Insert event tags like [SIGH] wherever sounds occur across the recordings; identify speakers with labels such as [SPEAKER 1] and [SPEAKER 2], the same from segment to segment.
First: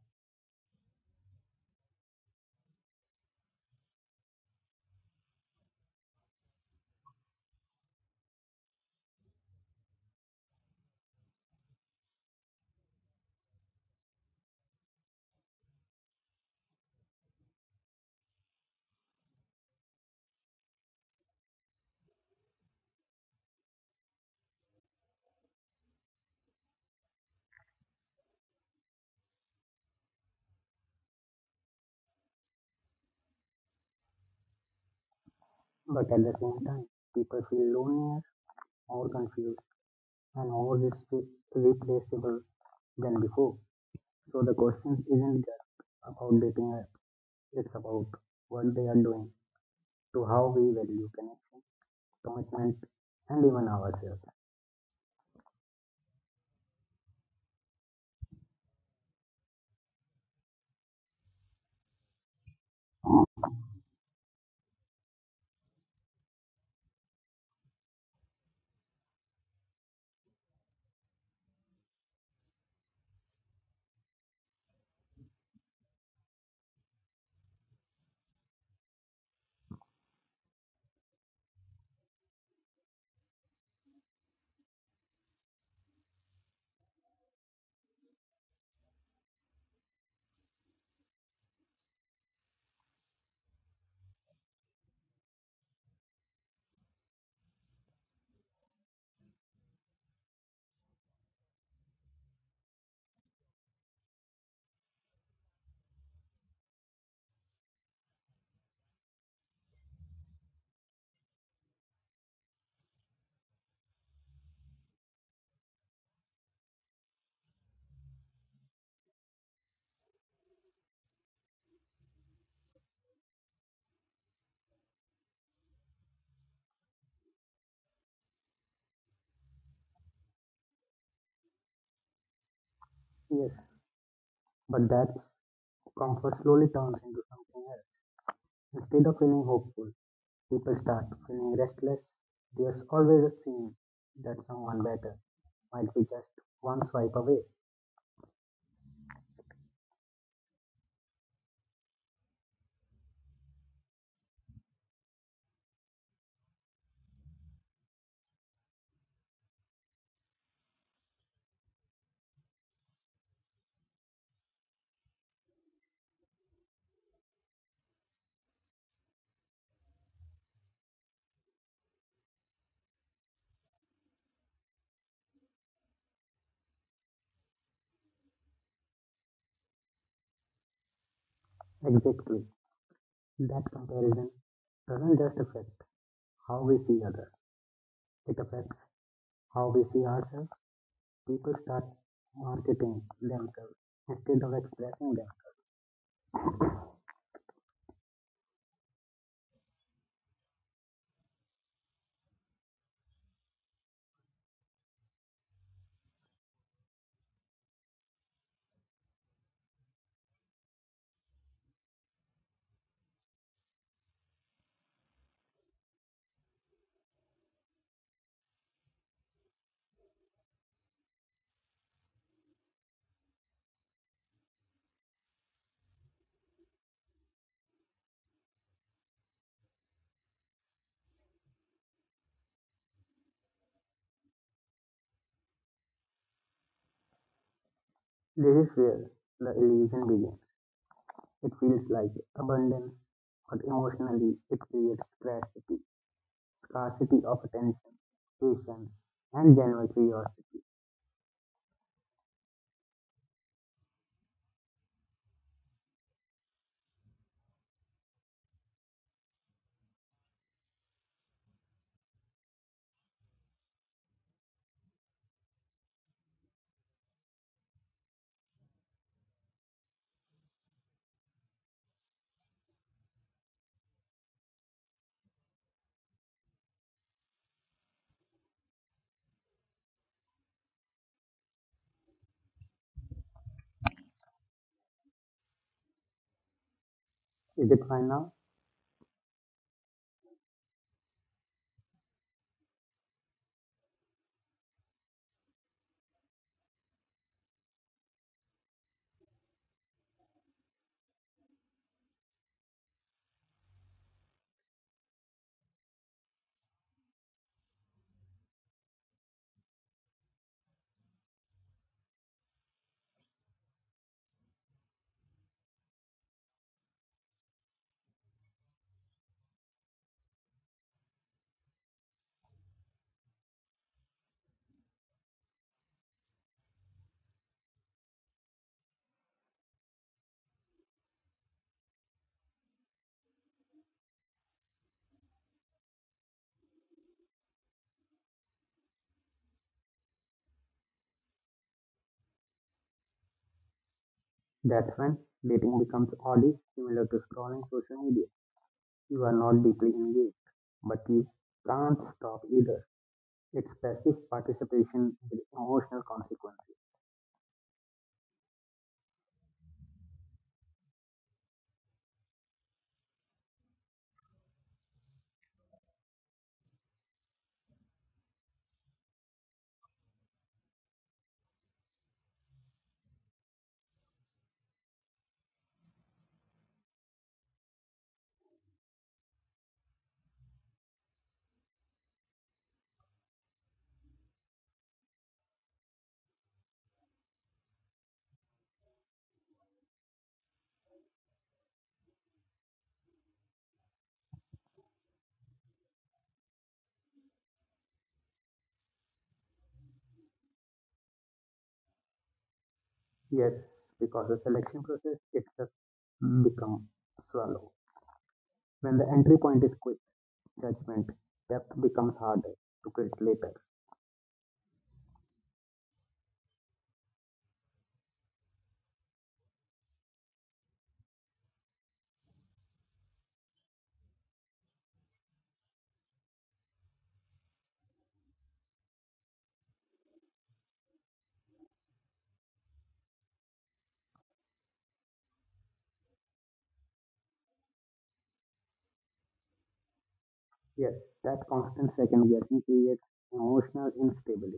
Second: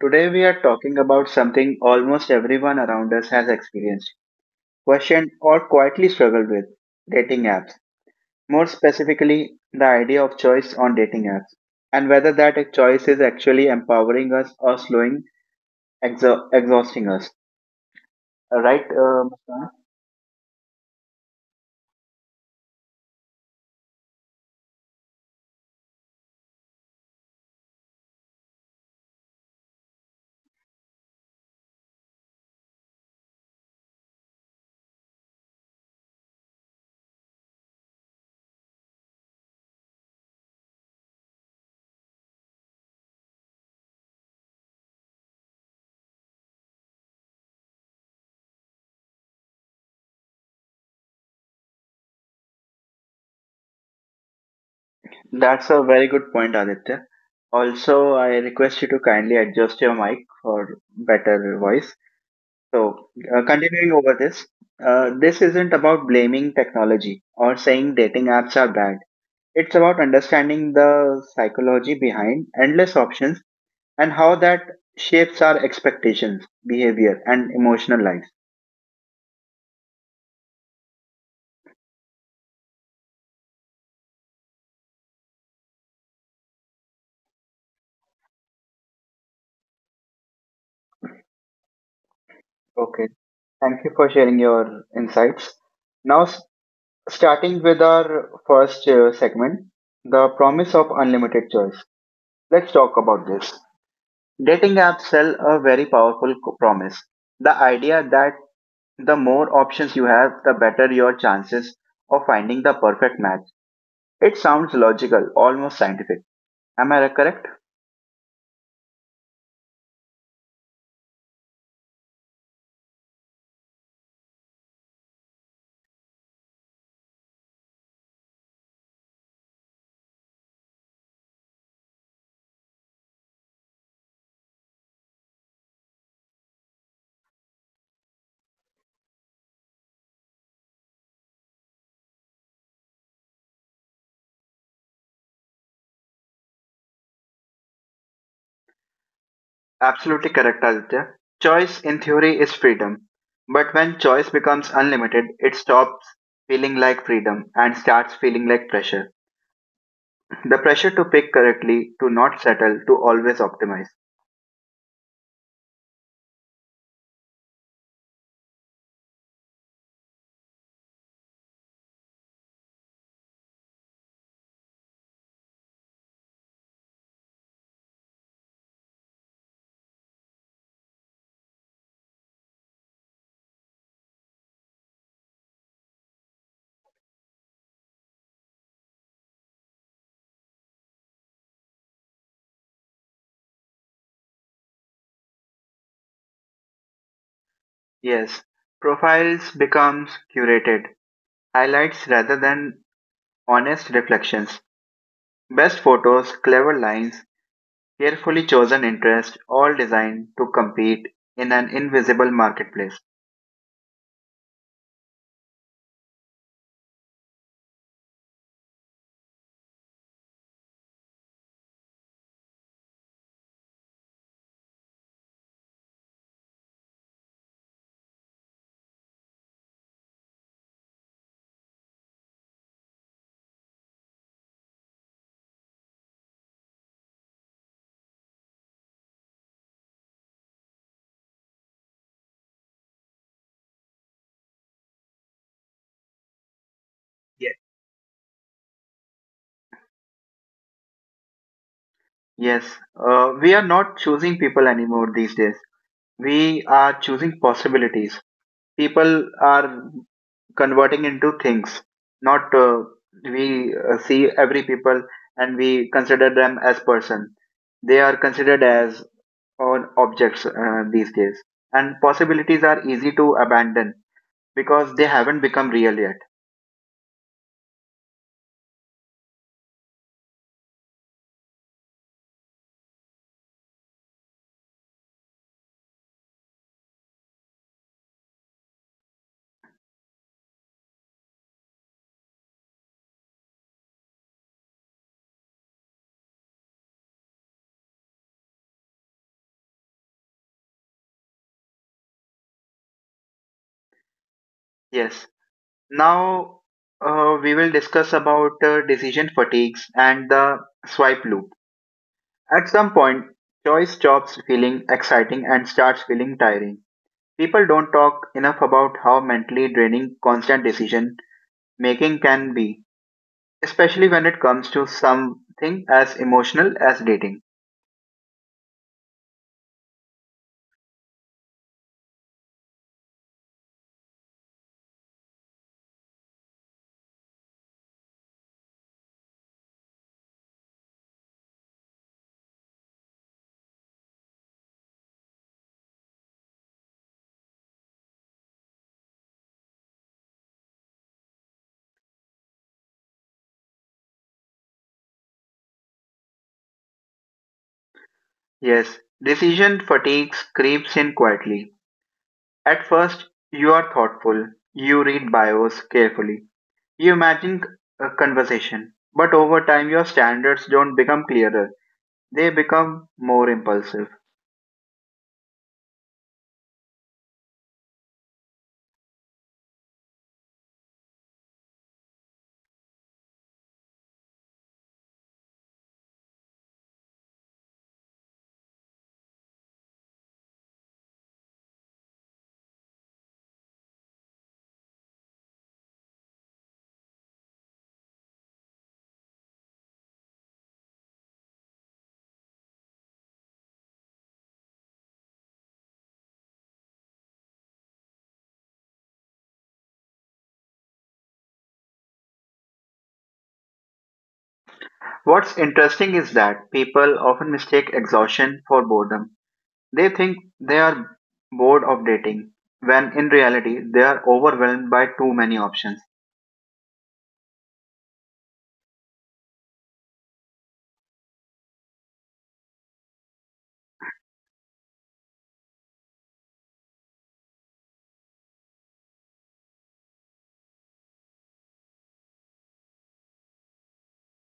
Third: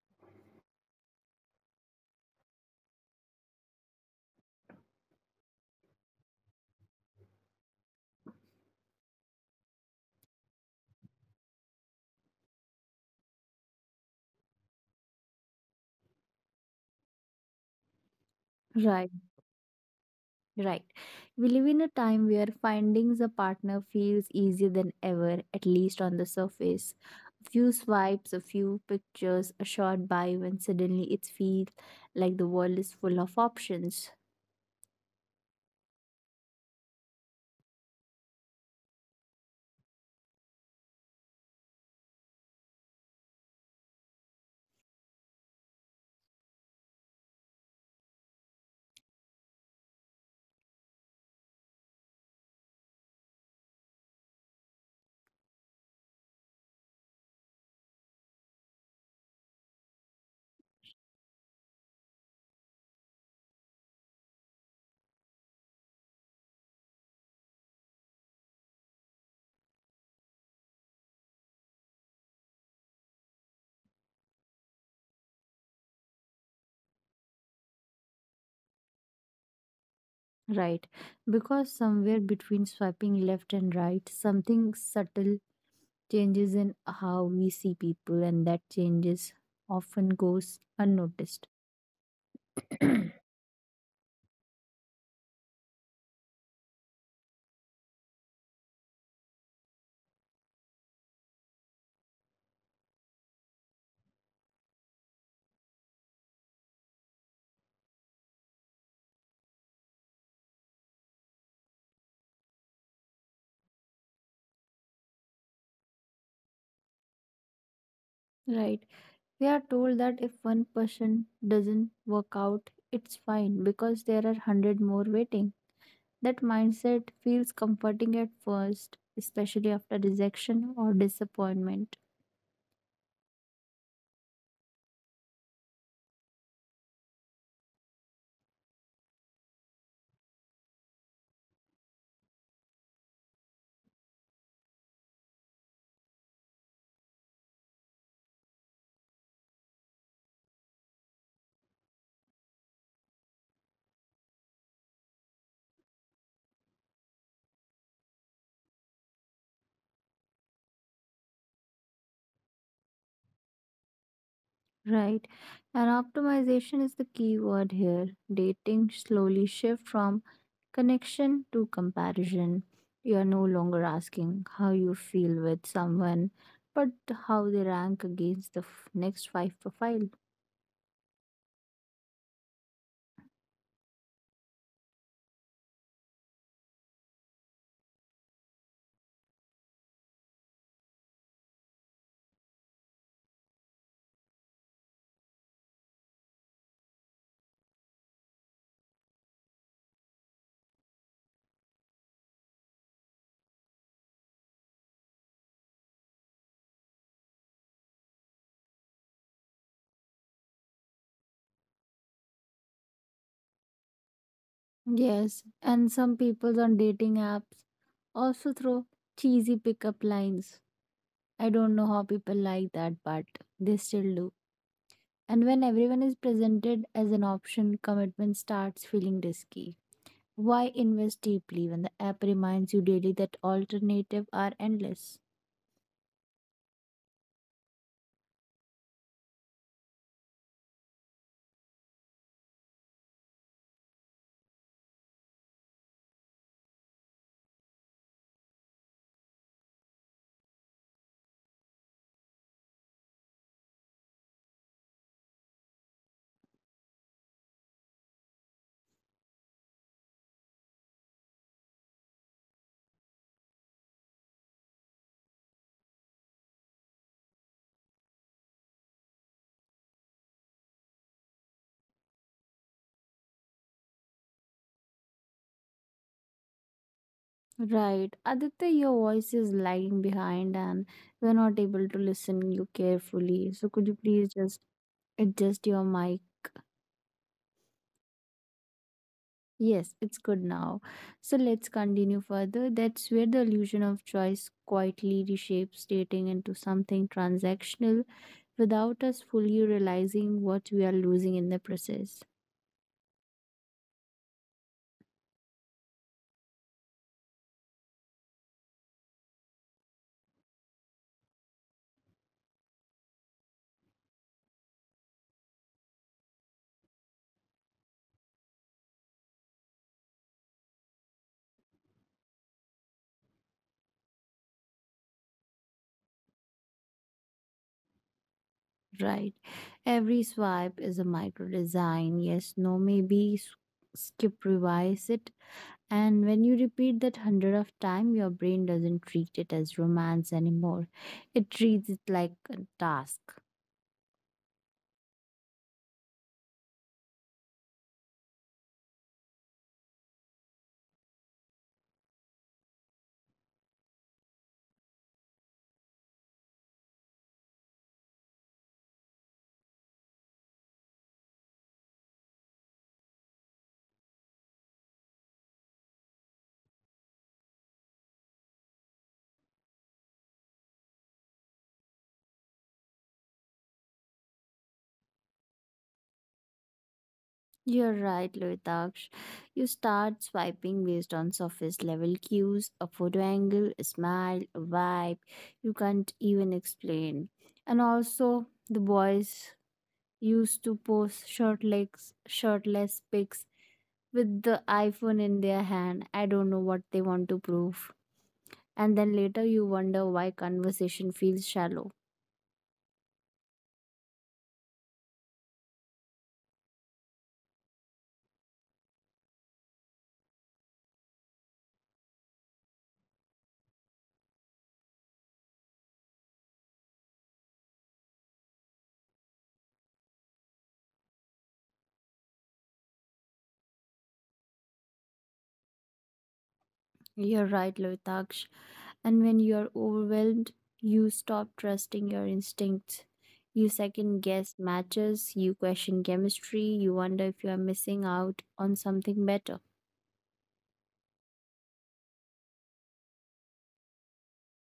[SPEAKER 1] Today we are talking about something almost everyone around us has experienced, questioned, or quietly struggled with dating apps. More specifically, the idea of choice on dating apps and whether that choice is actually empowering us or slowing, exhausting us. Uh, Right,
[SPEAKER 2] Right,
[SPEAKER 1] uh, Muskan?
[SPEAKER 2] right. We live in a time where finding a partner feels easier than ever, at least on the surface. A few swipes, a few pictures, a short bio, and suddenly it feels like the world is full of options.
[SPEAKER 3] But at the same time, people feel lonelier, more confused, and more replaceable than before. So the question isn't just about dating apps, it's about what they are doing to how we value connection, commitment, and even ourselves.
[SPEAKER 1] That's a very good point, Aditya. Also, I request you to kindly adjust your mic for better voice. So, continuing over this, this isn't about blaming technology or saying dating apps are bad. It's about understanding the psychology behind endless options and how that shapes our expectations, behavior, and emotional lives.
[SPEAKER 2] Right, because somewhere between swiping left and right, something subtle changes in how we see people, and that changes often goes unnoticed. [CLEARS THROAT]
[SPEAKER 1] Okay, thank you for sharing your insights. Now, starting with our first segment, the promise of unlimited choice. Let's talk about this. Dating apps sell a very powerful promise, the idea that the more options you have, the better your chances of finding the perfect match. It sounds logical, almost scientific. Am I correct?
[SPEAKER 2] Right. We are told that if one person doesn't work out, it's fine because there are 100 more waiting. That mindset feels comforting at first, especially after rejection or disappointment.
[SPEAKER 3] Yes, but that comfort slowly turns into something else. Instead of feeling hopeful, people start feeling restless. There's always a scene that someone better might be just one swipe away.
[SPEAKER 1] Absolutely correct, Aditya. Choice in theory is freedom. But when choice becomes unlimited, it stops feeling like freedom and starts feeling like pressure. The pressure to pick correctly, to not settle, to always optimize.
[SPEAKER 2] Right? And optimization is the key word here. Dating slowly shift from connection to comparison. You are no longer asking how you feel with someone, but how they rank against the next five profile.
[SPEAKER 3] Exactly. That comparison doesn't just affect how we see others, it affects how we see ourselves. People start marketing themselves instead of expressing themselves.
[SPEAKER 1] Yes, profiles becomes curated, highlights rather than honest reflections. Best photos, clever lines, carefully chosen interests, all designed to compete in an invisible marketplace.
[SPEAKER 2] Yes, and some people on dating apps also throw cheesy pickup lines. I don't know how people like that, but they still do. And when everyone is presented as an option, commitment starts feeling risky. Why invest deeply when the app reminds you daily that alternatives are endless?
[SPEAKER 3] This is where the illusion begins. It feels like abundance, but emotionally it creates scarcity, scarcity of
[SPEAKER 1] Yes.
[SPEAKER 3] attention, patience, and general curiosity.
[SPEAKER 1] Yes, we are not choosing people anymore these days. We are choosing possibilities. People are converting into things. Not we see every people and we consider them as person. They are considered as on objects these days. And possibilities are easy to abandon because they haven't become real yet.
[SPEAKER 2] Right. Aditya, your voice is lagging behind and we're not able to listen you carefully. So could you please just adjust your mic?
[SPEAKER 3] Is it fine now?
[SPEAKER 2] Yes, it's good now. So let's continue further. That's where the illusion of choice quietly reshapes dating into something transactional without us fully realizing what we are losing in the process.
[SPEAKER 1] Yes. Now we will discuss about decision fatigues and the swipe loop. At some point, choice stops feeling exciting and starts feeling tiring. People don't talk enough about how mentally draining constant decision making can be, especially when it comes to something as emotional as dating.
[SPEAKER 2] Right. Every swipe is a micro design. Yes, no, maybe, skip, revise it. And when you repeat that hundred of time, your brain doesn't treat it as romance anymore. It treats it like a task.
[SPEAKER 3] That's when dating becomes oddly similar to scrolling social media. You are not deeply engaged, but you can't stop either. It's passive participation with emotional consequences.
[SPEAKER 1] Yes, decision fatigue creeps in quietly. At first, you are thoughtful, you read bios carefully, you imagine a conversation, but over time your standards don't become clearer, they become more impulsive.
[SPEAKER 2] You're right, Loitaksh. You start swiping based on surface level cues, a photo angle, a smile, a vibe you can't even explain. And also, the boys used to post shirtless, shirtless pics with the iPhone in their hand. I don't know what they want to prove. And then later you wonder why conversation feels shallow.
[SPEAKER 3] Yes, because the selection process itself becomes swallow. When the entry point is quick, judgment, depth becomes harder to build later.
[SPEAKER 1] What's interesting is that people often mistake exhaustion for boredom. They think they are bored of dating, when in reality they are overwhelmed by too many options.
[SPEAKER 2] You're right, Loitaksh. And when you're overwhelmed, you stop trusting your instincts. You second guess matches, you question chemistry, you wonder if you are missing out on something better.
[SPEAKER 3] Yes, that constant second guessing creates emotional instability.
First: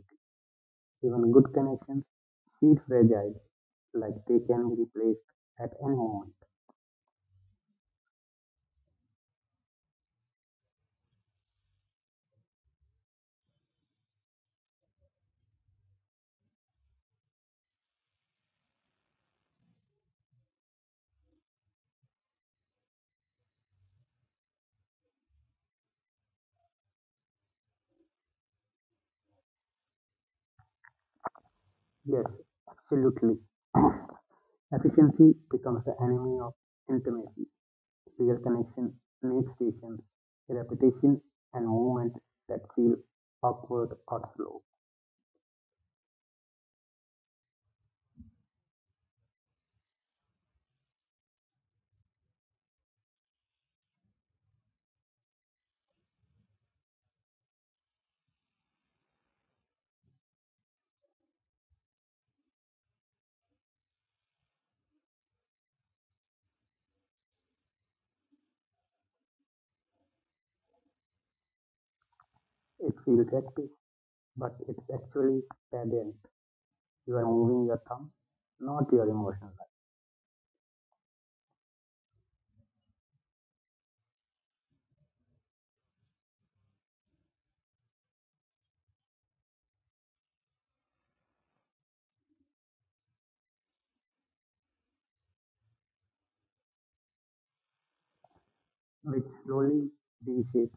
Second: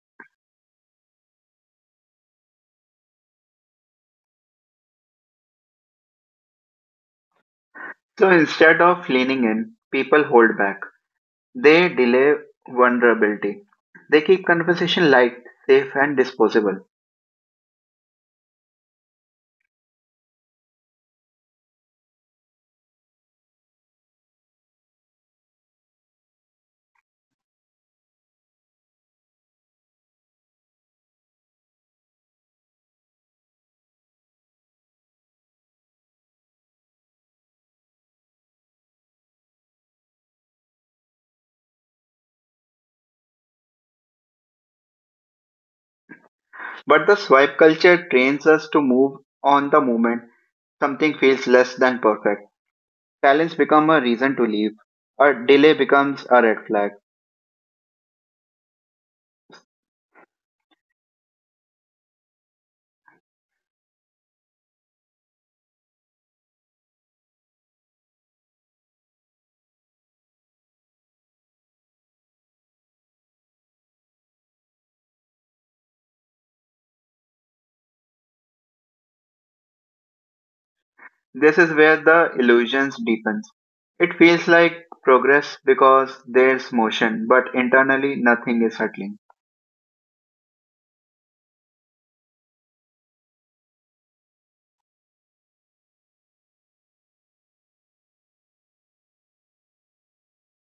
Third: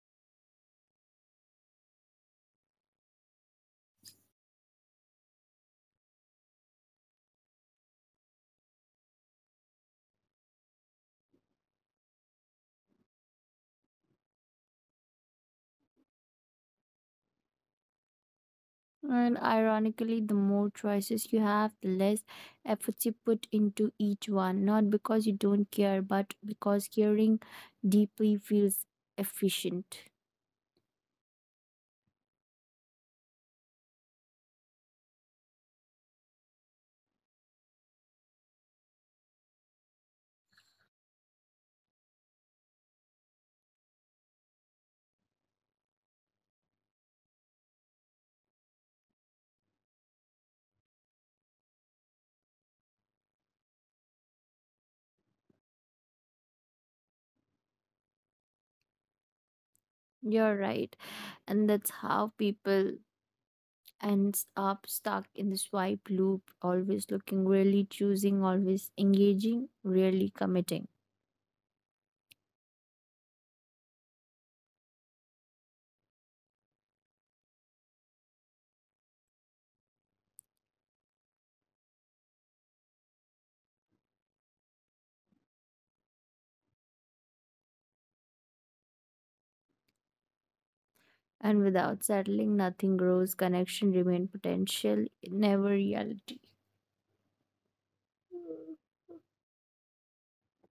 [SPEAKER 3] Even good connections feel fragile, like they can be replaced at any moment.
[SPEAKER 1] So instead of leaning in, people hold back. They delay vulnerability. They keep conversation light, safe, and disposable.
[SPEAKER 2] And ironically, the more choices you have, the less efforts you put into each one, not because you don't care, but because caring deeply feels efficient.
[SPEAKER 3] Yes, absolutely. [CLEARS THROAT] Efficiency becomes the enemy of intimacy, real connection needs patience, repetition, and movement that feel awkward or slow.
[SPEAKER 1] But the swipe culture trains us to move on the moment something feels less than perfect. Talents become a reason to leave. A delay becomes a red flag.
[SPEAKER 2] You're right. And that's how people ends up stuck in the swipe loop, always looking, really choosing, always engaging, really committing.
[SPEAKER 3] It feels active, but it's actually pedant. You are moving your thumb, not your emotional life,
[SPEAKER 1] This is where the illusions deepens. It feels like progress because there's motion, but internally nothing is settling.
[SPEAKER 2] And without settling, nothing grows, connection remain potential, never reality.
[SPEAKER 3] which slowly reshapes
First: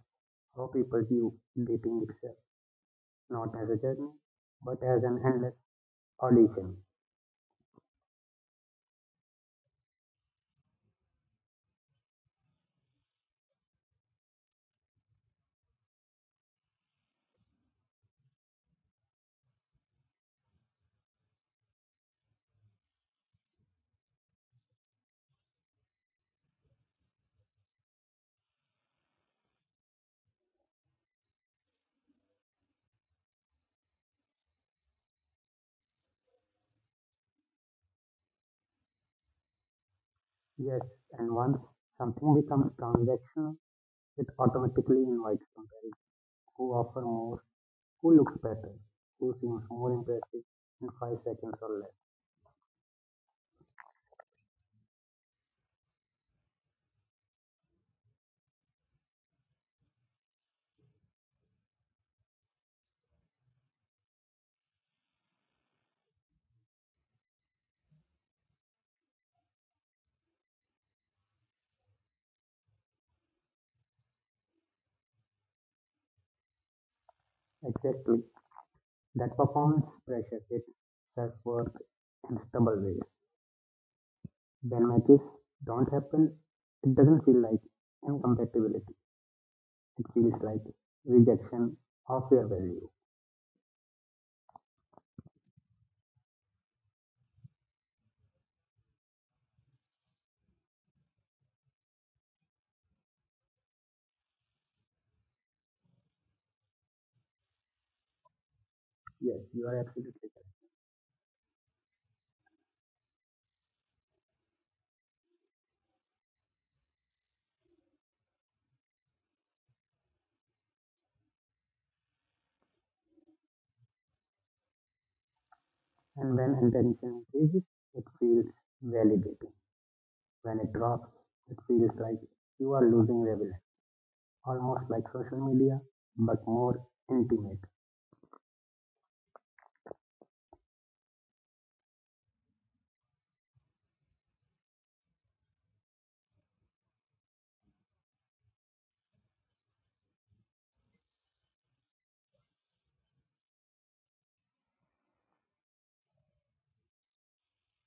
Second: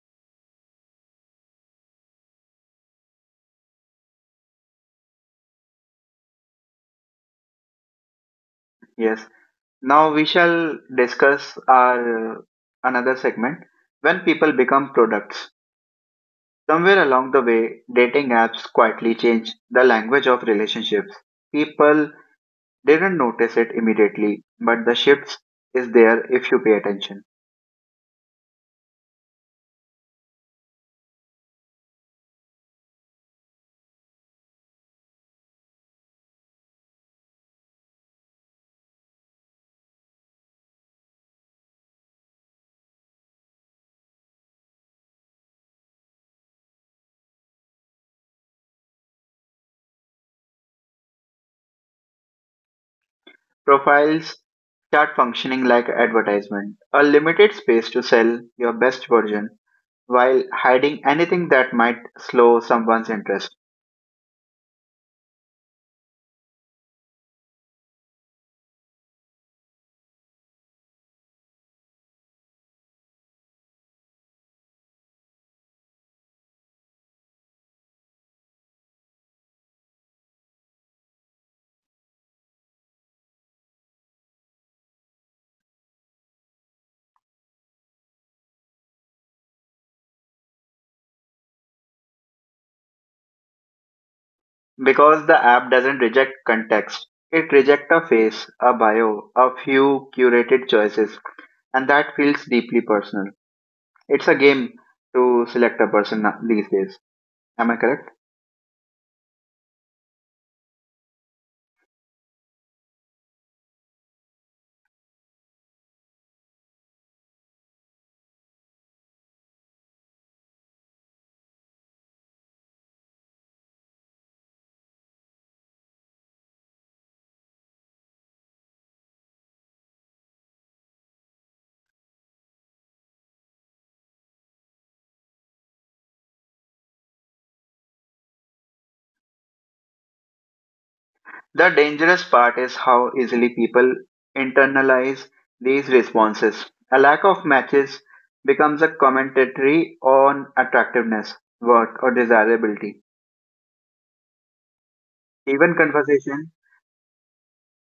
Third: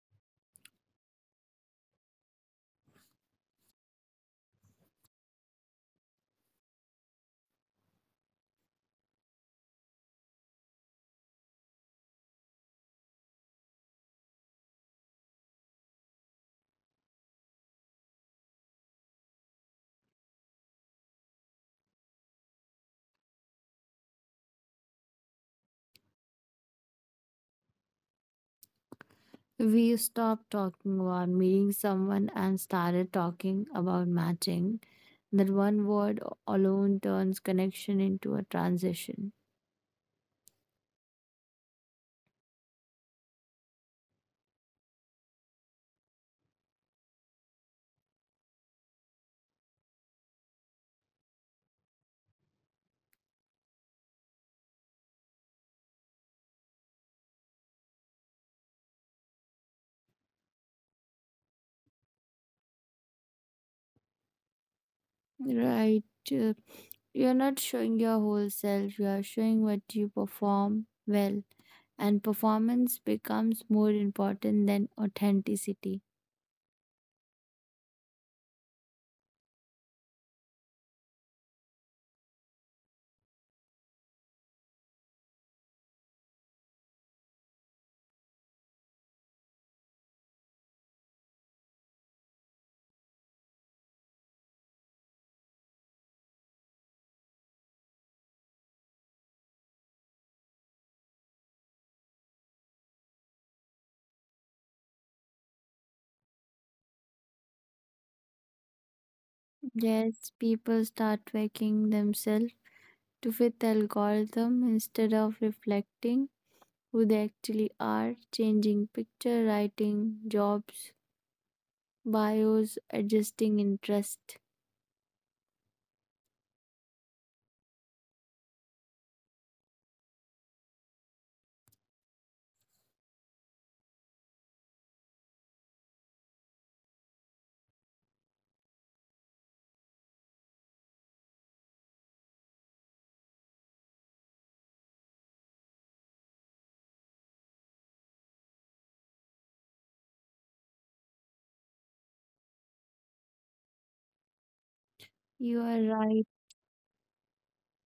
[SPEAKER 3] how people view dating itself, not as a journey, but as an endless audition.
[SPEAKER 1] Yes. Now we shall discuss our another segment, when people become products. Somewhere along the way, dating apps quietly change the language of relationships. People didn't notice it immediately, but the shifts is there if you pay attention.
[SPEAKER 2] We stopped talking about meeting someone and started talking about matching. That one word alone turns connection into a transition.
[SPEAKER 3] Yes, and once something becomes transactional, it automatically invites comparison. Who offer more? Who looks better? Who seems more impressive in 5 seconds or less?
[SPEAKER 1] Profiles start functioning like advertisement, a limited space to sell your best version while hiding anything that might slow someone's interest.
[SPEAKER 2] Right. uh, You're not showing your whole self, you are showing what you perform well. And performance becomes more important than authenticity.
[SPEAKER 3] Exactly. That performance pressure hits self worth in stubborn ways. When matches don't happen, it doesn't feel like incompatibility. It feels like rejection of your value.
[SPEAKER 1] Because the app doesn't reject context, it rejects a face, a bio, a few curated choices, and that feels deeply personal. It's a game to select a person these days. Am I correct?
[SPEAKER 3] Yes, you are absolutely
[SPEAKER 2] Yes,
[SPEAKER 3] correct.
[SPEAKER 2] people start faking themselves to fit the algorithm instead of reflecting who they actually are, changing picture, writing, jobs, bios, adjusting interest.
[SPEAKER 3] And when intention increases, it feels validating. When it drops, it feels like you are losing relevance, almost like social media, but more intimate.
[SPEAKER 1] The dangerous part is how easily people internalize these responses. A lack of matches becomes a commentary on attractiveness, worth, or desirability.
[SPEAKER 2] You
[SPEAKER 1] Even
[SPEAKER 2] are right,
[SPEAKER 1] conversation,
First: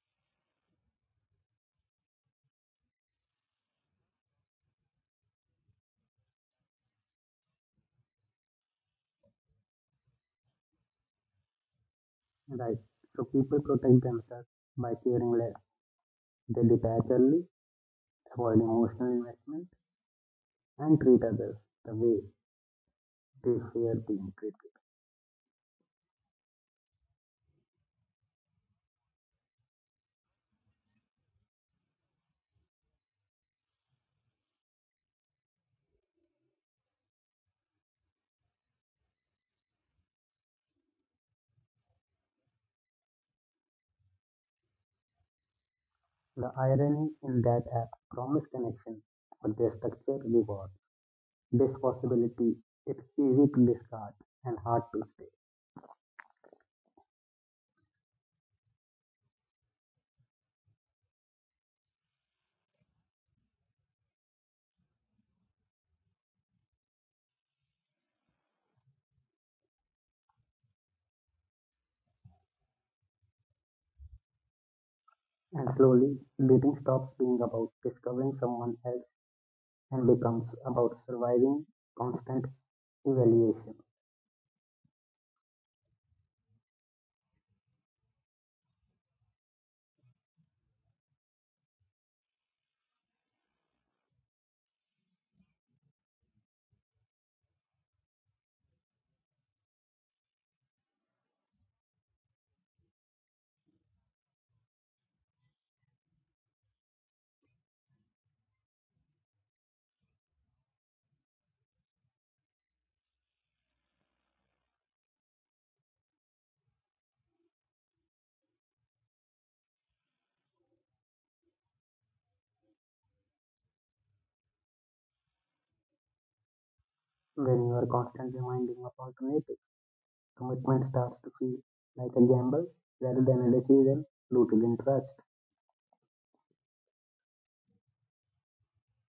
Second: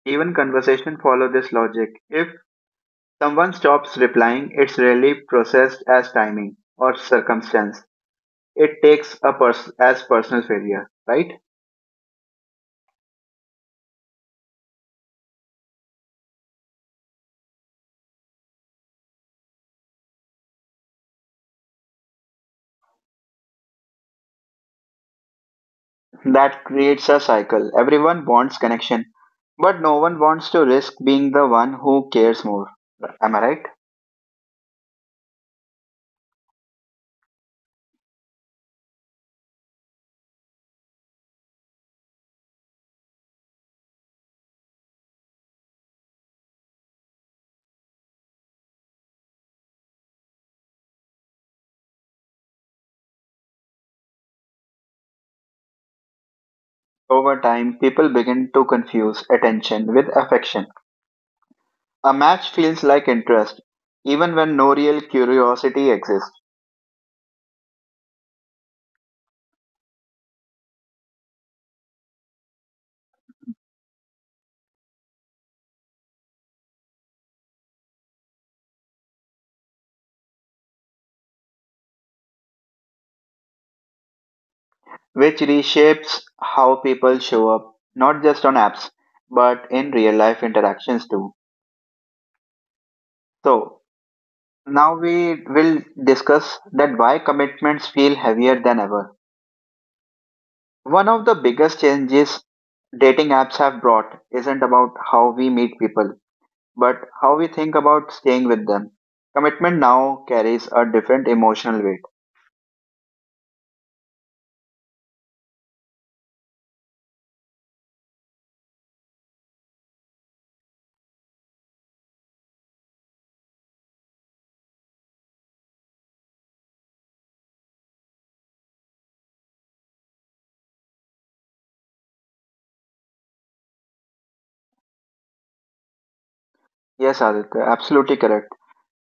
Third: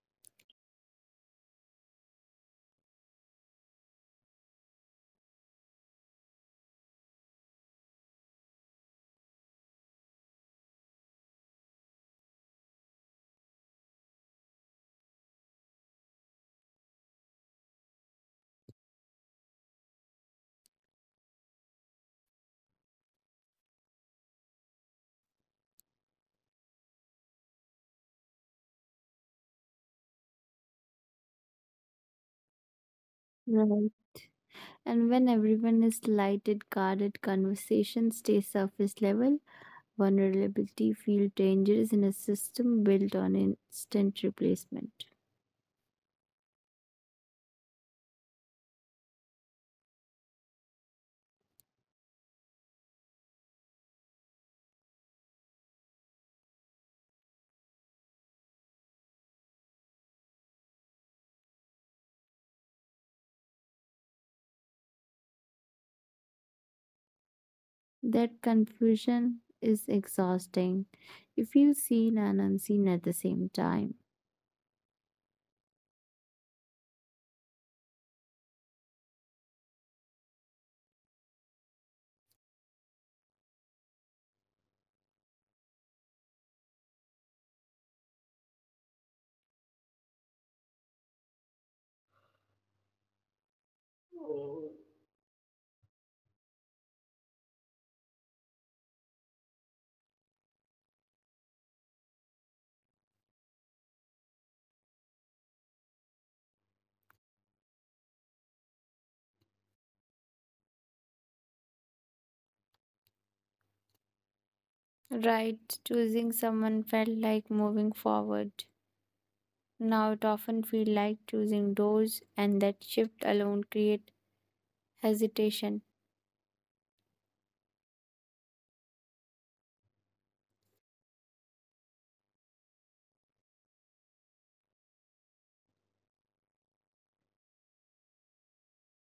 [SPEAKER 1] even conversation follow this logic. If someone stops replying, it's rarely processed as timing or circumstance. It takes a as personal failure, right?
[SPEAKER 3] Right. So people protect themselves by caring less. They detach early, avoid emotional investment, and treat others the way they fear being treated.
[SPEAKER 1] That creates a cycle. Everyone wants connection, but no one wants to risk being the one who cares more. Am I right?
[SPEAKER 2] right. And when everyone is light, guarded conversation stays surface level vulnerability feel dangerous in a system built on instant replacement.
[SPEAKER 3] The irony in that app promise connection, but their structure reward. This possibility it's easy to discard and hard to stay.
[SPEAKER 1] Over time, people begin to confuse attention with affection. A match feels like interest, even when no real curiosity exists,
[SPEAKER 2] That confusion is exhausting. You feel seen and unseen at the same time.
[SPEAKER 3] And slowly, dating stops being about discovering someone else and becomes about surviving constant evaluation.
[SPEAKER 1] which reshapes how people show up, not just on apps, but in real life interactions too. So, now we will discuss that why commitments feel heavier than ever. One of the biggest changes dating apps have brought isn't about how we meet people, but how we think about staying with them. Commitment now carries a different emotional weight.
[SPEAKER 2] Right, choosing someone felt like moving forward. Now it often feels like choosing doors, and that shift alone creates hesitation.
[SPEAKER 3] When you are constantly minding of alternatives commitment starts to feel like a gamble rather than a decision rooted in trust.
[SPEAKER 1] Yes, Aditya, absolutely correct.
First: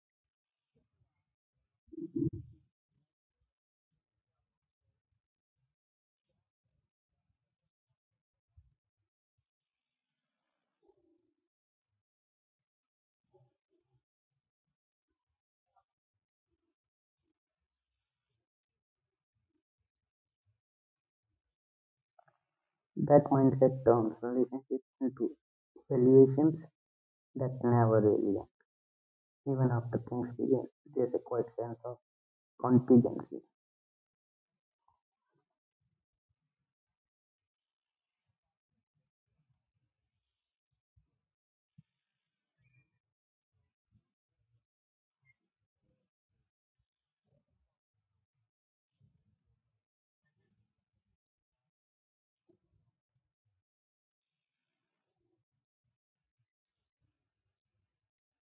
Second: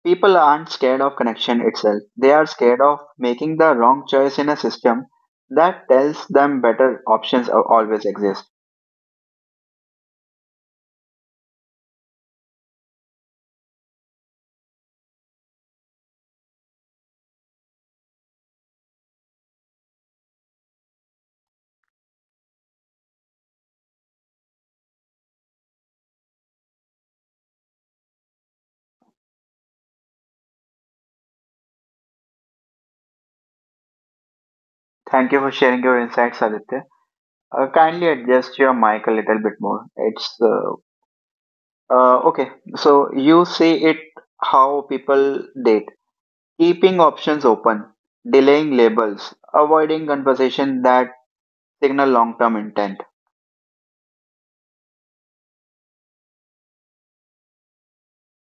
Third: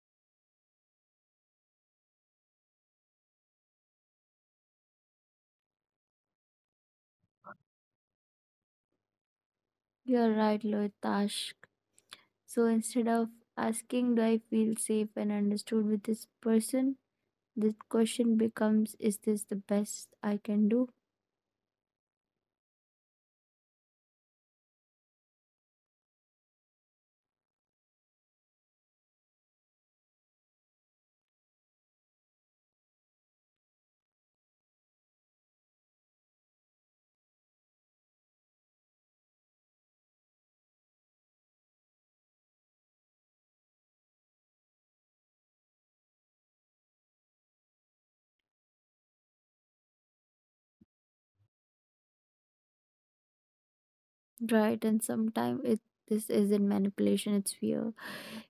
[SPEAKER 1] People aren't scared of connection itself. They are scared of making the wrong choice in a system that tells them better options are- always exist.
[SPEAKER 2] You're right, Loitash. So instead of asking, do I feel safe and understood with this person? The question becomes, is this the best I can do?
[SPEAKER 3] That mindset turns relationships into evaluations that never really end. Even after things begin, there's a quiet sense of contingency.
[SPEAKER 1] Thank you for sharing your insights, Aditya. Kindly adjust your mic a little bit more. It's Okay, so you say it how people date. Keeping options open, delaying labels, avoiding conversation that signal long-term intent.
[SPEAKER 2] Right? And sometimes this isn't manipulation, it's fear.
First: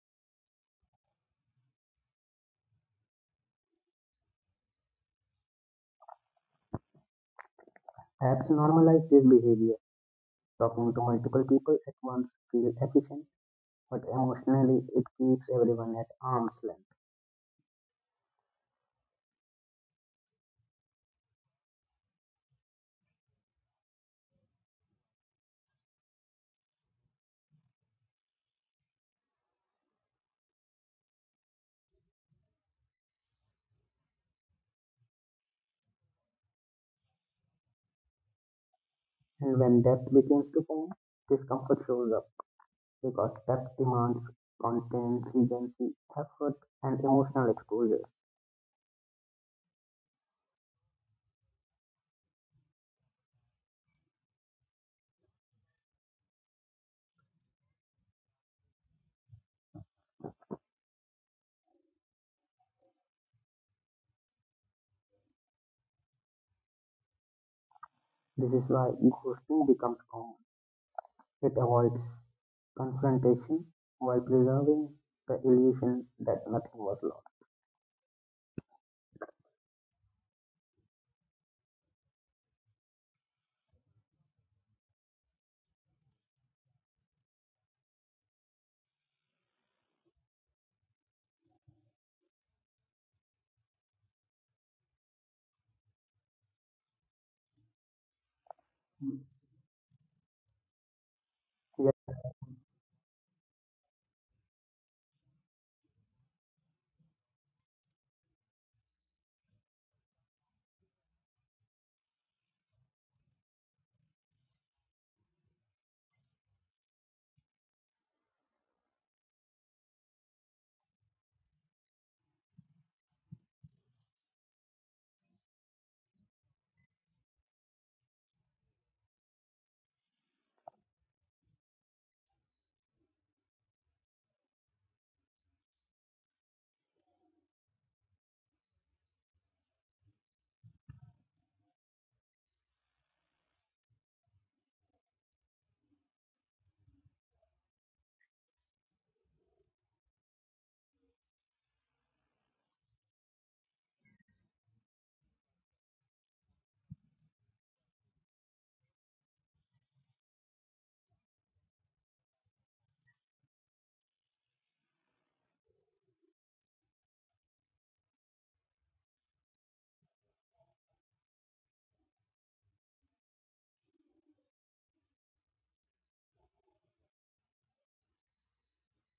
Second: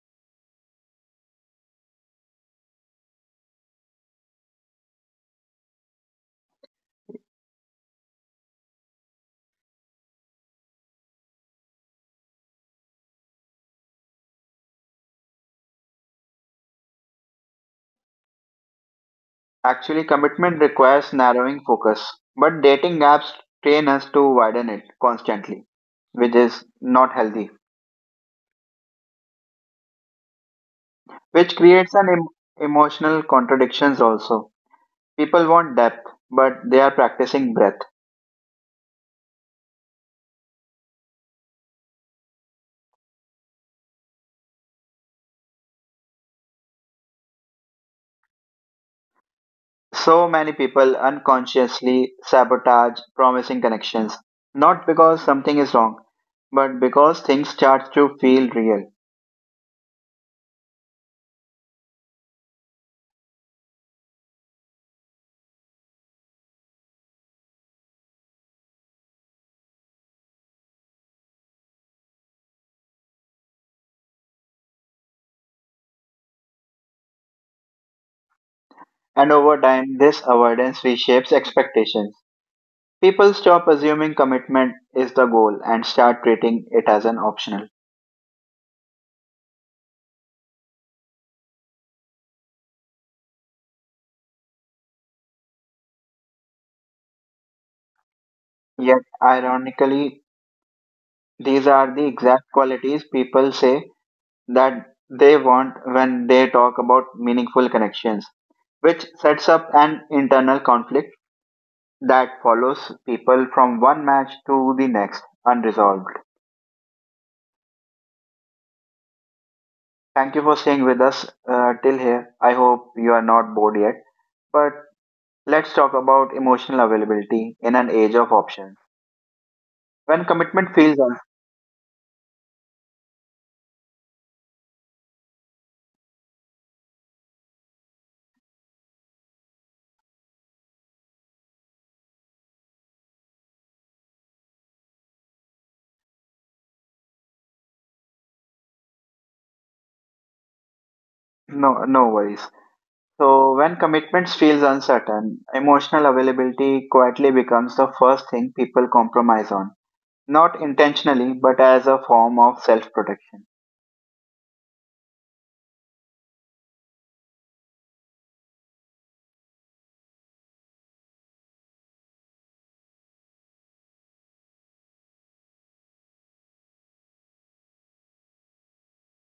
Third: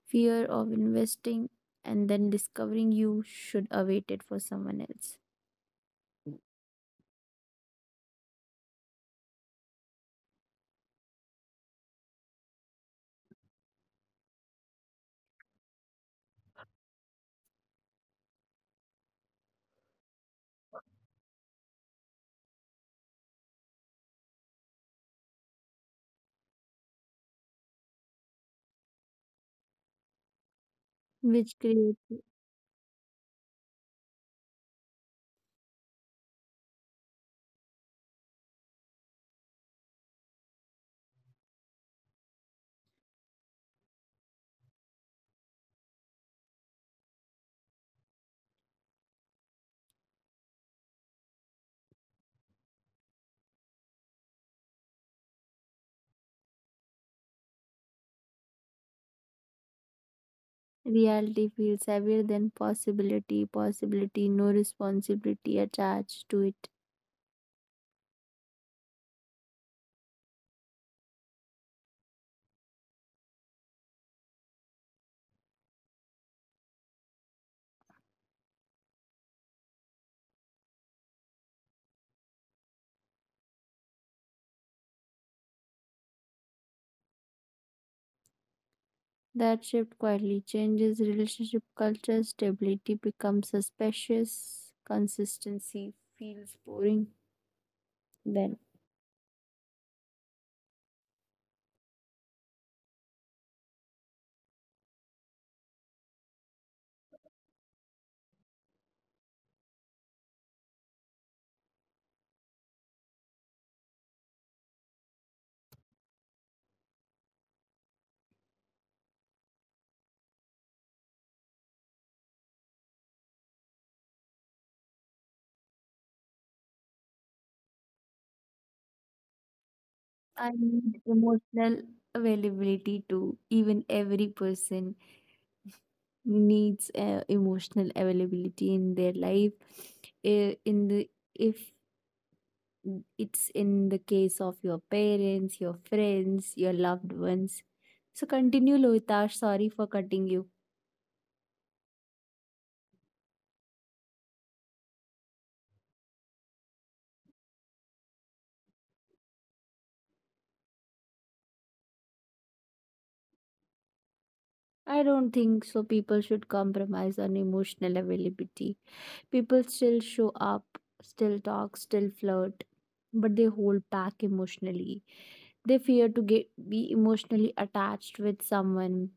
[SPEAKER 2] Fear of investing and then discovering you should await it for someone else,
[SPEAKER 3] Apps normalize this behavior. Talking to multiple people at once feels efficient, but emotionally it keeps everyone at arm's length.
[SPEAKER 1] Actually, commitment requires narrowing focus, but dating apps train us to widen it constantly, which is not healthy,
[SPEAKER 2] which
[SPEAKER 1] which creates
[SPEAKER 2] creates
[SPEAKER 1] an emotional contradictions also. People want depth, but they are practicing breadth.
[SPEAKER 3] And when depth begins to form, discomfort shows up because depth demands contingency, effort, and emotional exposure.
[SPEAKER 1] So many people unconsciously sabotage promising connections, not because something is wrong, but because things start to feel real.
[SPEAKER 2] reality feels heavier than possibility, possibility, no responsibility attached to it.
[SPEAKER 3] This is why ghosting becomes common. It avoids confrontation while preserving the illusion that nothing was lost.
[SPEAKER 1] And over time, this avoidance reshapes expectations. People stop assuming commitment is the goal and start treating it as an optional.
[SPEAKER 2] That shift quietly changes relationship culture. Stability becomes suspicious. Consistency feels boring then.
[SPEAKER 1] Yet, ironically, these
[SPEAKER 3] Yet
[SPEAKER 1] are the exact qualities people say that they want when they talk about meaningful connections, which sets up an internal conflict that follows people from one match to the next, unresolved. Thank you for staying with us till here. I hope you are not bored yet. But let's talk about emotional availability in an age of options. When
[SPEAKER 2] I
[SPEAKER 1] commitment feels
[SPEAKER 2] need
[SPEAKER 1] un-
[SPEAKER 2] emotional availability too. Even every person needs emotional availability in their life. I- In the if it's in the case of your parents, your friends, your loved ones. So continue, Loitash. Sorry for cutting you.
[SPEAKER 1] no, no worries. So when commitments feels uncertain, emotional availability quietly becomes the first thing people compromise on. Not intentionally, but as a form of self-protection.
[SPEAKER 2] I don't think so. People should compromise on emotional availability. People still show up, still talk, still flirt, but they hold back emotionally. They fear to get be emotionally attached with someone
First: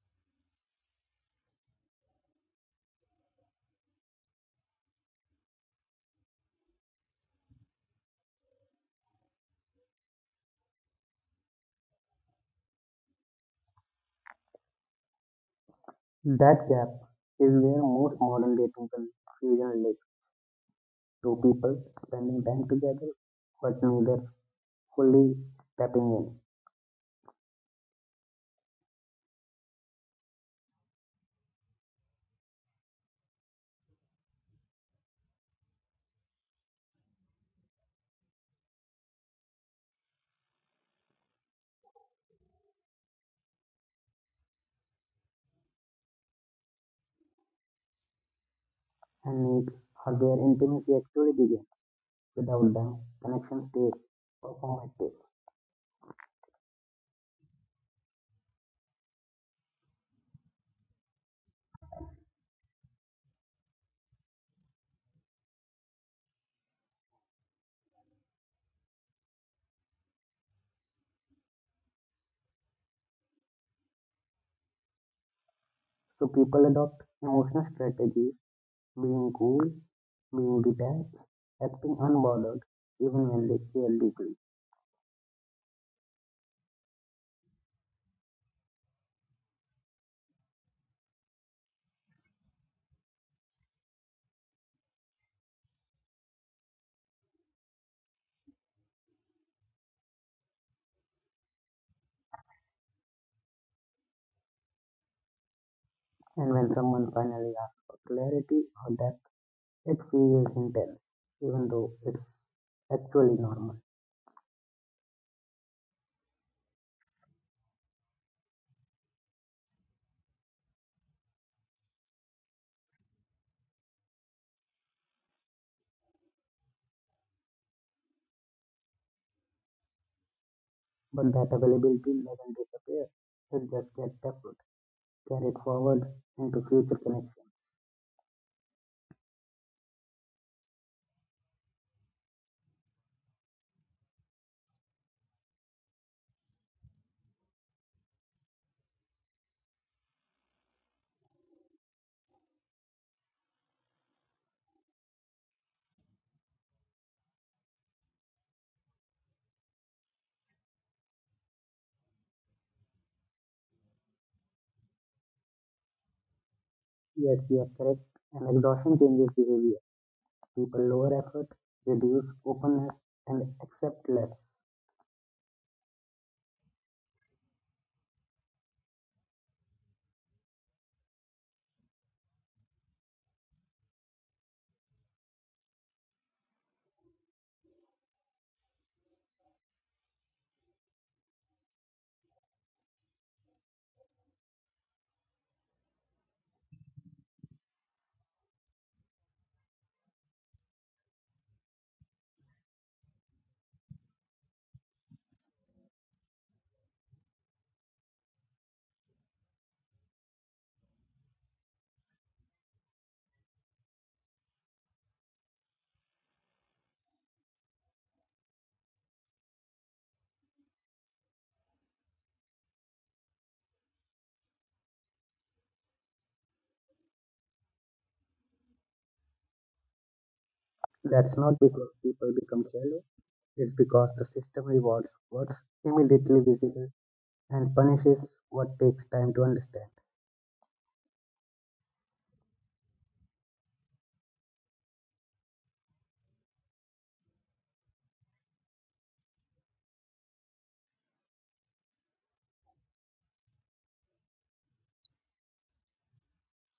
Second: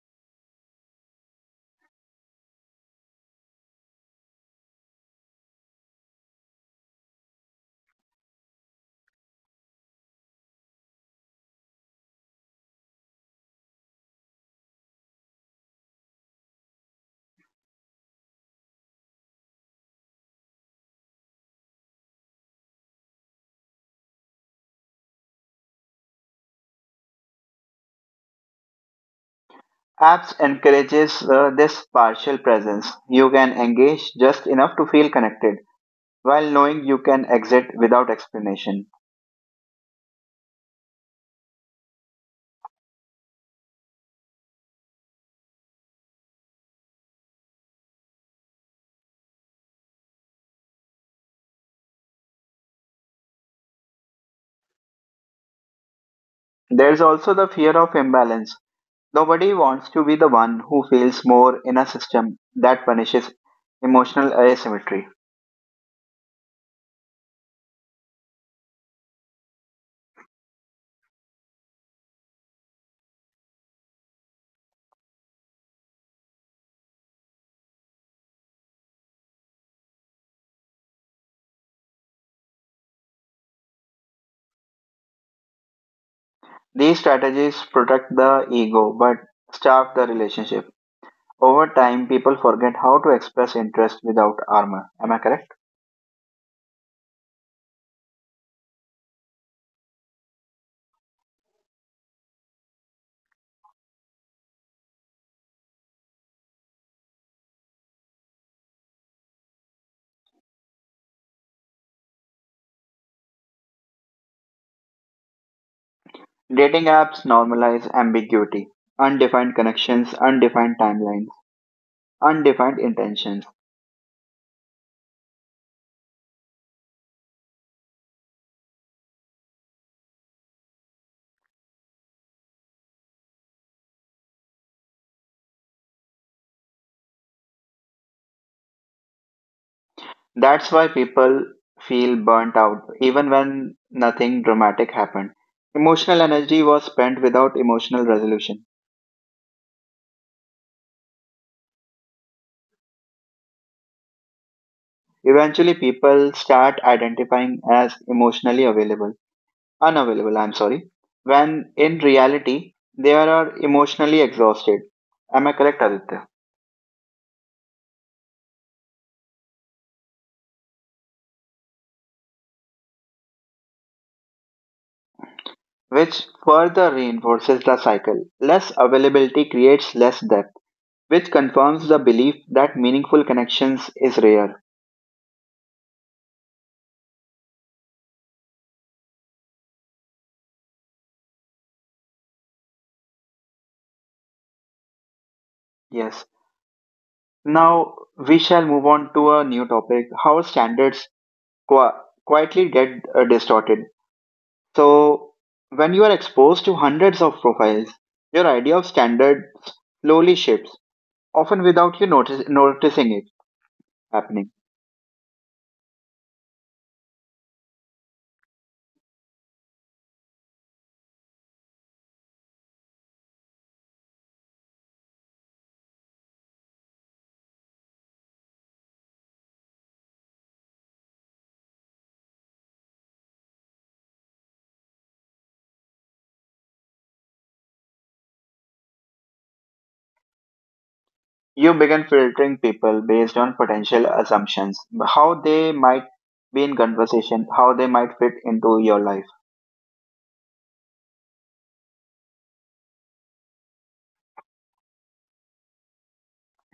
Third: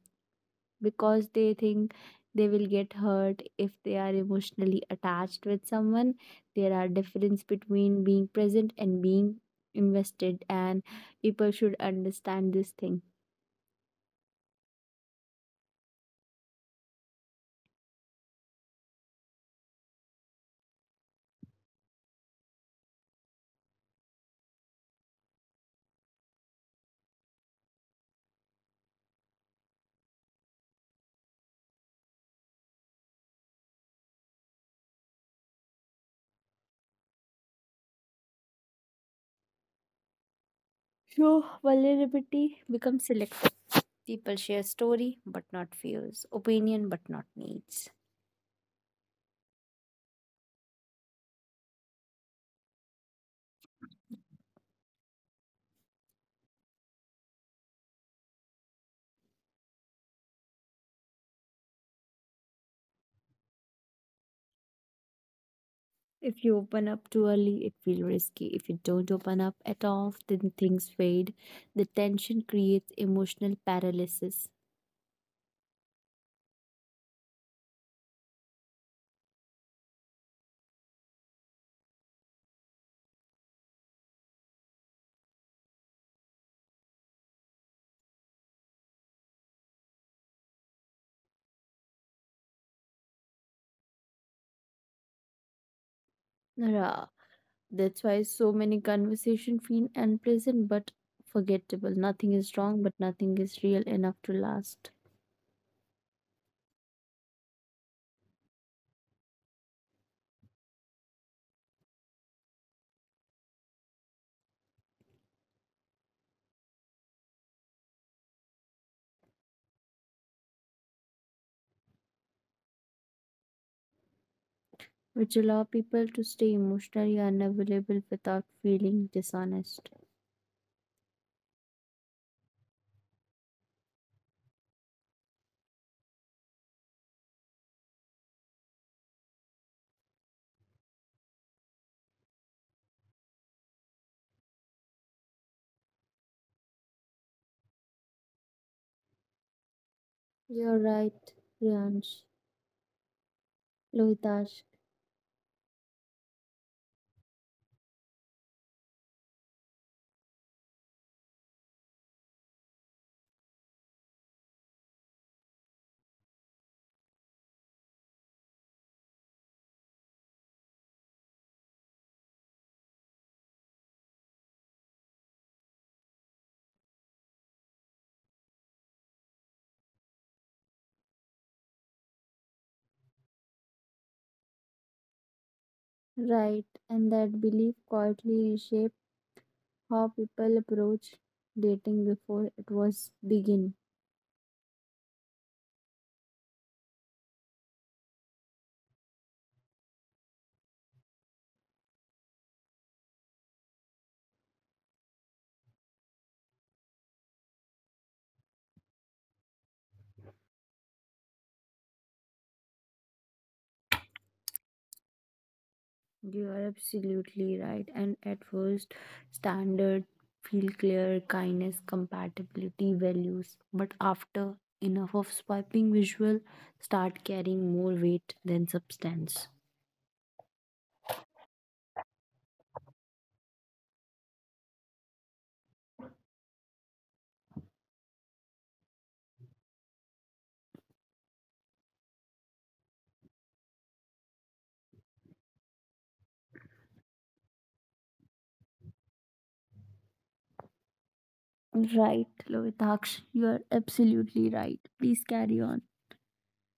[SPEAKER 2] because they think they will get hurt if they are emotionally attached with someone. There are difference between being present and being invested and people should understand this thing.
[SPEAKER 3] that gap is where most modern dating confusion lives. Two people spending time together but neither fully tapping in
[SPEAKER 1] Apps encourages this partial presence. You can engage just enough to feel connected while knowing you can exit without explanation.
[SPEAKER 2] So vulnerability becomes selective. People share story but not fears, opinion but not needs.
[SPEAKER 3] and needs are where intimacy actually begins. Without them, connection stays performative.
[SPEAKER 1] There's also the fear of imbalance. Nobody wants to be the one who feels more in a system that punishes emotional asymmetry.
[SPEAKER 2] If you open up too early, it feels risky. If you don't open up at all, then things fade. The tension creates emotional paralysis.
[SPEAKER 3] So people adopt emotional strategies, being cool, being detached, acting unbothered, even when they care deeply.
[SPEAKER 1] These strategies protect the ego but starve the relationship. Over time, people forget how to express interest without armor. Am I correct?
[SPEAKER 2] Rah. That's why so many conversations feel unpleasant but forgettable. Nothing is wrong, but nothing is real enough to last,
[SPEAKER 3] And when someone finally asks for clarity or depth, it feels intense, even though it's actually normal.
[SPEAKER 1] Dating apps normalize ambiguity, undefined connections, undefined timelines, undefined intentions.
[SPEAKER 2] which allow people to stay emotionally unavailable without feeling dishonest.
[SPEAKER 3] But that availability doesn't disappear, it just gets tapped, carried forward into future connections.
[SPEAKER 1] That's why people feel burnt out even when nothing dramatic happened. Emotional energy was spent without emotional resolution.
[SPEAKER 2] You're right, Priyansh. Lohitash,
[SPEAKER 1] Eventually, people start identifying as emotionally available, unavailable, I'm sorry, when in reality, they are emotionally exhausted. Am I correct, Aditya?
[SPEAKER 3] Yes, you are correct, and exhaustion changes behavior. People lower effort, reduce openness, and accept less.
[SPEAKER 1] Which further reinforces the cycle. Less availability creates less depth, which confirms the belief that meaningful connections is rare.
[SPEAKER 2] right, and that belief quietly reshapes how people approach dating before it was begin.
[SPEAKER 1] Yes. Now we shall move on to a new topic, how standards qui- quietly get distorted. So, when you are exposed to hundreds of profiles, your idea of standards slowly shifts, often without you noticing it happening.
[SPEAKER 2] You are absolutely right. And at first, standard feel clear, kindness, compatibility, values. But after enough of swiping, visual start carrying more weight than substance.
[SPEAKER 3] That's not because people become shallow, it's because the system rewards what's immediately visible and punishes what takes time to understand.
[SPEAKER 1] You begin filtering people based on potential assumptions, how they might be in conversation, how they might fit into your life.
[SPEAKER 2] Right, Lovitaksh, you are absolutely right. Please carry on.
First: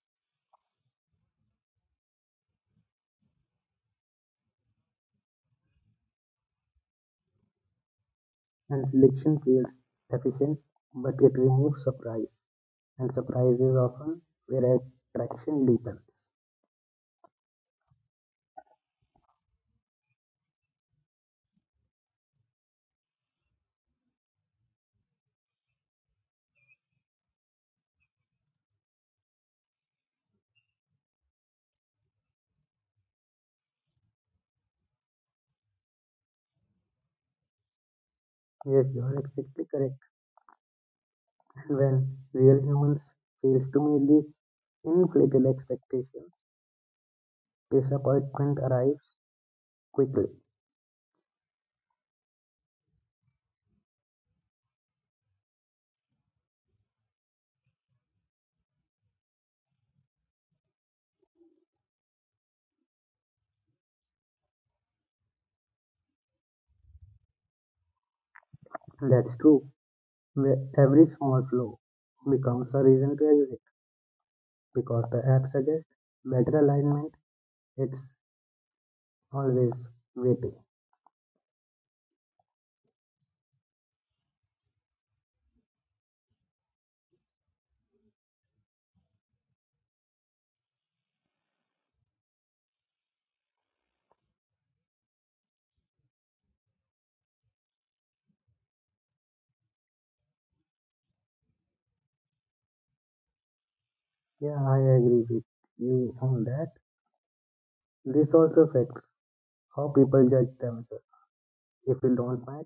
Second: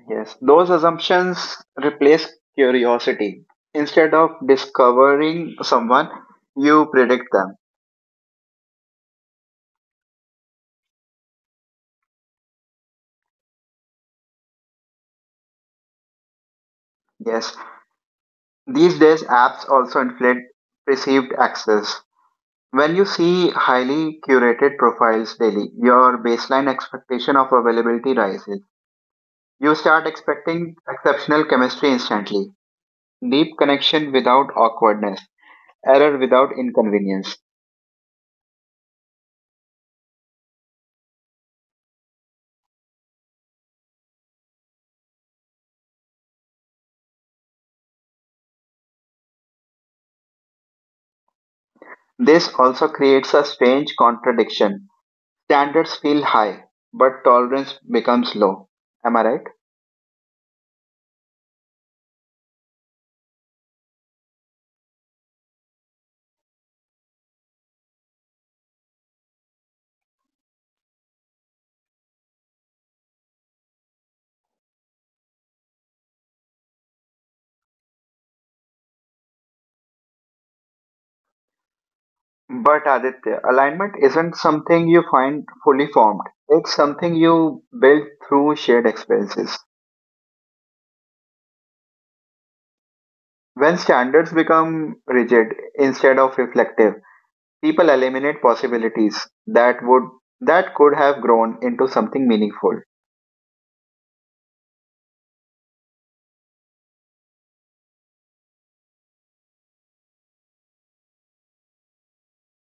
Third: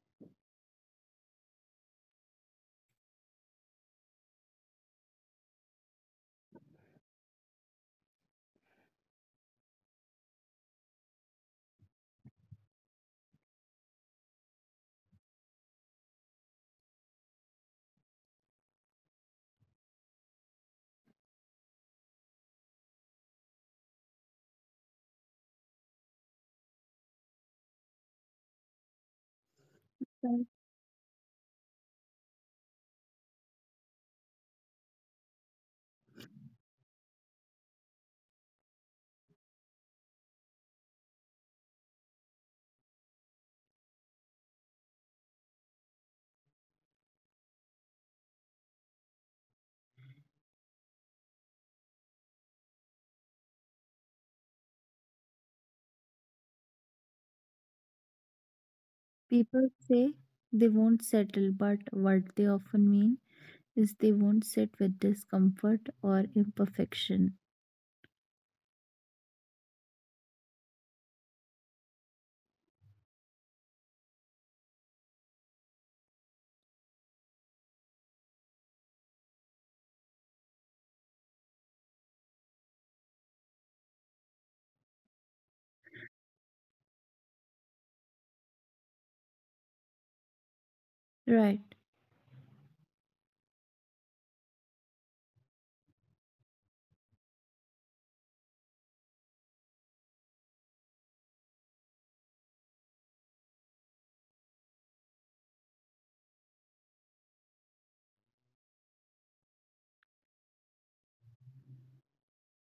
[SPEAKER 1] Yes, those assumptions replace curiosity. Instead of discovering someone, you predict them.
[SPEAKER 3] And selection feels efficient, but it removes surprise, and surprise is often where attraction deepens.
[SPEAKER 1] Yes, these days apps also inflate perceived access. When you see highly curated profiles daily, your baseline expectation of availability rises. You start
[SPEAKER 2] Well,
[SPEAKER 1] expecting exceptional chemistry instantly. Deep connection without awkwardness, error without inconvenience.
[SPEAKER 3] Yes, you are exactly correct. [LAUGHS] When real humans fails to meet these inflated expectations, disappointment arrives quickly.
[SPEAKER 1] This also creates a strange contradiction. Standards feel high, but tolerance becomes low. Am I right?
[SPEAKER 2] people say they won't settle, but what they often mean is they won't sit with discomfort or imperfection.
[SPEAKER 3] That's true. Where every small flaw becomes a reason to exit because the app suggests better alignment. It's always waiting.
[SPEAKER 1] But Aditya, alignment isn't something you find fully formed. It's something you build through shared experiences.
[SPEAKER 2] Right.
[SPEAKER 1] When standards become rigid instead of reflective, people eliminate possibilities that could have grown into something meaningful.
[SPEAKER 3] Yeah, I agree with you on that. This also affects how people judge themselves. If you don't match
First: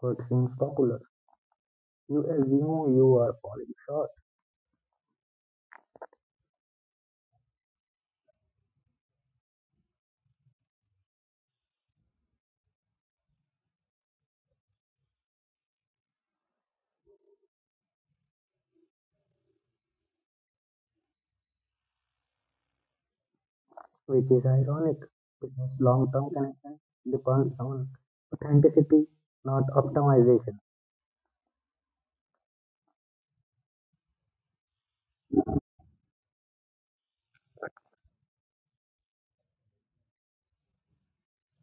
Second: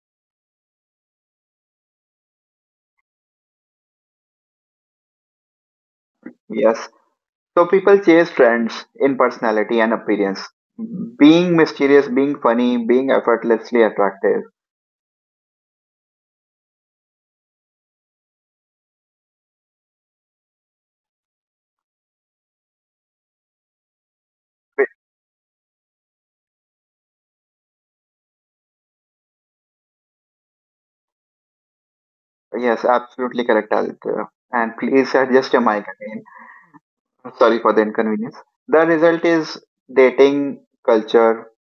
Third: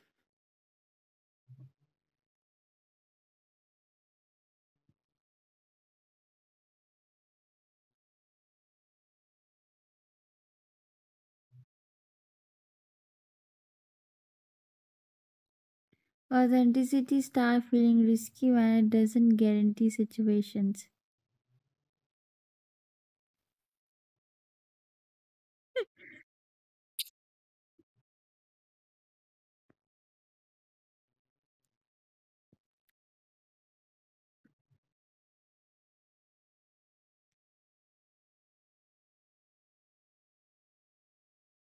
[SPEAKER 3] what seems popular, you assume you are falling short,
[SPEAKER 1] Yes, so people chase trends in personality and appearance. Being mysterious, being funny, being effortlessly attractive.
[SPEAKER 2] Authenticity starts feeling risky when it doesn't guarantee situations.
[SPEAKER 3] which is ironic because long term connection depends on authenticity, not optimization.
[SPEAKER 1] Yes, absolutely correct, Aditya. And please adjust your mic again. Sorry for the inconvenience. The result is dating culture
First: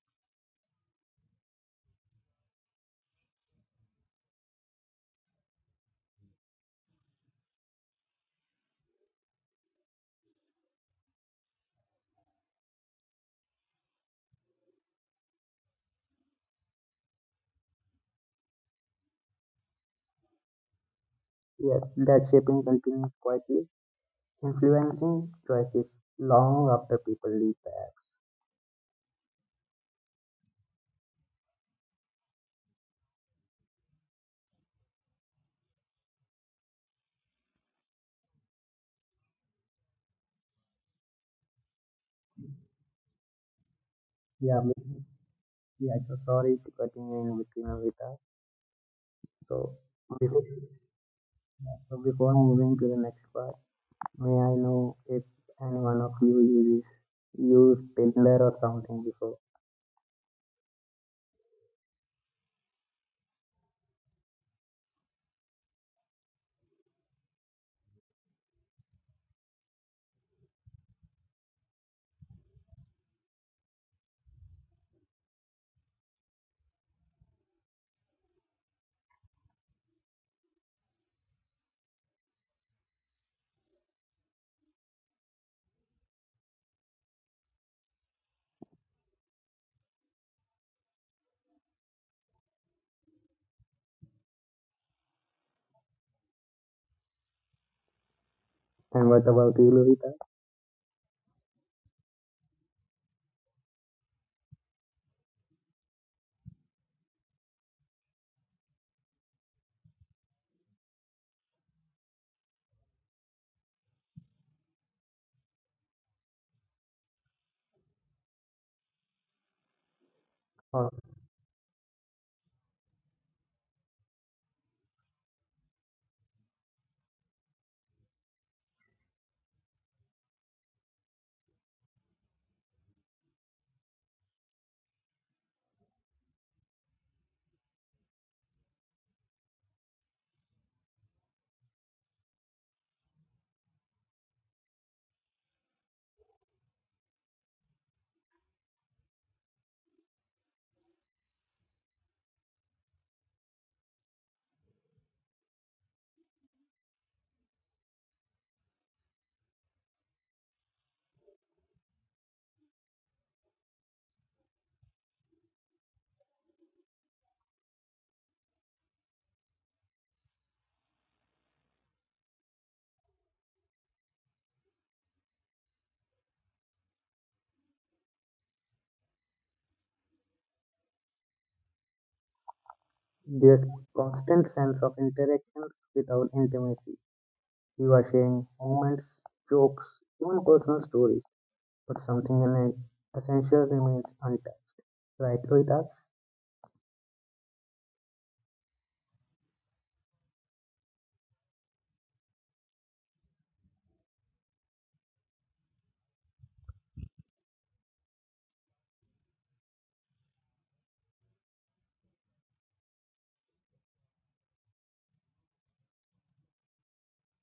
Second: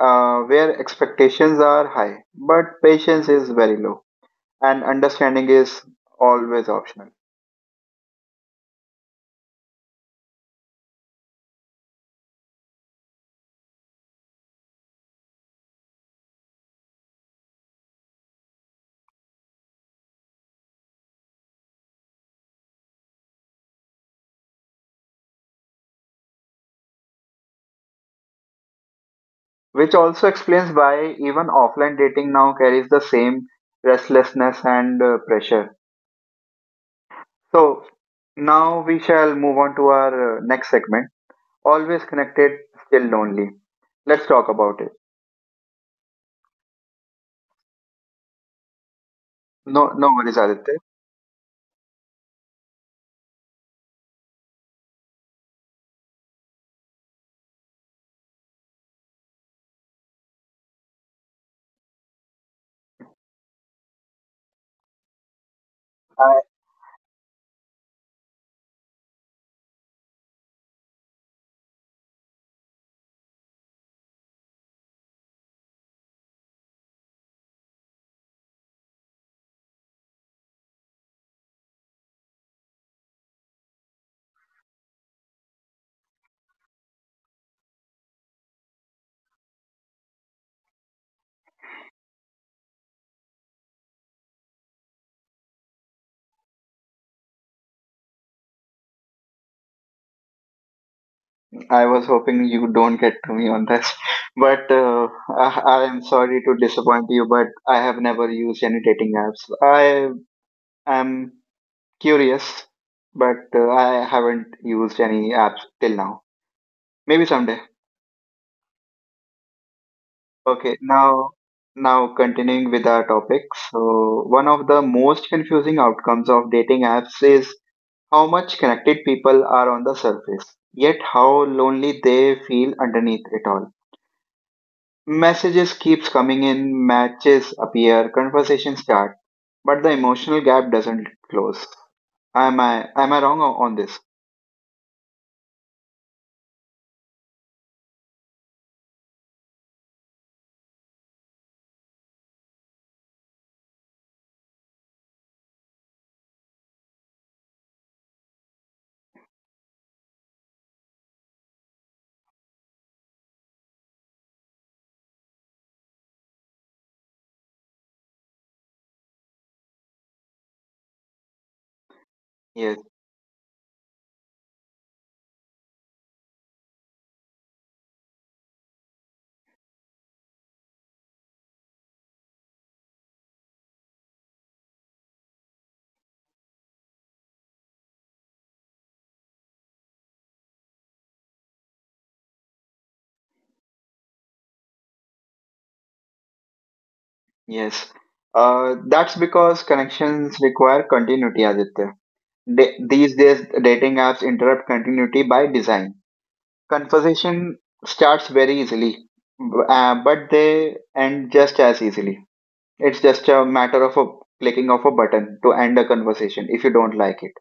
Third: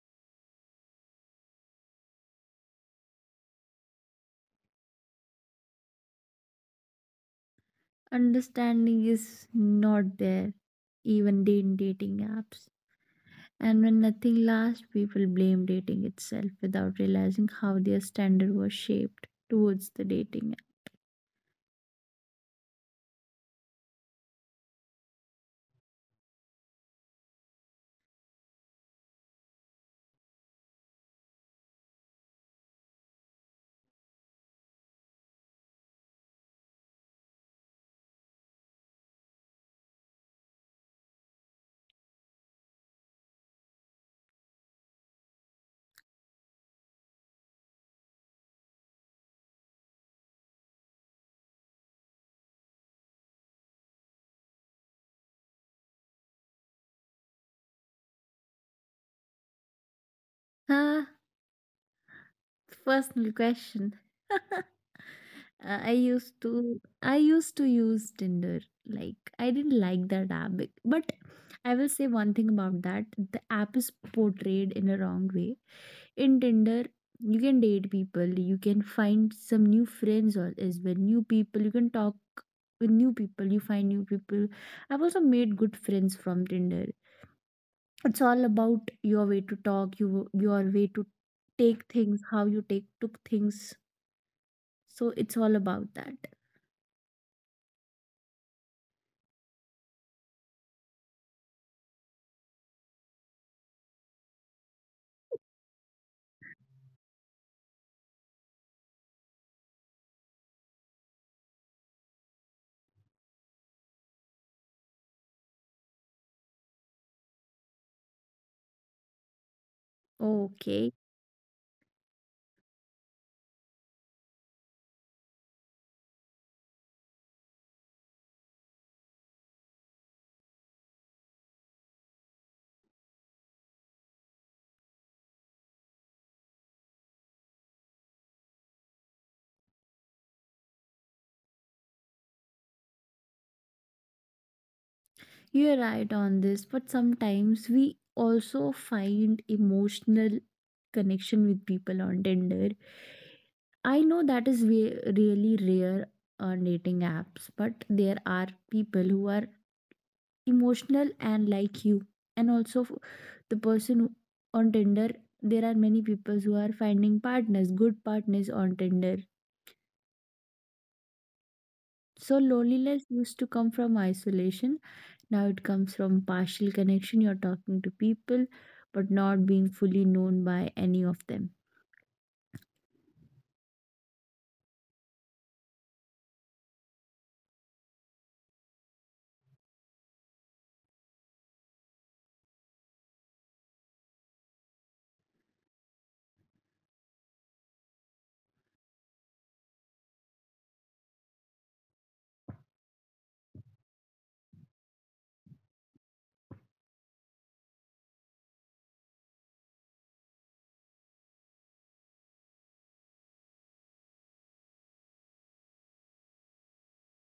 [SPEAKER 1] where expectations are high, but patience is very low, and understanding is always optional.
[SPEAKER 2] Understanding is not there, even in dating apps. And when nothing lasts, people blame dating itself without realizing how their standard was shaped towards the dating app.
[SPEAKER 3] Yes, that shaping continues quietly, influencing choices long after people leave the apps.
[SPEAKER 1] Which also explains why even offline dating now carries the same restlessness and pressure. So now we shall move on to our next segment. Always connected, still lonely. Let's talk
[SPEAKER 3] Yeah,
[SPEAKER 1] about it.
[SPEAKER 3] yeah, so sorry to continue in between Avita. So
[SPEAKER 1] No, no worries,
[SPEAKER 3] before, yeah,
[SPEAKER 1] Aditya.
[SPEAKER 3] so before moving to the next part, may I know if any one of you use Tinder or something before?
[SPEAKER 2] Ah, personal question. [LAUGHS] I used
[SPEAKER 1] I,
[SPEAKER 2] to I used to use Tinder. Like I didn't like that app, but I will say one thing about that. The app is portrayed in a wrong way. In Tinder, you can date people, you can find some new friends or as well, new people, you can talk with new people, you find new people. I've also made good friends from Tinder. It's all about your way to talk, your way to take things, how you take took things, so it's all about that.
[SPEAKER 3] And what about you, Lovita?
[SPEAKER 1] I was hoping you don't get to me on this, [LAUGHS] but I am sorry to disappoint you, but I have never used any dating apps. I am curious, but I haven't used any apps till now. Maybe someday. Okay,
[SPEAKER 3] Or
[SPEAKER 2] Okay,
[SPEAKER 1] now continuing with our topic. So one of the most confusing outcomes of dating apps is how much connected people are on the surface, yet how lonely they feel underneath it all. Messages keeps coming in, matches appear, conversations start, but the emotional gap doesn't close. Am I wrong on this?
[SPEAKER 2] you're right on this, but sometimes we also find emotional connection with people on Tinder. I know that is really rare on dating apps, but there are people who are emotional and like you, and also f- the person who- on Tinder. There are many people who are finding partners, good partners on Tinder. So
[SPEAKER 1] Yes,
[SPEAKER 2] loneliness used to come from isolation. Now it comes from partial connection. You're talking to people, but not being fully known by any of them.
[SPEAKER 3] just constant sense of interaction without intimacy. You are sharing moments, jokes, even personal stories, but something in it essential remains untouched. Right, Lovita?
[SPEAKER 1] yes. That's because connections require continuity, Aditya. These days, dating apps interrupt continuity by design. Conversation starts very easily, but they end just as easily. It's just a matter of a clicking of a button to end a conversation if you don't like it.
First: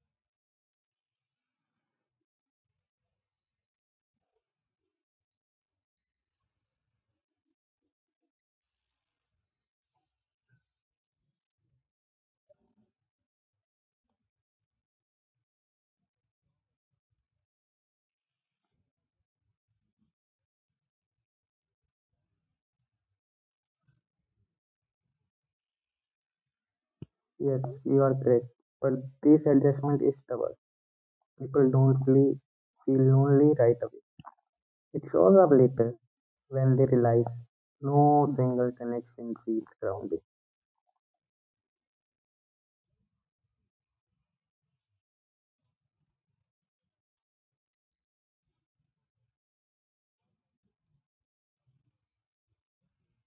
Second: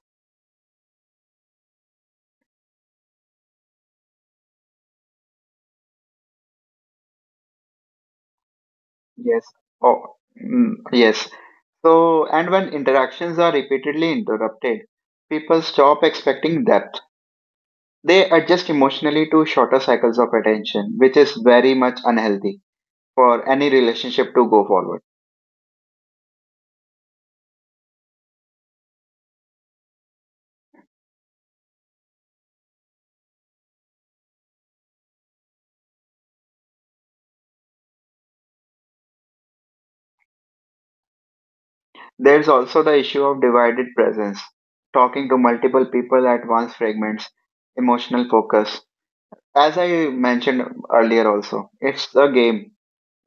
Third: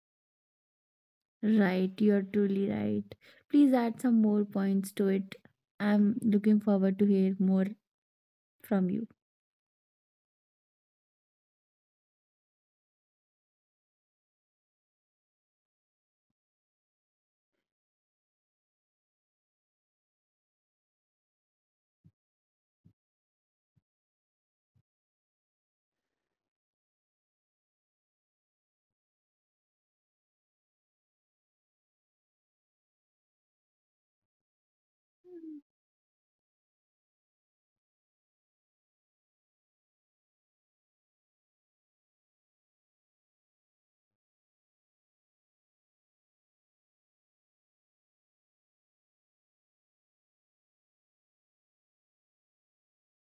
[SPEAKER 2] Right, you're truly right. Please add some more points to it. I'm looking forward to hear more from you.
[SPEAKER 1] Yes. Oh, yes. So, and when interactions are repeatedly interrupted, people stop expecting depth. They adjust emotionally to shorter cycles of attention, which is very much unhealthy for any relationship to go forward.
[SPEAKER 3] Yes, you are correct. But this adjustment is stubborn. People don't feel lonely right away. It shows up later when they realize no single connection feels grounding.
[SPEAKER 1] There's also the issue of divided presence, talking to multiple people at once fragments, emotional focus. As I mentioned earlier also, it's a game.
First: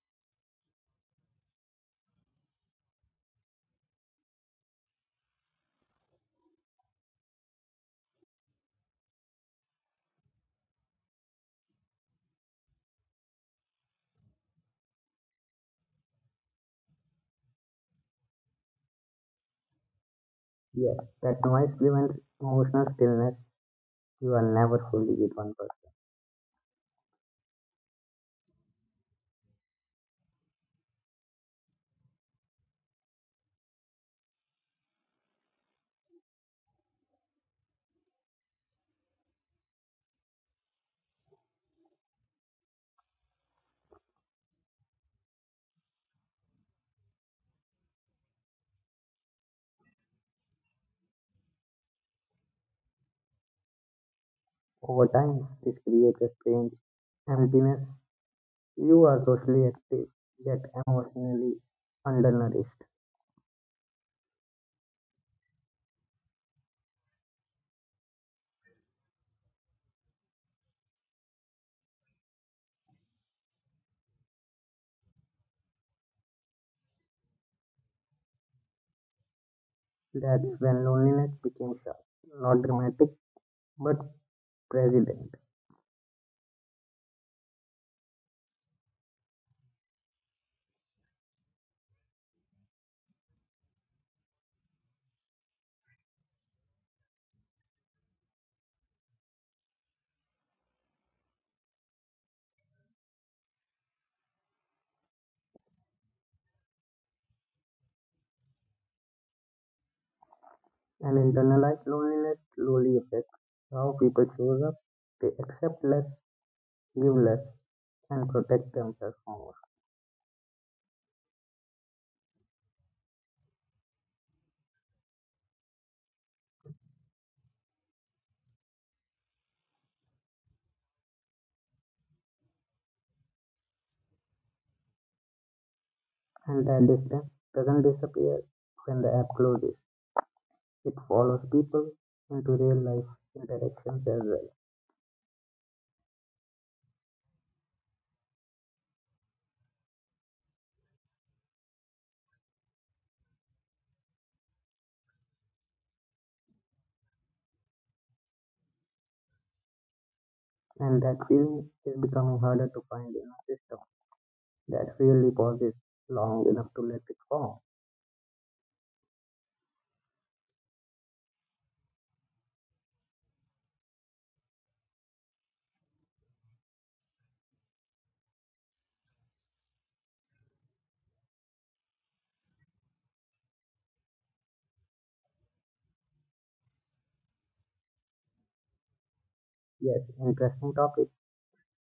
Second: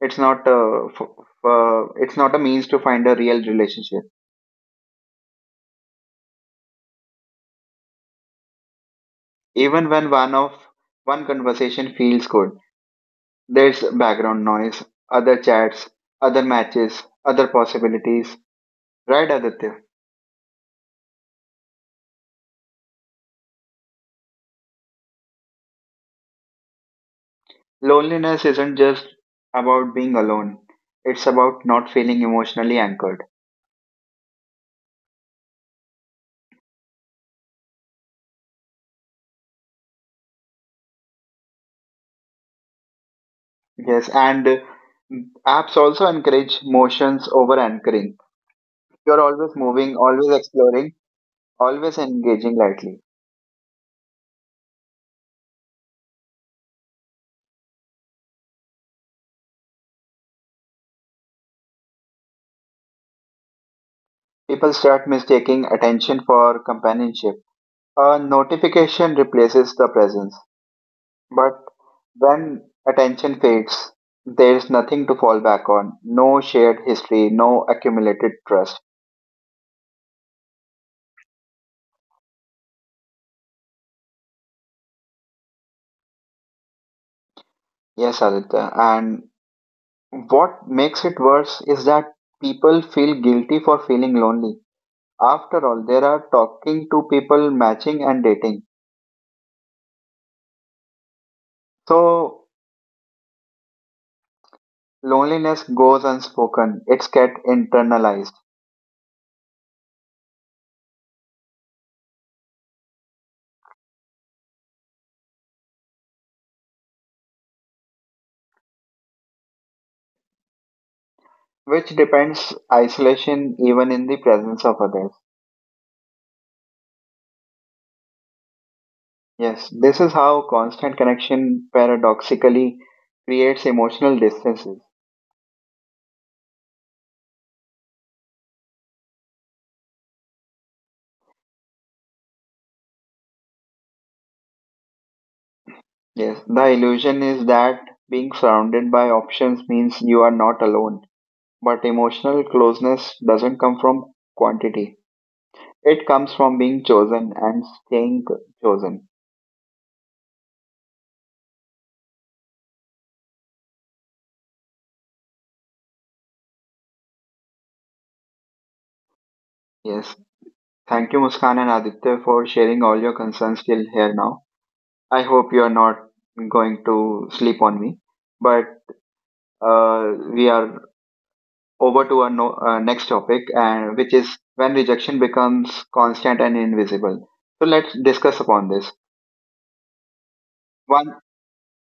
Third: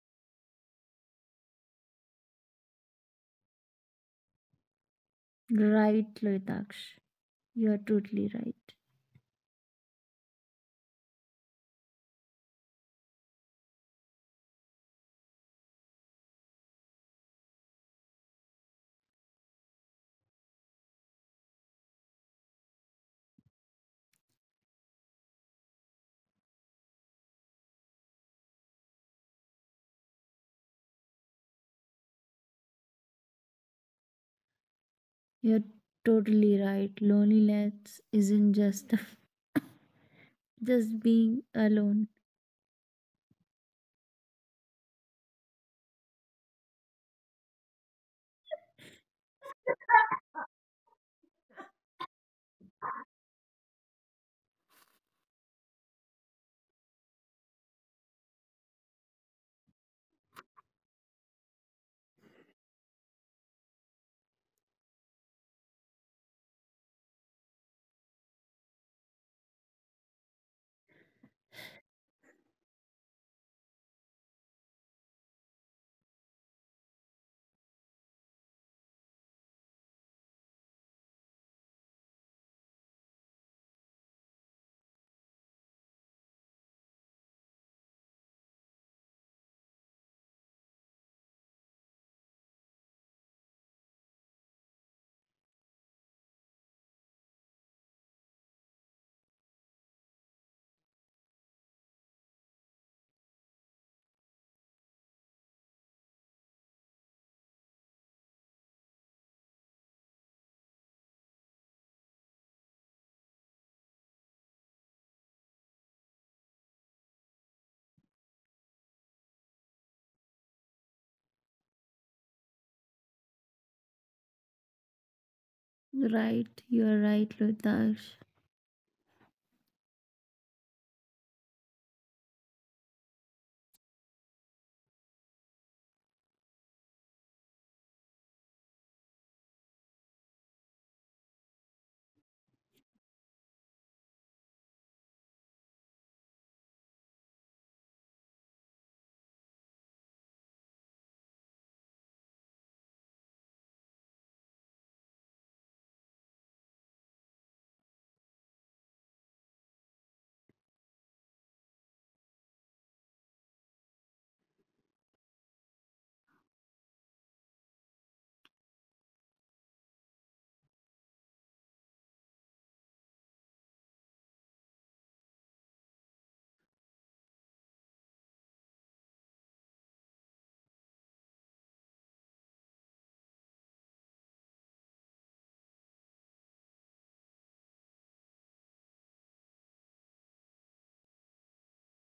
[SPEAKER 1] It's not a, f- it's not a means to find a real relationship.
[SPEAKER 2] Right, Loitaksh. You're totally right.
[SPEAKER 1] Even when one conversation feels good, there's background noise, other chats, other matches, other possibilities. Right, Aditya?
[SPEAKER 3] Yes, that noise prevents emotional stillness. You are never fully with one person.
[SPEAKER 1] Loneliness isn't just about being alone. It's about not feeling emotionally anchored.
[SPEAKER 2] You're totally right. Loneliness isn't just [LAUGHS] just being alone.
[SPEAKER 1] Yes, and apps also encourage motions over anchoring. You're always moving, always exploring, always engaging lightly.
[SPEAKER 3] Over time, this creates a strange emptiness. You are socially active, yet emotionally undernourished.
[SPEAKER 1] People start mistaking attention for companionship. A notification replaces the presence. But when attention fades, there's nothing to fall back on. No shared history, no accumulated trust.
[SPEAKER 3] That's when loneliness became sharp, not dramatic, but president.
[SPEAKER 1] Yes, Aditya. And what makes it worse is that people feel guilty for feeling lonely. After all, there are talking to people, matching, and dating. So loneliness goes unspoken, it's get internalized,
[SPEAKER 3] And internalized loneliness slowly affects how people shows up. They accept less, give less, and protect themselves more.
[SPEAKER 1] which depends isolation even in the presence of others.
[SPEAKER 2] Right, you're right, Loitaksh.
[SPEAKER 1] Yes, this is how constant connection paradoxically creates emotional distances.
[SPEAKER 3] And that distance doesn't disappear when the app closes. It follows people into real life interactions as well.
[SPEAKER 1] Yes, the illusion is that being surrounded by options means you are not alone, but emotional closeness doesn't come from quantity. It comes from being chosen and staying chosen.
[SPEAKER 3] And that feeling is becoming harder to find in a system that really pauses long enough to let it form.
[SPEAKER 1] Yes. Thank you, Muskan and Aditya, for sharing all your concerns till here now. I hope you are not going to sleep on me. But we are over to our no, next topic, and which is when rejection becomes constant and invisible. So let's discuss upon this.
[SPEAKER 3] Yes, interesting topic.
[SPEAKER 1] One,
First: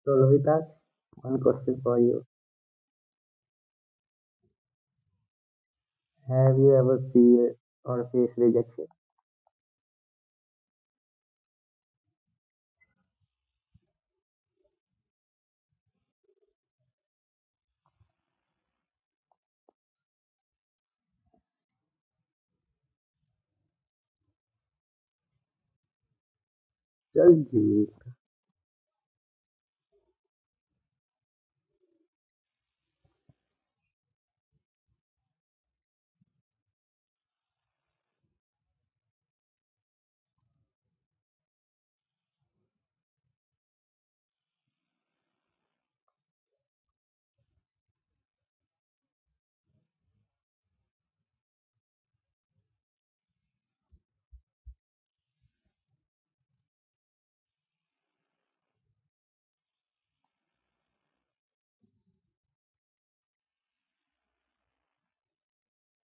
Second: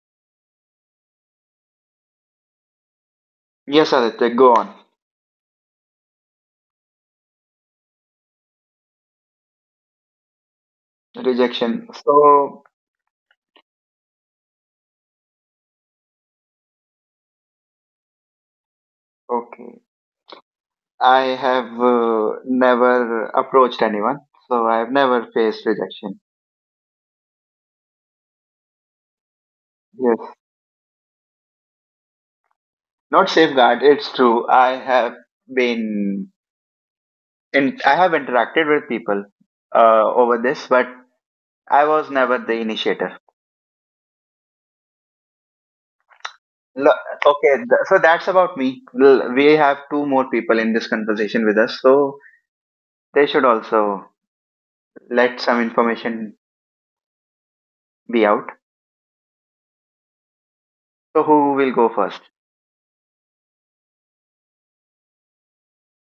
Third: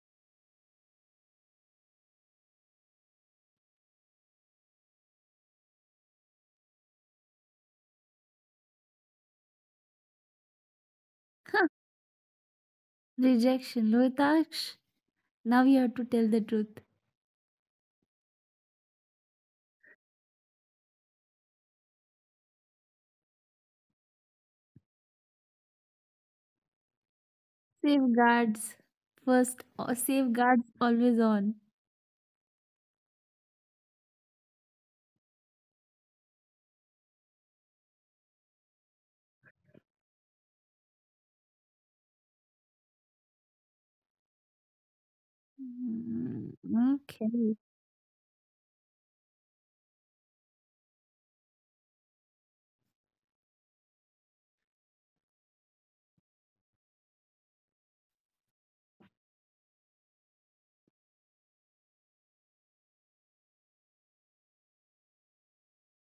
[SPEAKER 3] So, Lohitas, one question for you.
[SPEAKER 1] yes, Aditya, go on.
[SPEAKER 3] Have you ever feared or faced rejection?
[SPEAKER 1] Rejection.
[SPEAKER 2] [LAUGHS]
[SPEAKER 1] So,
[SPEAKER 2] Rejection, Loitaksh. Now you have to tell the truth.
[SPEAKER 1] okay. I have never approached anyone, so I have never faced rejection.
[SPEAKER 3] Joji,
[SPEAKER 2] Safeguards first, or safeguards always on.
[SPEAKER 1] Not safeguard. It's true. I have been in. I have interacted with people over this, but I was never the initiator.
[SPEAKER 2] Mm.
[SPEAKER 1] Lo- okay,
[SPEAKER 2] Okay.
[SPEAKER 1] th- so that's about me. We have two more people in this conversation with us, so they should also let some information be out. So who will go first?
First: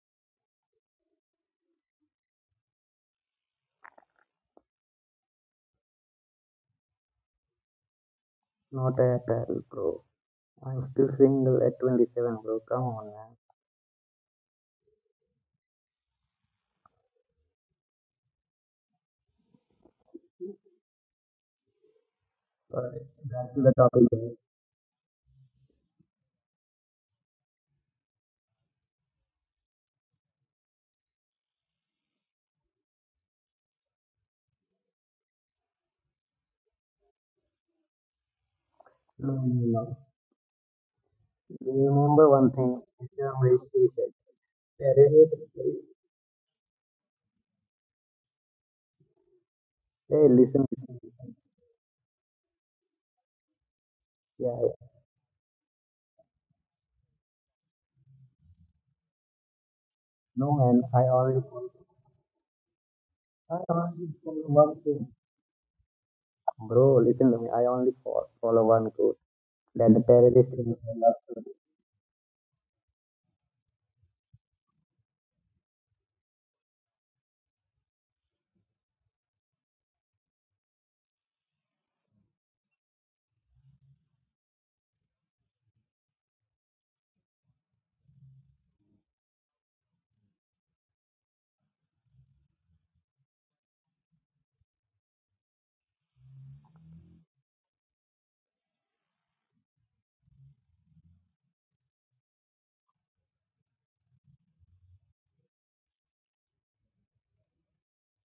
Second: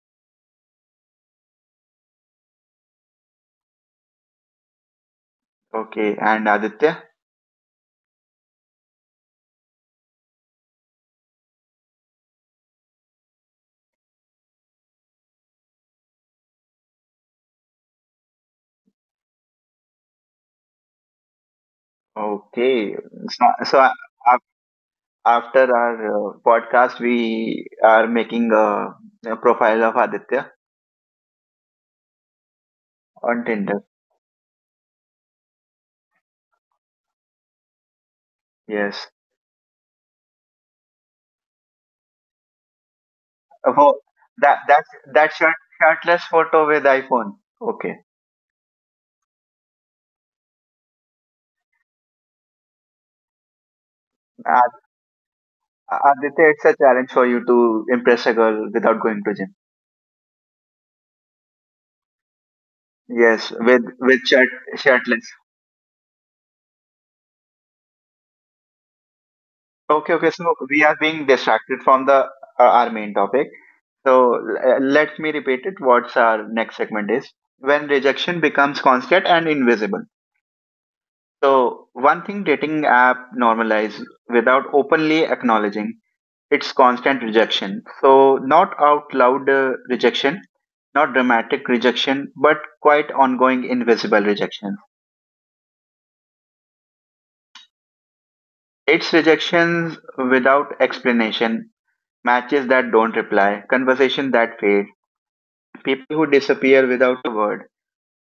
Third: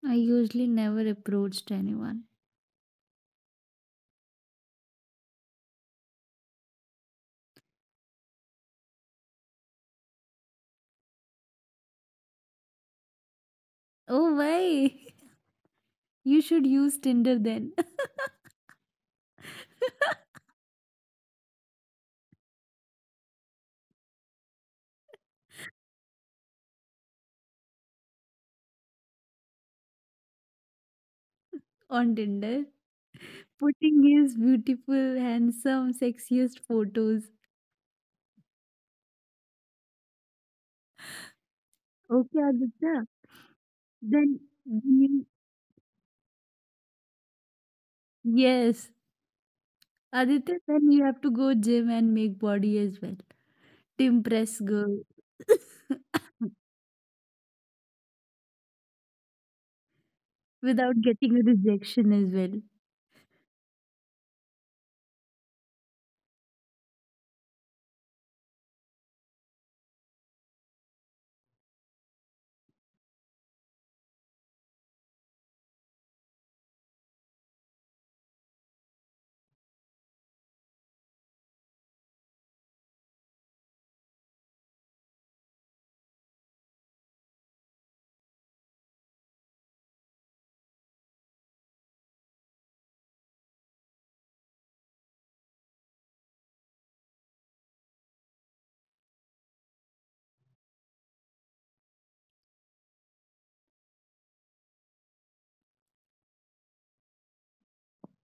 [SPEAKER 2] I usually never approached anyone.
[SPEAKER 1] Okay, and Aditya.
[SPEAKER 3] not at all, bro. I'm still single at 27, bro. Come on, man.
[SPEAKER 2] Oh, why? [LAUGHS] You should use Tinder then. [LAUGHS]
[SPEAKER 3] But
[SPEAKER 1] Okay, so,
[SPEAKER 3] back to the
[SPEAKER 1] so a-
[SPEAKER 3] topic, guys.
[SPEAKER 1] af- after our podcast, we are making a profile of Aditya
[SPEAKER 2] On Tinder,
[SPEAKER 1] on Tinder.
[SPEAKER 2] putting his beautiful, handsome, sexiest photos.
[SPEAKER 1] Yes.
[SPEAKER 3] No, no, no. Remember
[SPEAKER 2] Okay,
[SPEAKER 3] one thing. If
[SPEAKER 2] Aditya.
[SPEAKER 3] you are married, you
[SPEAKER 1] Oh,
[SPEAKER 3] said.
[SPEAKER 2] Then
[SPEAKER 1] that that
[SPEAKER 3] Hey, hey,
[SPEAKER 1] that
[SPEAKER 2] you,
[SPEAKER 1] shirt
[SPEAKER 3] hey,
[SPEAKER 1] shirtless photo with iPhone. Okay.
[SPEAKER 2] yes,
[SPEAKER 3] hey, listen,
[SPEAKER 2] Aditya, then you have
[SPEAKER 3] listen.
[SPEAKER 2] to go gym and make body as well to
[SPEAKER 3] Yeah,
[SPEAKER 2] impress
[SPEAKER 1] Ad-
[SPEAKER 3] yeah.
[SPEAKER 2] girl.
[SPEAKER 1] Aditya,
[SPEAKER 2] [LAUGHS]
[SPEAKER 1] it's a challenge for you to impress a girl without going to gym.
[SPEAKER 3] No, man. I
[SPEAKER 2] Without
[SPEAKER 3] only
[SPEAKER 2] getting a
[SPEAKER 3] follow.
[SPEAKER 2] rejection as well.
[SPEAKER 1] Yes,
[SPEAKER 3] I
[SPEAKER 1] with
[SPEAKER 3] only
[SPEAKER 1] with shirt
[SPEAKER 3] follow one thing.
[SPEAKER 1] shirtless.
[SPEAKER 3] Bro, listen to me. I only follow one code. That the
[SPEAKER 1] Okay, okay. So
[SPEAKER 3] terrorist is
[SPEAKER 1] we
[SPEAKER 3] my
[SPEAKER 1] are
[SPEAKER 3] love
[SPEAKER 1] being
[SPEAKER 3] story.
[SPEAKER 1] distracted from the our main topic. So let me repeat it. What's our next segment is when rejection becomes constant and invisible. So one thing dating app normalize without openly acknowledging. It's constant rejection. So, not out loud rejection, not dramatic rejection, but quite ongoing invisible rejection. It's rejections without explanation, matches that don't reply, conversation that fade, people who disappear without a word.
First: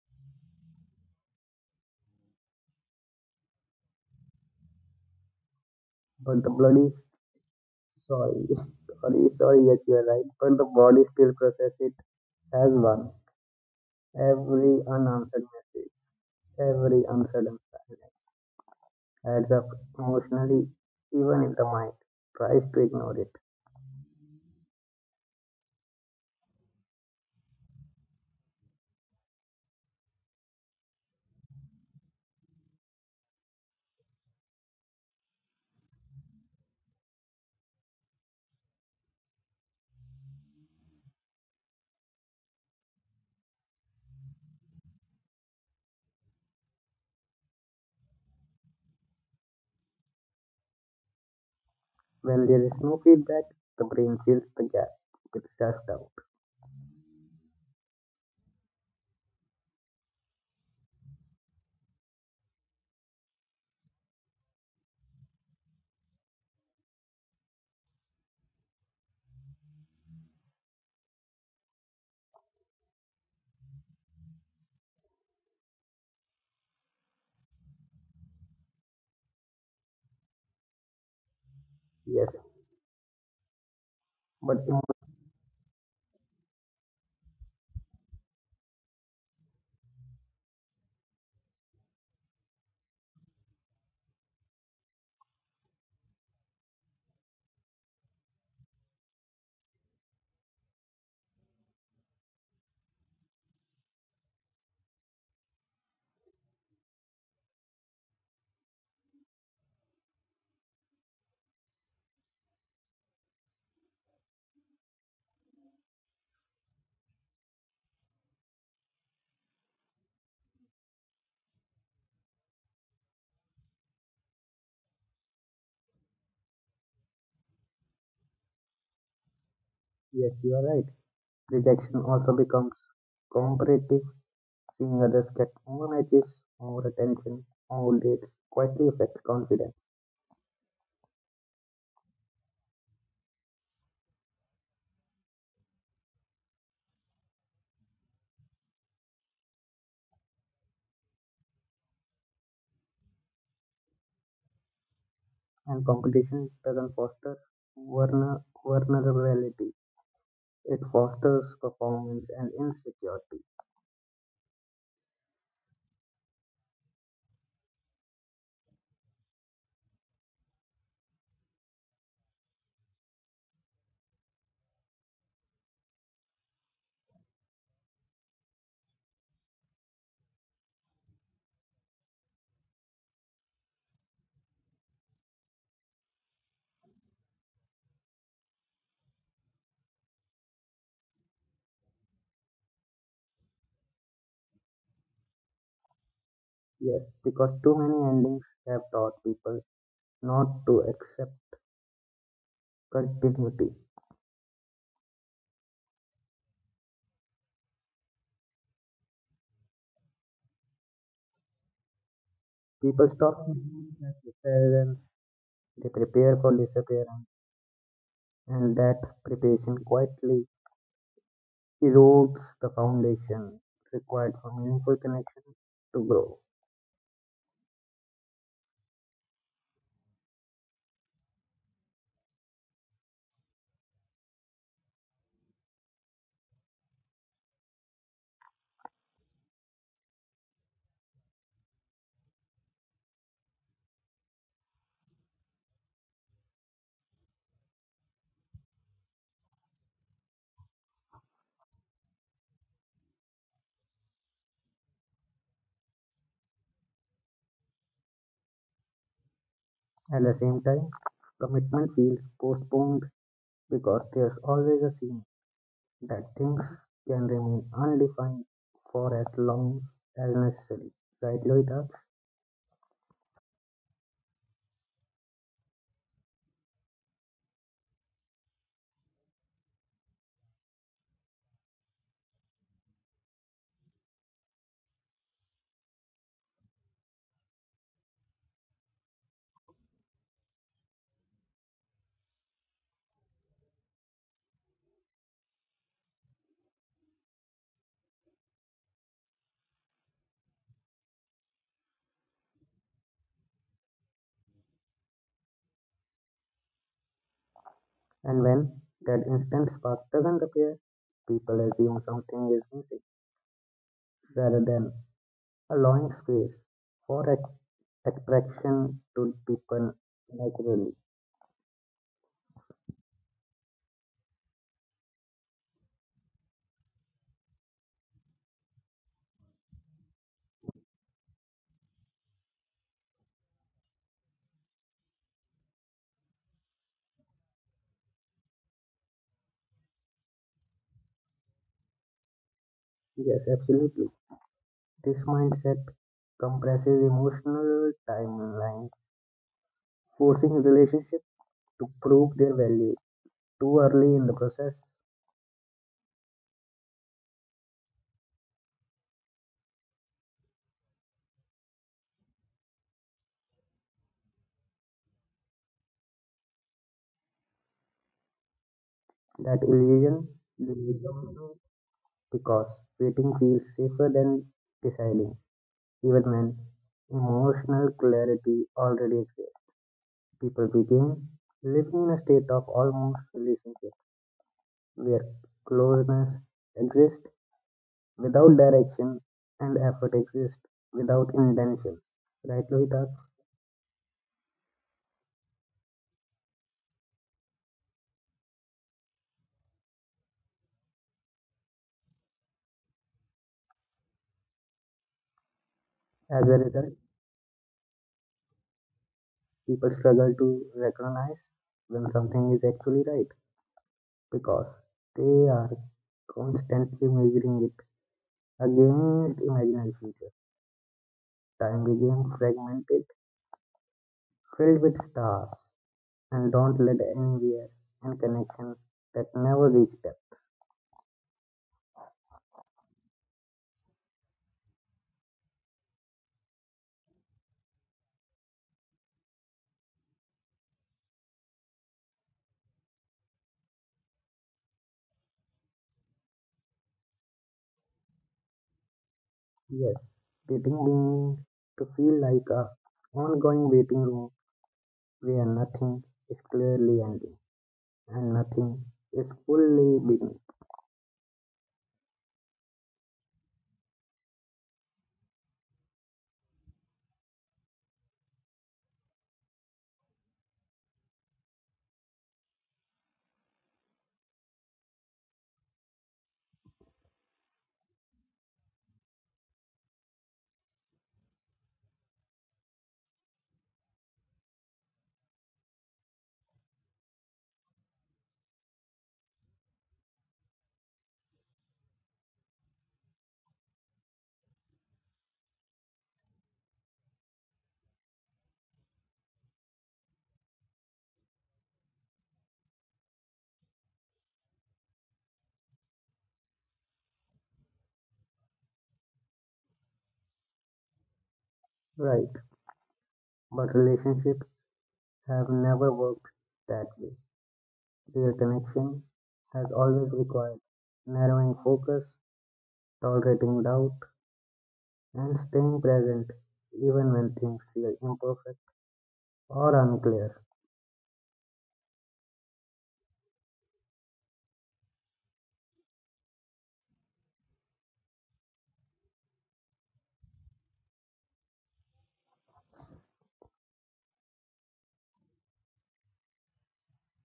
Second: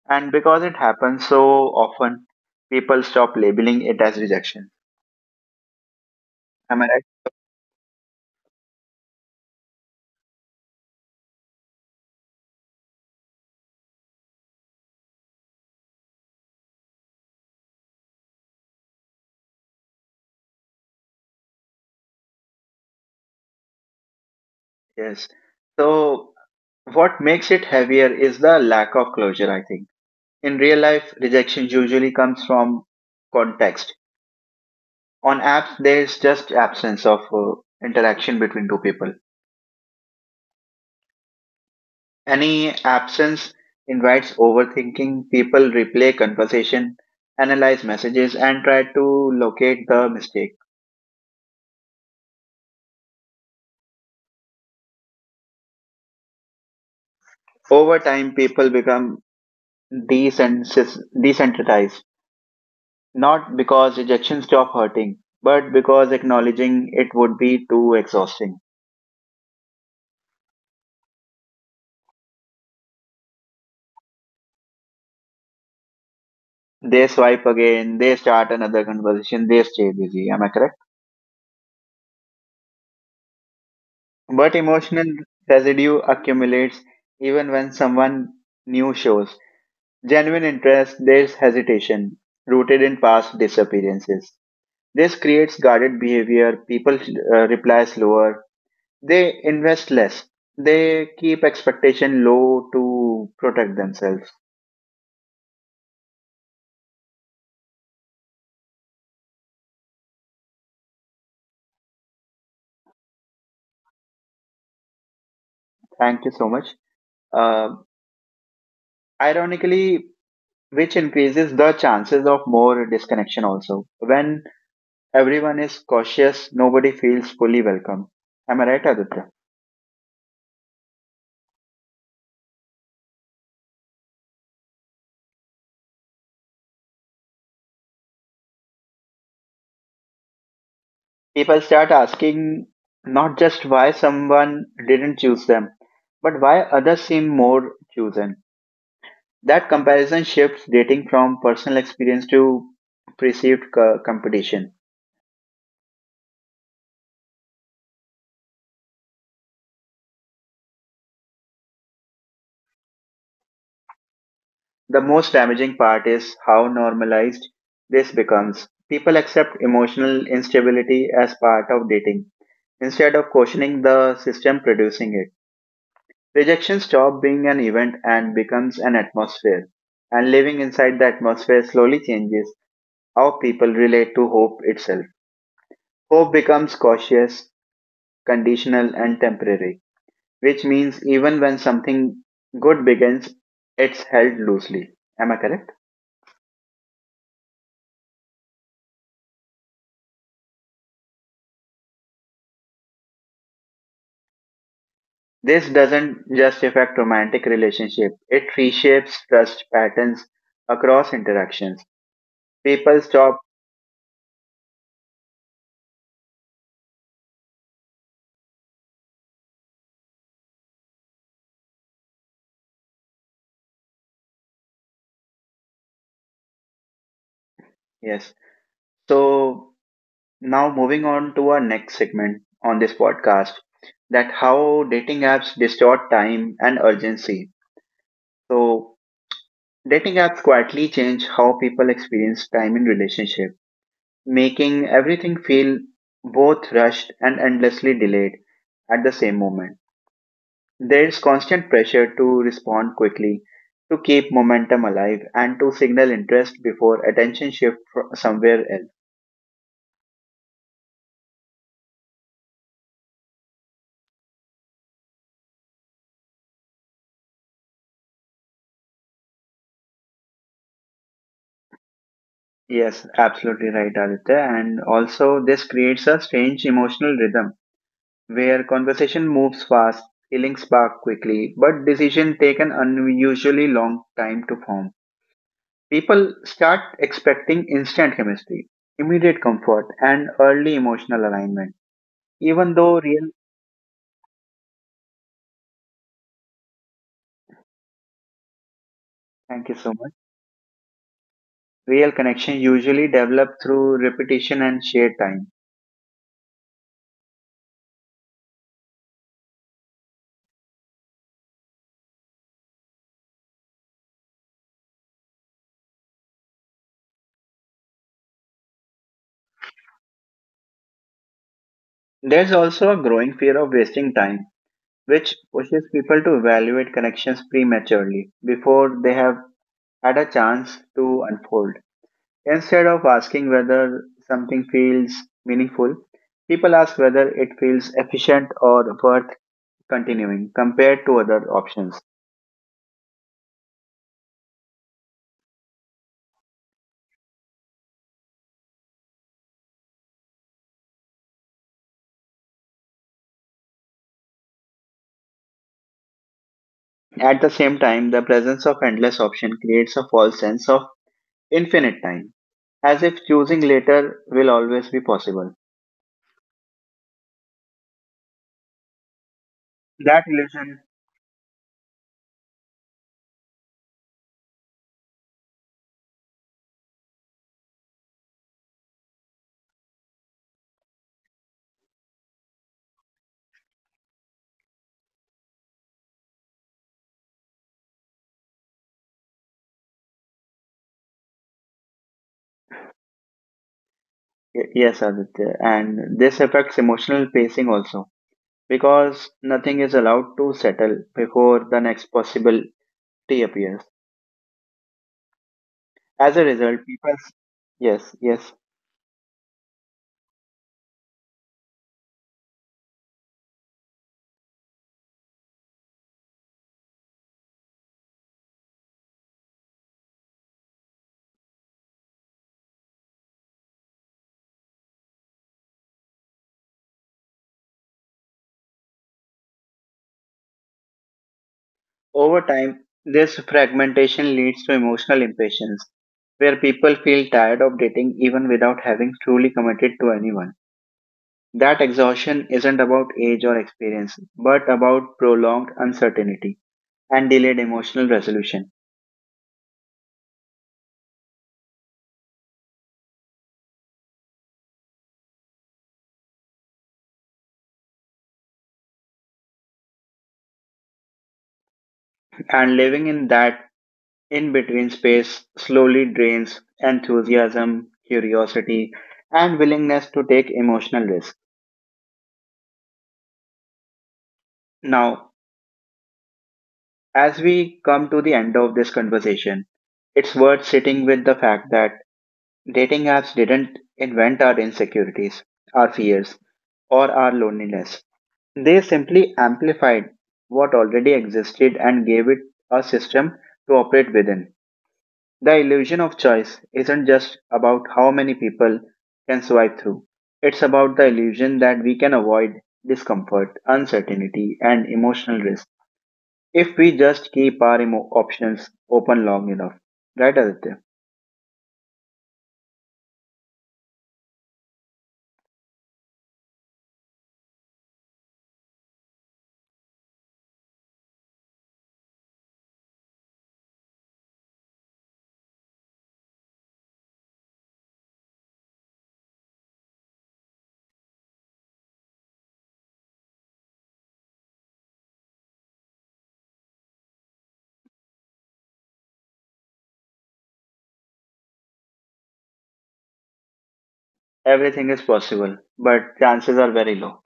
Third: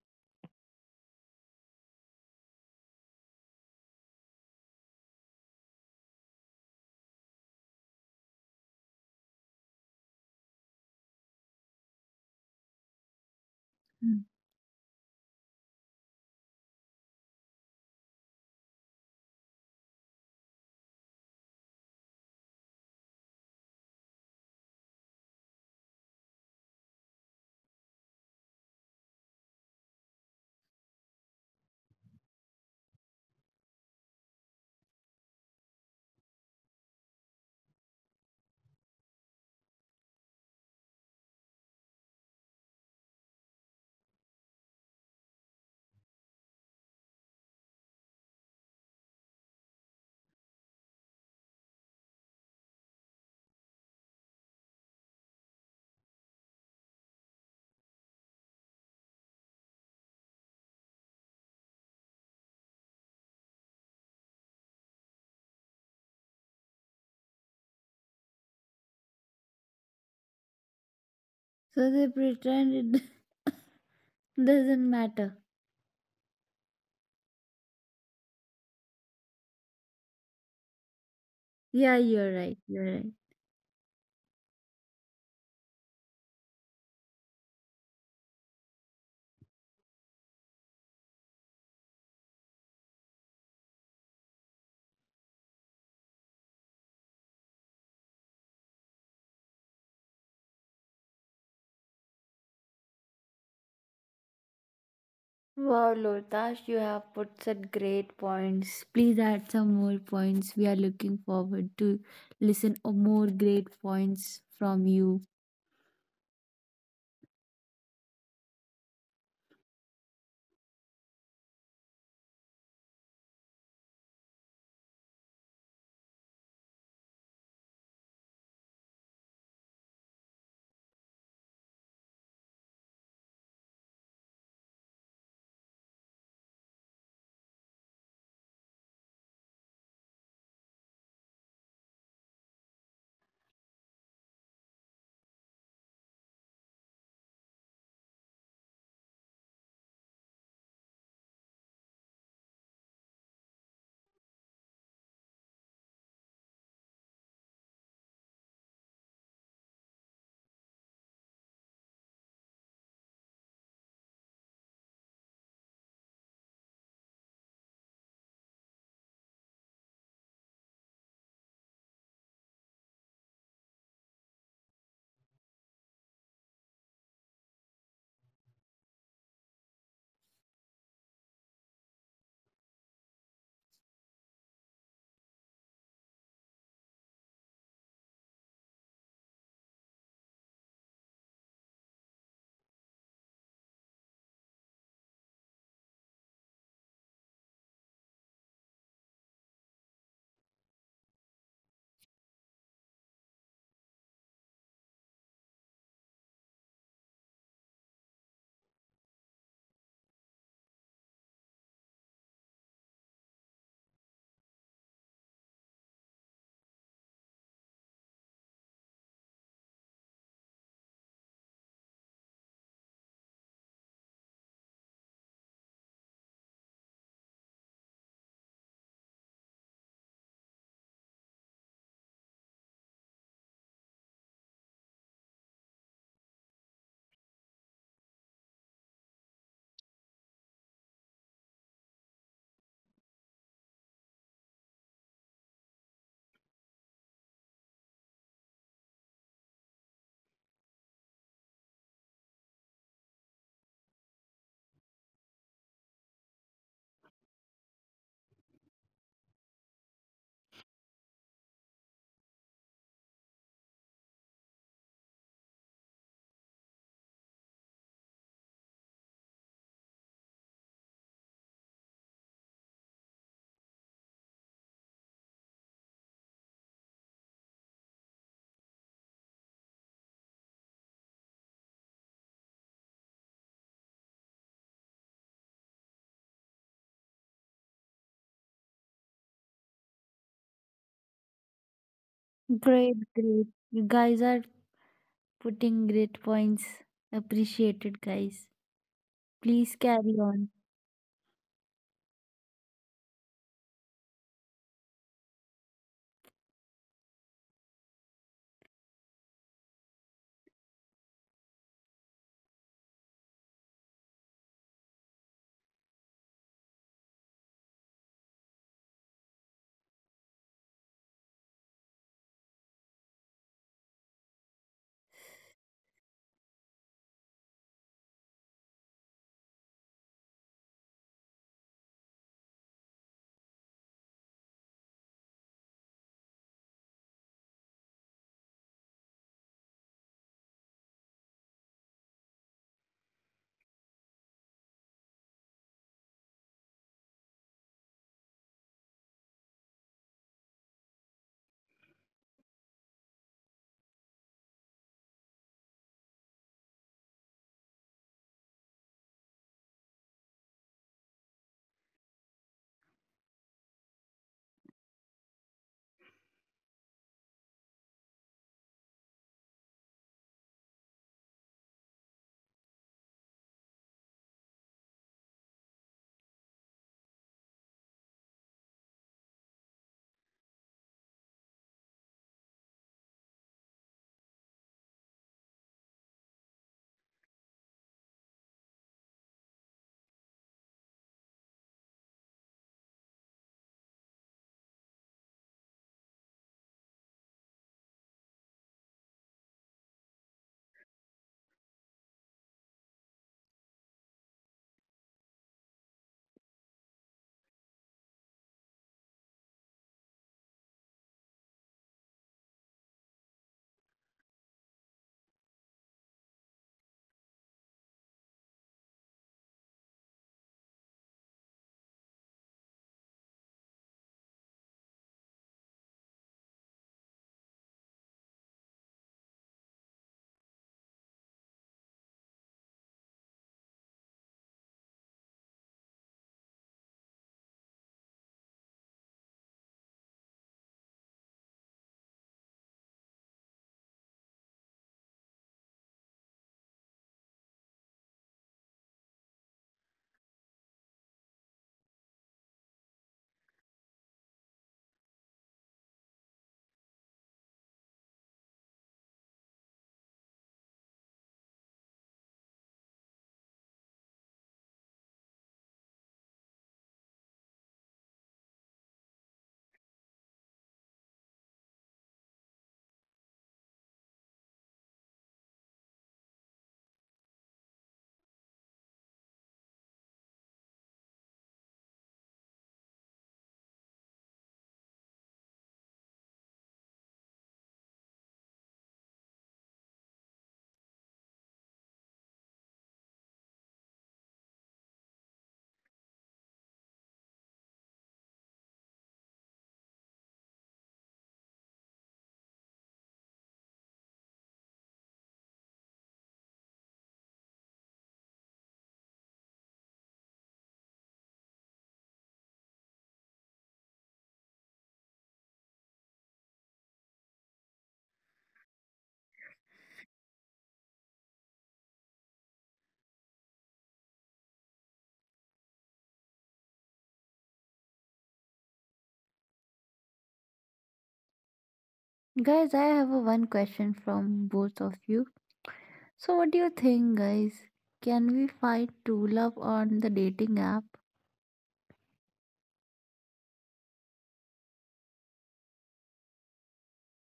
[SPEAKER 1] And because it happens so often, people stop labeling it as rejection.
[SPEAKER 3] But the
[SPEAKER 1] Am I
[SPEAKER 3] bloody
[SPEAKER 1] right?
[SPEAKER 3] sorry, [LAUGHS] sorry. Yes, you are right. But the body still process it as one.
[SPEAKER 2] Mm.
[SPEAKER 3] Every unanswered message, every unsaid silence adds up emotionally, even if the mind tries to ignore it.
[SPEAKER 1] Yes. So, what makes it heavier is the lack of closure, I think. In real life, rejection usually comes from context. On apps, there's just absence of interaction between two people. Any absence invites overthinking. People replay conversation, analyze messages, and try to locate the mistake.
[SPEAKER 3] When there is no feedback, the brain fills the gap with self doubt.
[SPEAKER 1] Over time, people become desensitized, not because rejection stop hurting, but because acknowledging it would be too exhausting.
[SPEAKER 2] So they pretend it [LAUGHS] doesn't matter.
[SPEAKER 1] They swipe again, they start another conversation, they stay busy. Am I correct?
[SPEAKER 2] Yeah,
[SPEAKER 3] Yes,
[SPEAKER 2] you're right. You're right.
[SPEAKER 1] But
[SPEAKER 3] but emo-
[SPEAKER 1] emotional residue accumulates even when someone new shows. Genuine interest, there's hesitation, rooted in past disappearances. This creates guarded behavior, people reply slower, they invest less, they keep expectation low to protect themselves.
[SPEAKER 2] Wow, Lotash, you have put such great points. Please add some more points. We are looking forward to listen or more great points from you.
[SPEAKER 1] Thank you so much. Uh, Ironically, which increases the chances of more disconnection also. When everyone is cautious, nobody feels fully welcome. Am I right, Aditya?
[SPEAKER 3] yes, you are right. Rejection also becomes comparative. Seeing others get more matches, more attention, more dates quietly affects confidence,
[SPEAKER 1] People start asking not just why someone didn't choose them, but why others seem more chosen. That comparison shifts dating from personal experience to perceived competition.
[SPEAKER 3] and competition doesn't foster vulnerability. It fosters performance and insecurity.
[SPEAKER 1] The most damaging part is how normalized this becomes. People accept emotional instability as part of dating. Instead of questioning the system producing it, rejection stops being an event and becomes an atmosphere. And living inside the atmosphere slowly changes how people relate to hope itself. Hope becomes cautious, conditional, and temporary, which means even when something good begins, it's held loosely. Am I correct?
[SPEAKER 3] Yes, because too many endings have taught people not to accept continuity.
[SPEAKER 1] This doesn't just affect romantic relationship, it reshapes trust patterns across interactions. People
[SPEAKER 3] People
[SPEAKER 1] stop,
[SPEAKER 3] stop believing that disappearance, they prepare for disappearance, and that preparation quietly erodes the foundation required for meaningful connections to grow.
[SPEAKER 1] yes. So now moving on to our next segment on this podcast that how dating apps distort time and urgency. So dating apps quietly change how people experience time in relationship, making everything feel both rushed and endlessly delayed at the same moment. There is constant pressure to respond quickly, to keep momentum alive and to signal interest before attention shifts somewhere else.
[SPEAKER 3] At the same time, commitment feels postponed because there's always a scene that things can remain undefined for as long as necessary, right, Loita?
[SPEAKER 1] Yes, absolutely right, Aditya. And also, this creates a strange emotional rhythm where conversation moves fast, feelings spark quickly, but decisions take an unusually long time to form. People start expecting instant chemistry, immediate comfort, and early emotional alignment. Even
[SPEAKER 2] Great,
[SPEAKER 1] though real,
[SPEAKER 2] great. You guys are putting great points. Appreciate it, guys.
[SPEAKER 1] thank
[SPEAKER 2] Please
[SPEAKER 1] you so much,
[SPEAKER 2] carry on.
[SPEAKER 1] real connection usually develop through repetition and shared time.
[SPEAKER 3] And when that instant spark doesn't appear, people assume something is missing rather than allowing space for expression to people naturally.
[SPEAKER 1] There's also a growing fear of wasting time which pushes people to evaluate connections prematurely before they have had a chance to unfold. Instead of asking whether something feels meaningful, people ask whether it feels efficient or worth continuing compared to other options.
[SPEAKER 3] Yes, absolutely. This mindset compresses emotional timelines, forcing relationships to prove their value too early in the process.
[SPEAKER 1] At the same time, the presence of endless option creates a false sense of infinite time, as if choosing later will always be possible.
[SPEAKER 3] That
[SPEAKER 1] That
[SPEAKER 3] illusion
[SPEAKER 1] illusion.
[SPEAKER 3] because waiting feels safer than deciding, even when emotional clarity already exists. People begin living in a state of almost relationship where closeness exists without direction and effort exists without intentions. Right, Lohita?
[SPEAKER 1] Yes, Aditya, and this affects emotional pacing also because nothing is allowed to settle before the next possibility appears. As
[SPEAKER 3] As
[SPEAKER 1] a
[SPEAKER 3] a
[SPEAKER 1] result,
[SPEAKER 3] result,
[SPEAKER 1] people. Yes, yes.
[SPEAKER 3] people struggle to recognize when something is actually right because they are constantly measuring it against imaginary future. Time became fragmented, filled with stars and don't led anywhere, and connections that never reached them.
[SPEAKER 1] Over time, this fragmentation leads to emotional impatience, where people feel tired of dating even without having truly committed to anyone. That exhaustion isn't about age or experience, but about prolonged uncertainty and delayed emotional resolution.
[SPEAKER 3] Yes, dating began to feel like a ongoing waiting room where nothing is clearly ending and nothing is fully beginning.
[SPEAKER 1] And living in that in between space slowly drains enthusiasm, curiosity, and willingness to take emotional risks. Now, as we come to the end of this conversation, it's worth sitting with the fact that dating apps didn't invent our insecurities, our fears, or our loneliness. They simply amplified what already existed and gave it a system to operate within. The illusion of choice isn't just about how many people can swipe through. It's about the illusion that we can avoid discomfort, uncertainty, and emotional risk if we just keep our options open long enough. Right, Aditya?
[SPEAKER 3] Right, but relationships have never worked that way. Their connection has always required narrowing focus, tolerating doubt, and staying present even when things feel imperfect or unclear.
[SPEAKER 2] Guys, I have a one question from both of you. So, what do you think, guys? Can we find true love on the dating app?
[SPEAKER 1] Everything is possible, but chances are very low.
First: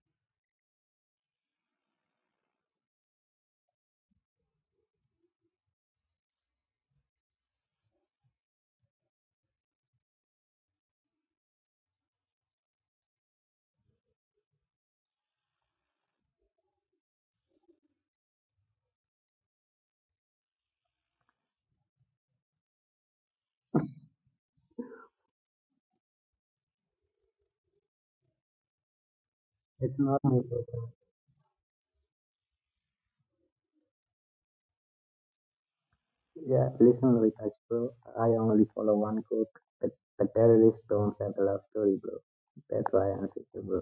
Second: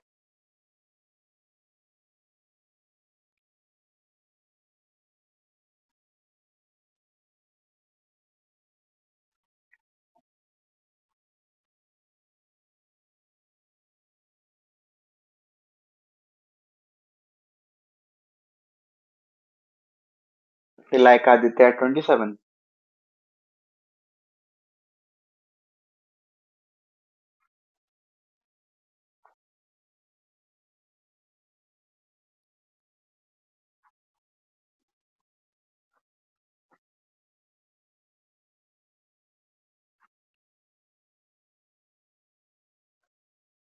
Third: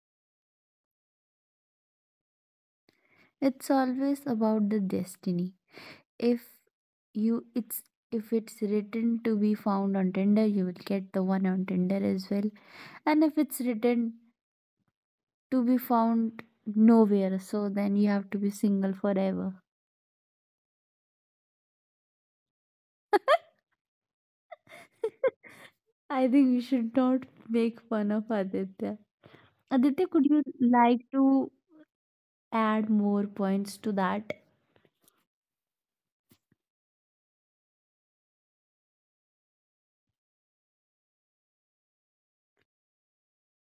[SPEAKER 2] It's always about the destiny. If you, it's if it's written to be found on Tinder, you will get the one on Tinder as well. And if it's written to be found nowhere, so then you have to be single forever.
[SPEAKER 1] Like Aditya at 27.
[SPEAKER 2] [LAUGHS] I think we should not make fun of Aditya.
[SPEAKER 3] It's
[SPEAKER 2] Aditya,
[SPEAKER 3] not
[SPEAKER 2] could
[SPEAKER 3] my
[SPEAKER 2] you
[SPEAKER 3] problem.
[SPEAKER 2] like to add more points to that?
[SPEAKER 3] Yeah, listen, Lohitaj, bro. I only follow one quote. The, the terrorists don't have a love story, bro. That's why I'm such a bro.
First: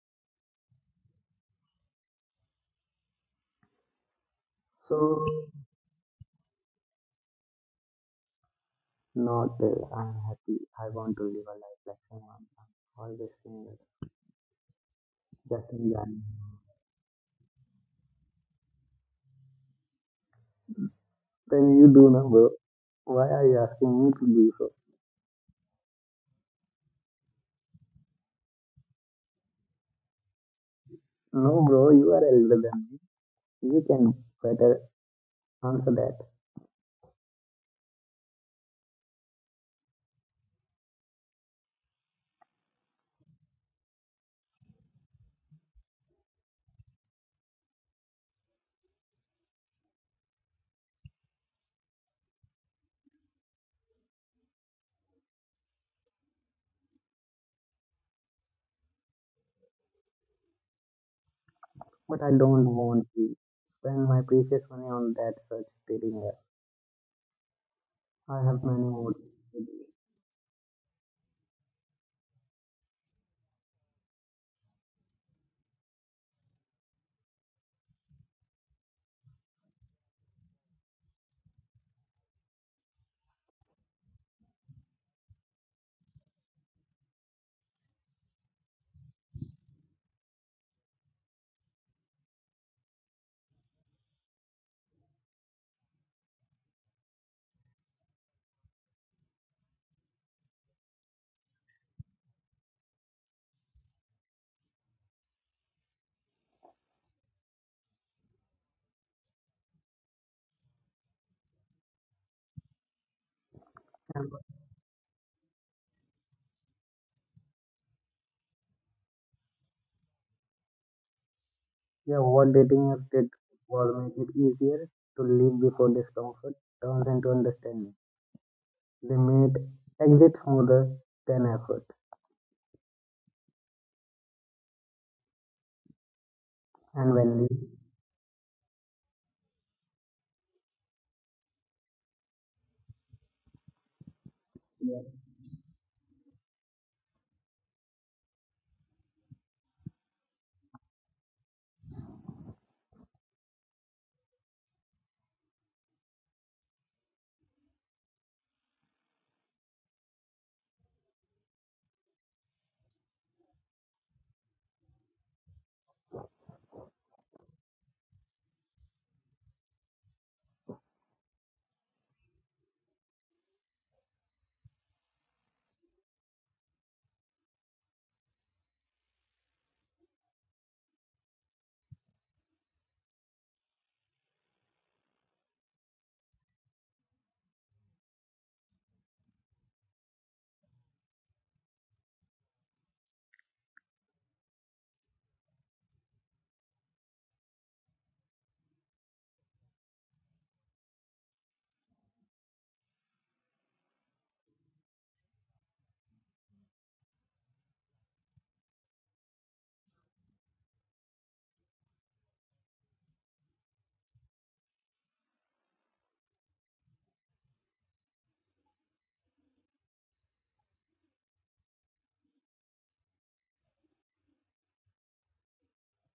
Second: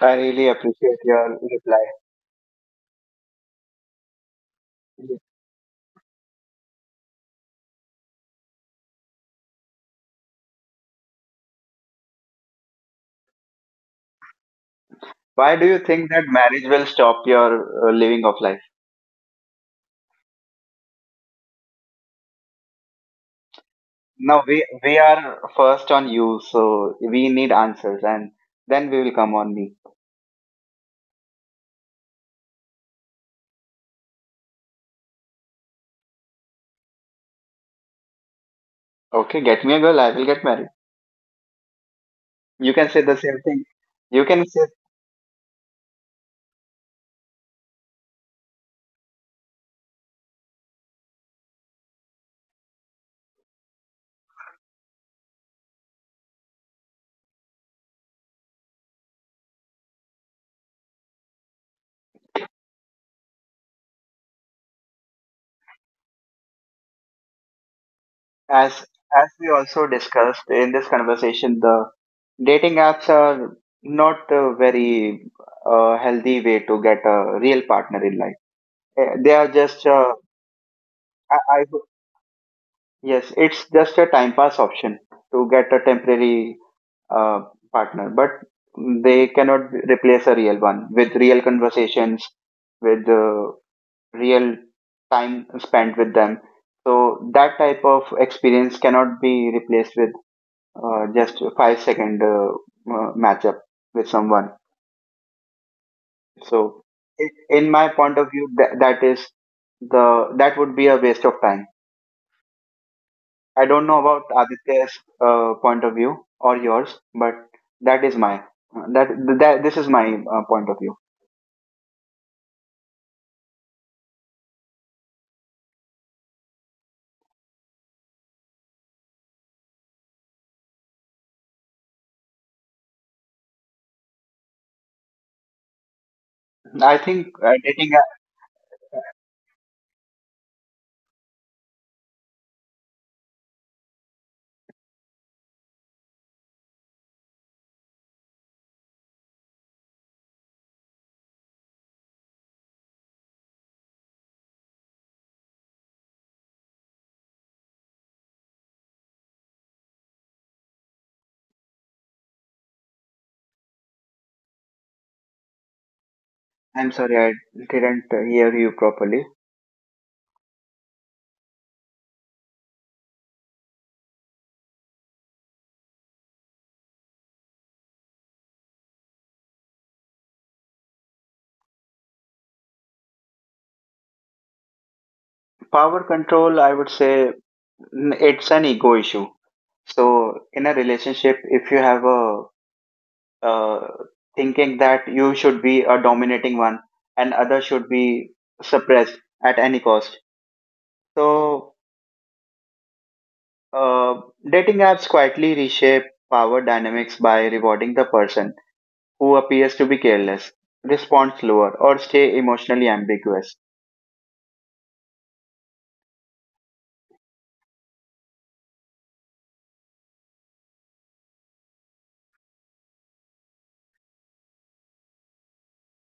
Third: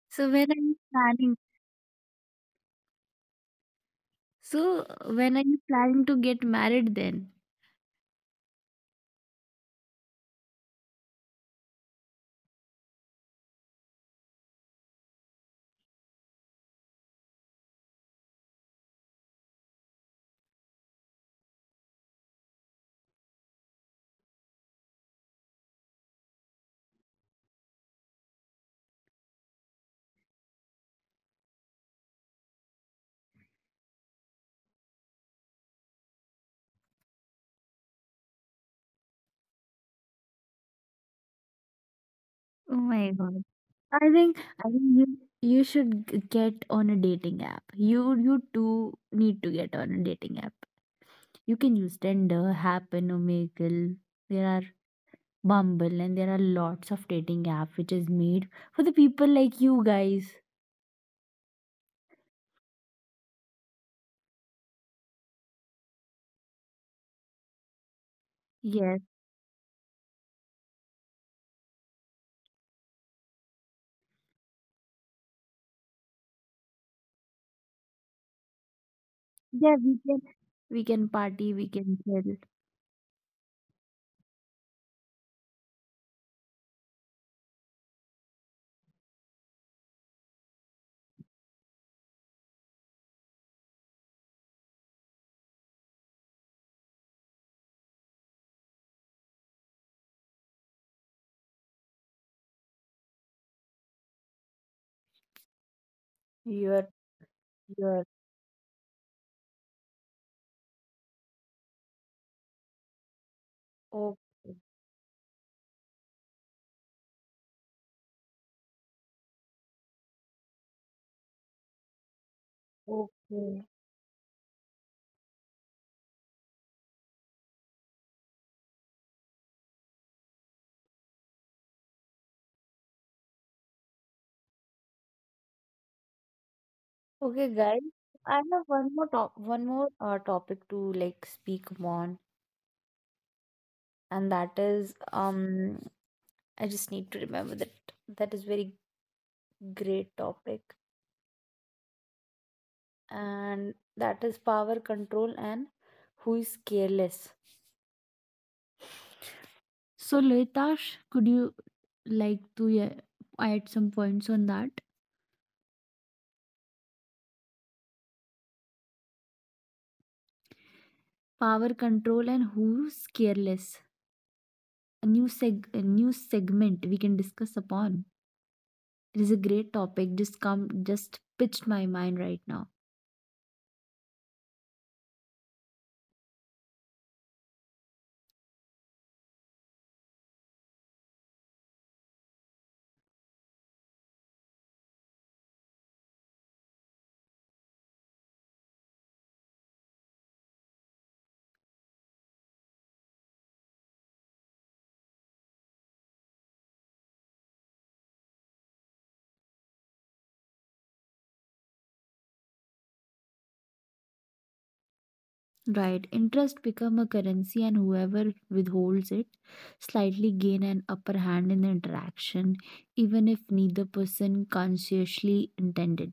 [SPEAKER 1] I
[SPEAKER 2] So
[SPEAKER 1] really
[SPEAKER 2] when are you
[SPEAKER 1] appreciate
[SPEAKER 2] planning
[SPEAKER 1] your reply.
[SPEAKER 2] So,
[SPEAKER 3] So,
[SPEAKER 2] when are you planning to get married then?
[SPEAKER 3] not that I'm happy. I want to live a life like someone. I'm always single.
[SPEAKER 1] Why do
[SPEAKER 3] Just
[SPEAKER 1] you think
[SPEAKER 3] enjoying.
[SPEAKER 1] that marriage will stop your living of life?
[SPEAKER 3] Then you do now, bro. Why are you asking me to
[SPEAKER 1] Now
[SPEAKER 3] do
[SPEAKER 1] we
[SPEAKER 3] so?
[SPEAKER 1] we are first on you, so we need answers, and then we will come on me.
[SPEAKER 3] No, bro, you are elder than me. You can better answer that.
[SPEAKER 1] Okay, get me a girl, I will get married.
[SPEAKER 2] Oh
[SPEAKER 1] You can say
[SPEAKER 2] my
[SPEAKER 1] the
[SPEAKER 2] god.
[SPEAKER 1] same thing.
[SPEAKER 2] I
[SPEAKER 1] You
[SPEAKER 2] think
[SPEAKER 1] can say
[SPEAKER 2] I think you should get on a dating app. You too need to get on a dating app. You can use Tinder, Happen, Omegle. There are Bumble and there are lots of dating app which is made for the people like you guys.
[SPEAKER 3] But I don't want to spend my precious money on that such dating app. I have
[SPEAKER 1] as
[SPEAKER 3] many
[SPEAKER 2] Yes.
[SPEAKER 3] more
[SPEAKER 1] as we
[SPEAKER 3] dating
[SPEAKER 1] also discussed in this conversation, the dating apps are not a very healthy way to get a real partner in life. They are
[SPEAKER 2] Yeah,
[SPEAKER 1] just
[SPEAKER 2] we can party, we
[SPEAKER 1] I
[SPEAKER 2] can chill.
[SPEAKER 1] yes, it's just a time pass option to get a temporary uh, partner, but they cannot replace a real one with real conversations, with real time spent with them. So that type of experience cannot be replaced with just a 5-second matchup with someone. So
[SPEAKER 2] You're
[SPEAKER 1] in my
[SPEAKER 2] you're
[SPEAKER 1] point of view, that, that is the that would be a waste of time. I don't know
[SPEAKER 3] apps.
[SPEAKER 1] about
[SPEAKER 3] And
[SPEAKER 2] okay,
[SPEAKER 1] Aditya's point of view or yours, but that is my that, that this is my point of view.
[SPEAKER 3] yeah, what dating app did
[SPEAKER 2] okay.
[SPEAKER 3] was make it easier to live before discomfort turns into understanding. They made exit smoother than effort.
[SPEAKER 1] I
[SPEAKER 3] And
[SPEAKER 1] think
[SPEAKER 3] when we
[SPEAKER 2] Okay, guys,
[SPEAKER 1] dating.
[SPEAKER 2] I have one more topic to like speak on, and that
[SPEAKER 3] yeah,
[SPEAKER 2] is um, I just need to remember that that is very great topic, and that is power control and who is careless. So, Loitash, could you like to yeah, add some points on that?
[SPEAKER 1] I'm sorry, I didn't hear you properly.
[SPEAKER 2] Power control and who's careless? A new segment we can discuss upon. It is a great topic. Just come, just pitched my mind right now.
[SPEAKER 1] Power control, I would say, it's an ego issue. So in a relationship, if you have a uh, thinking that you should be a dominating one and other should be suppressed at any cost, so uh, dating apps quietly reshape power dynamics by rewarding the person who appears to be careless, respond slower, or stay emotionally ambiguous.
[SPEAKER 2] Right, interest become a currency, and whoever withholds it slightly gain an upper hand in the interaction, even if neither person consciously intended.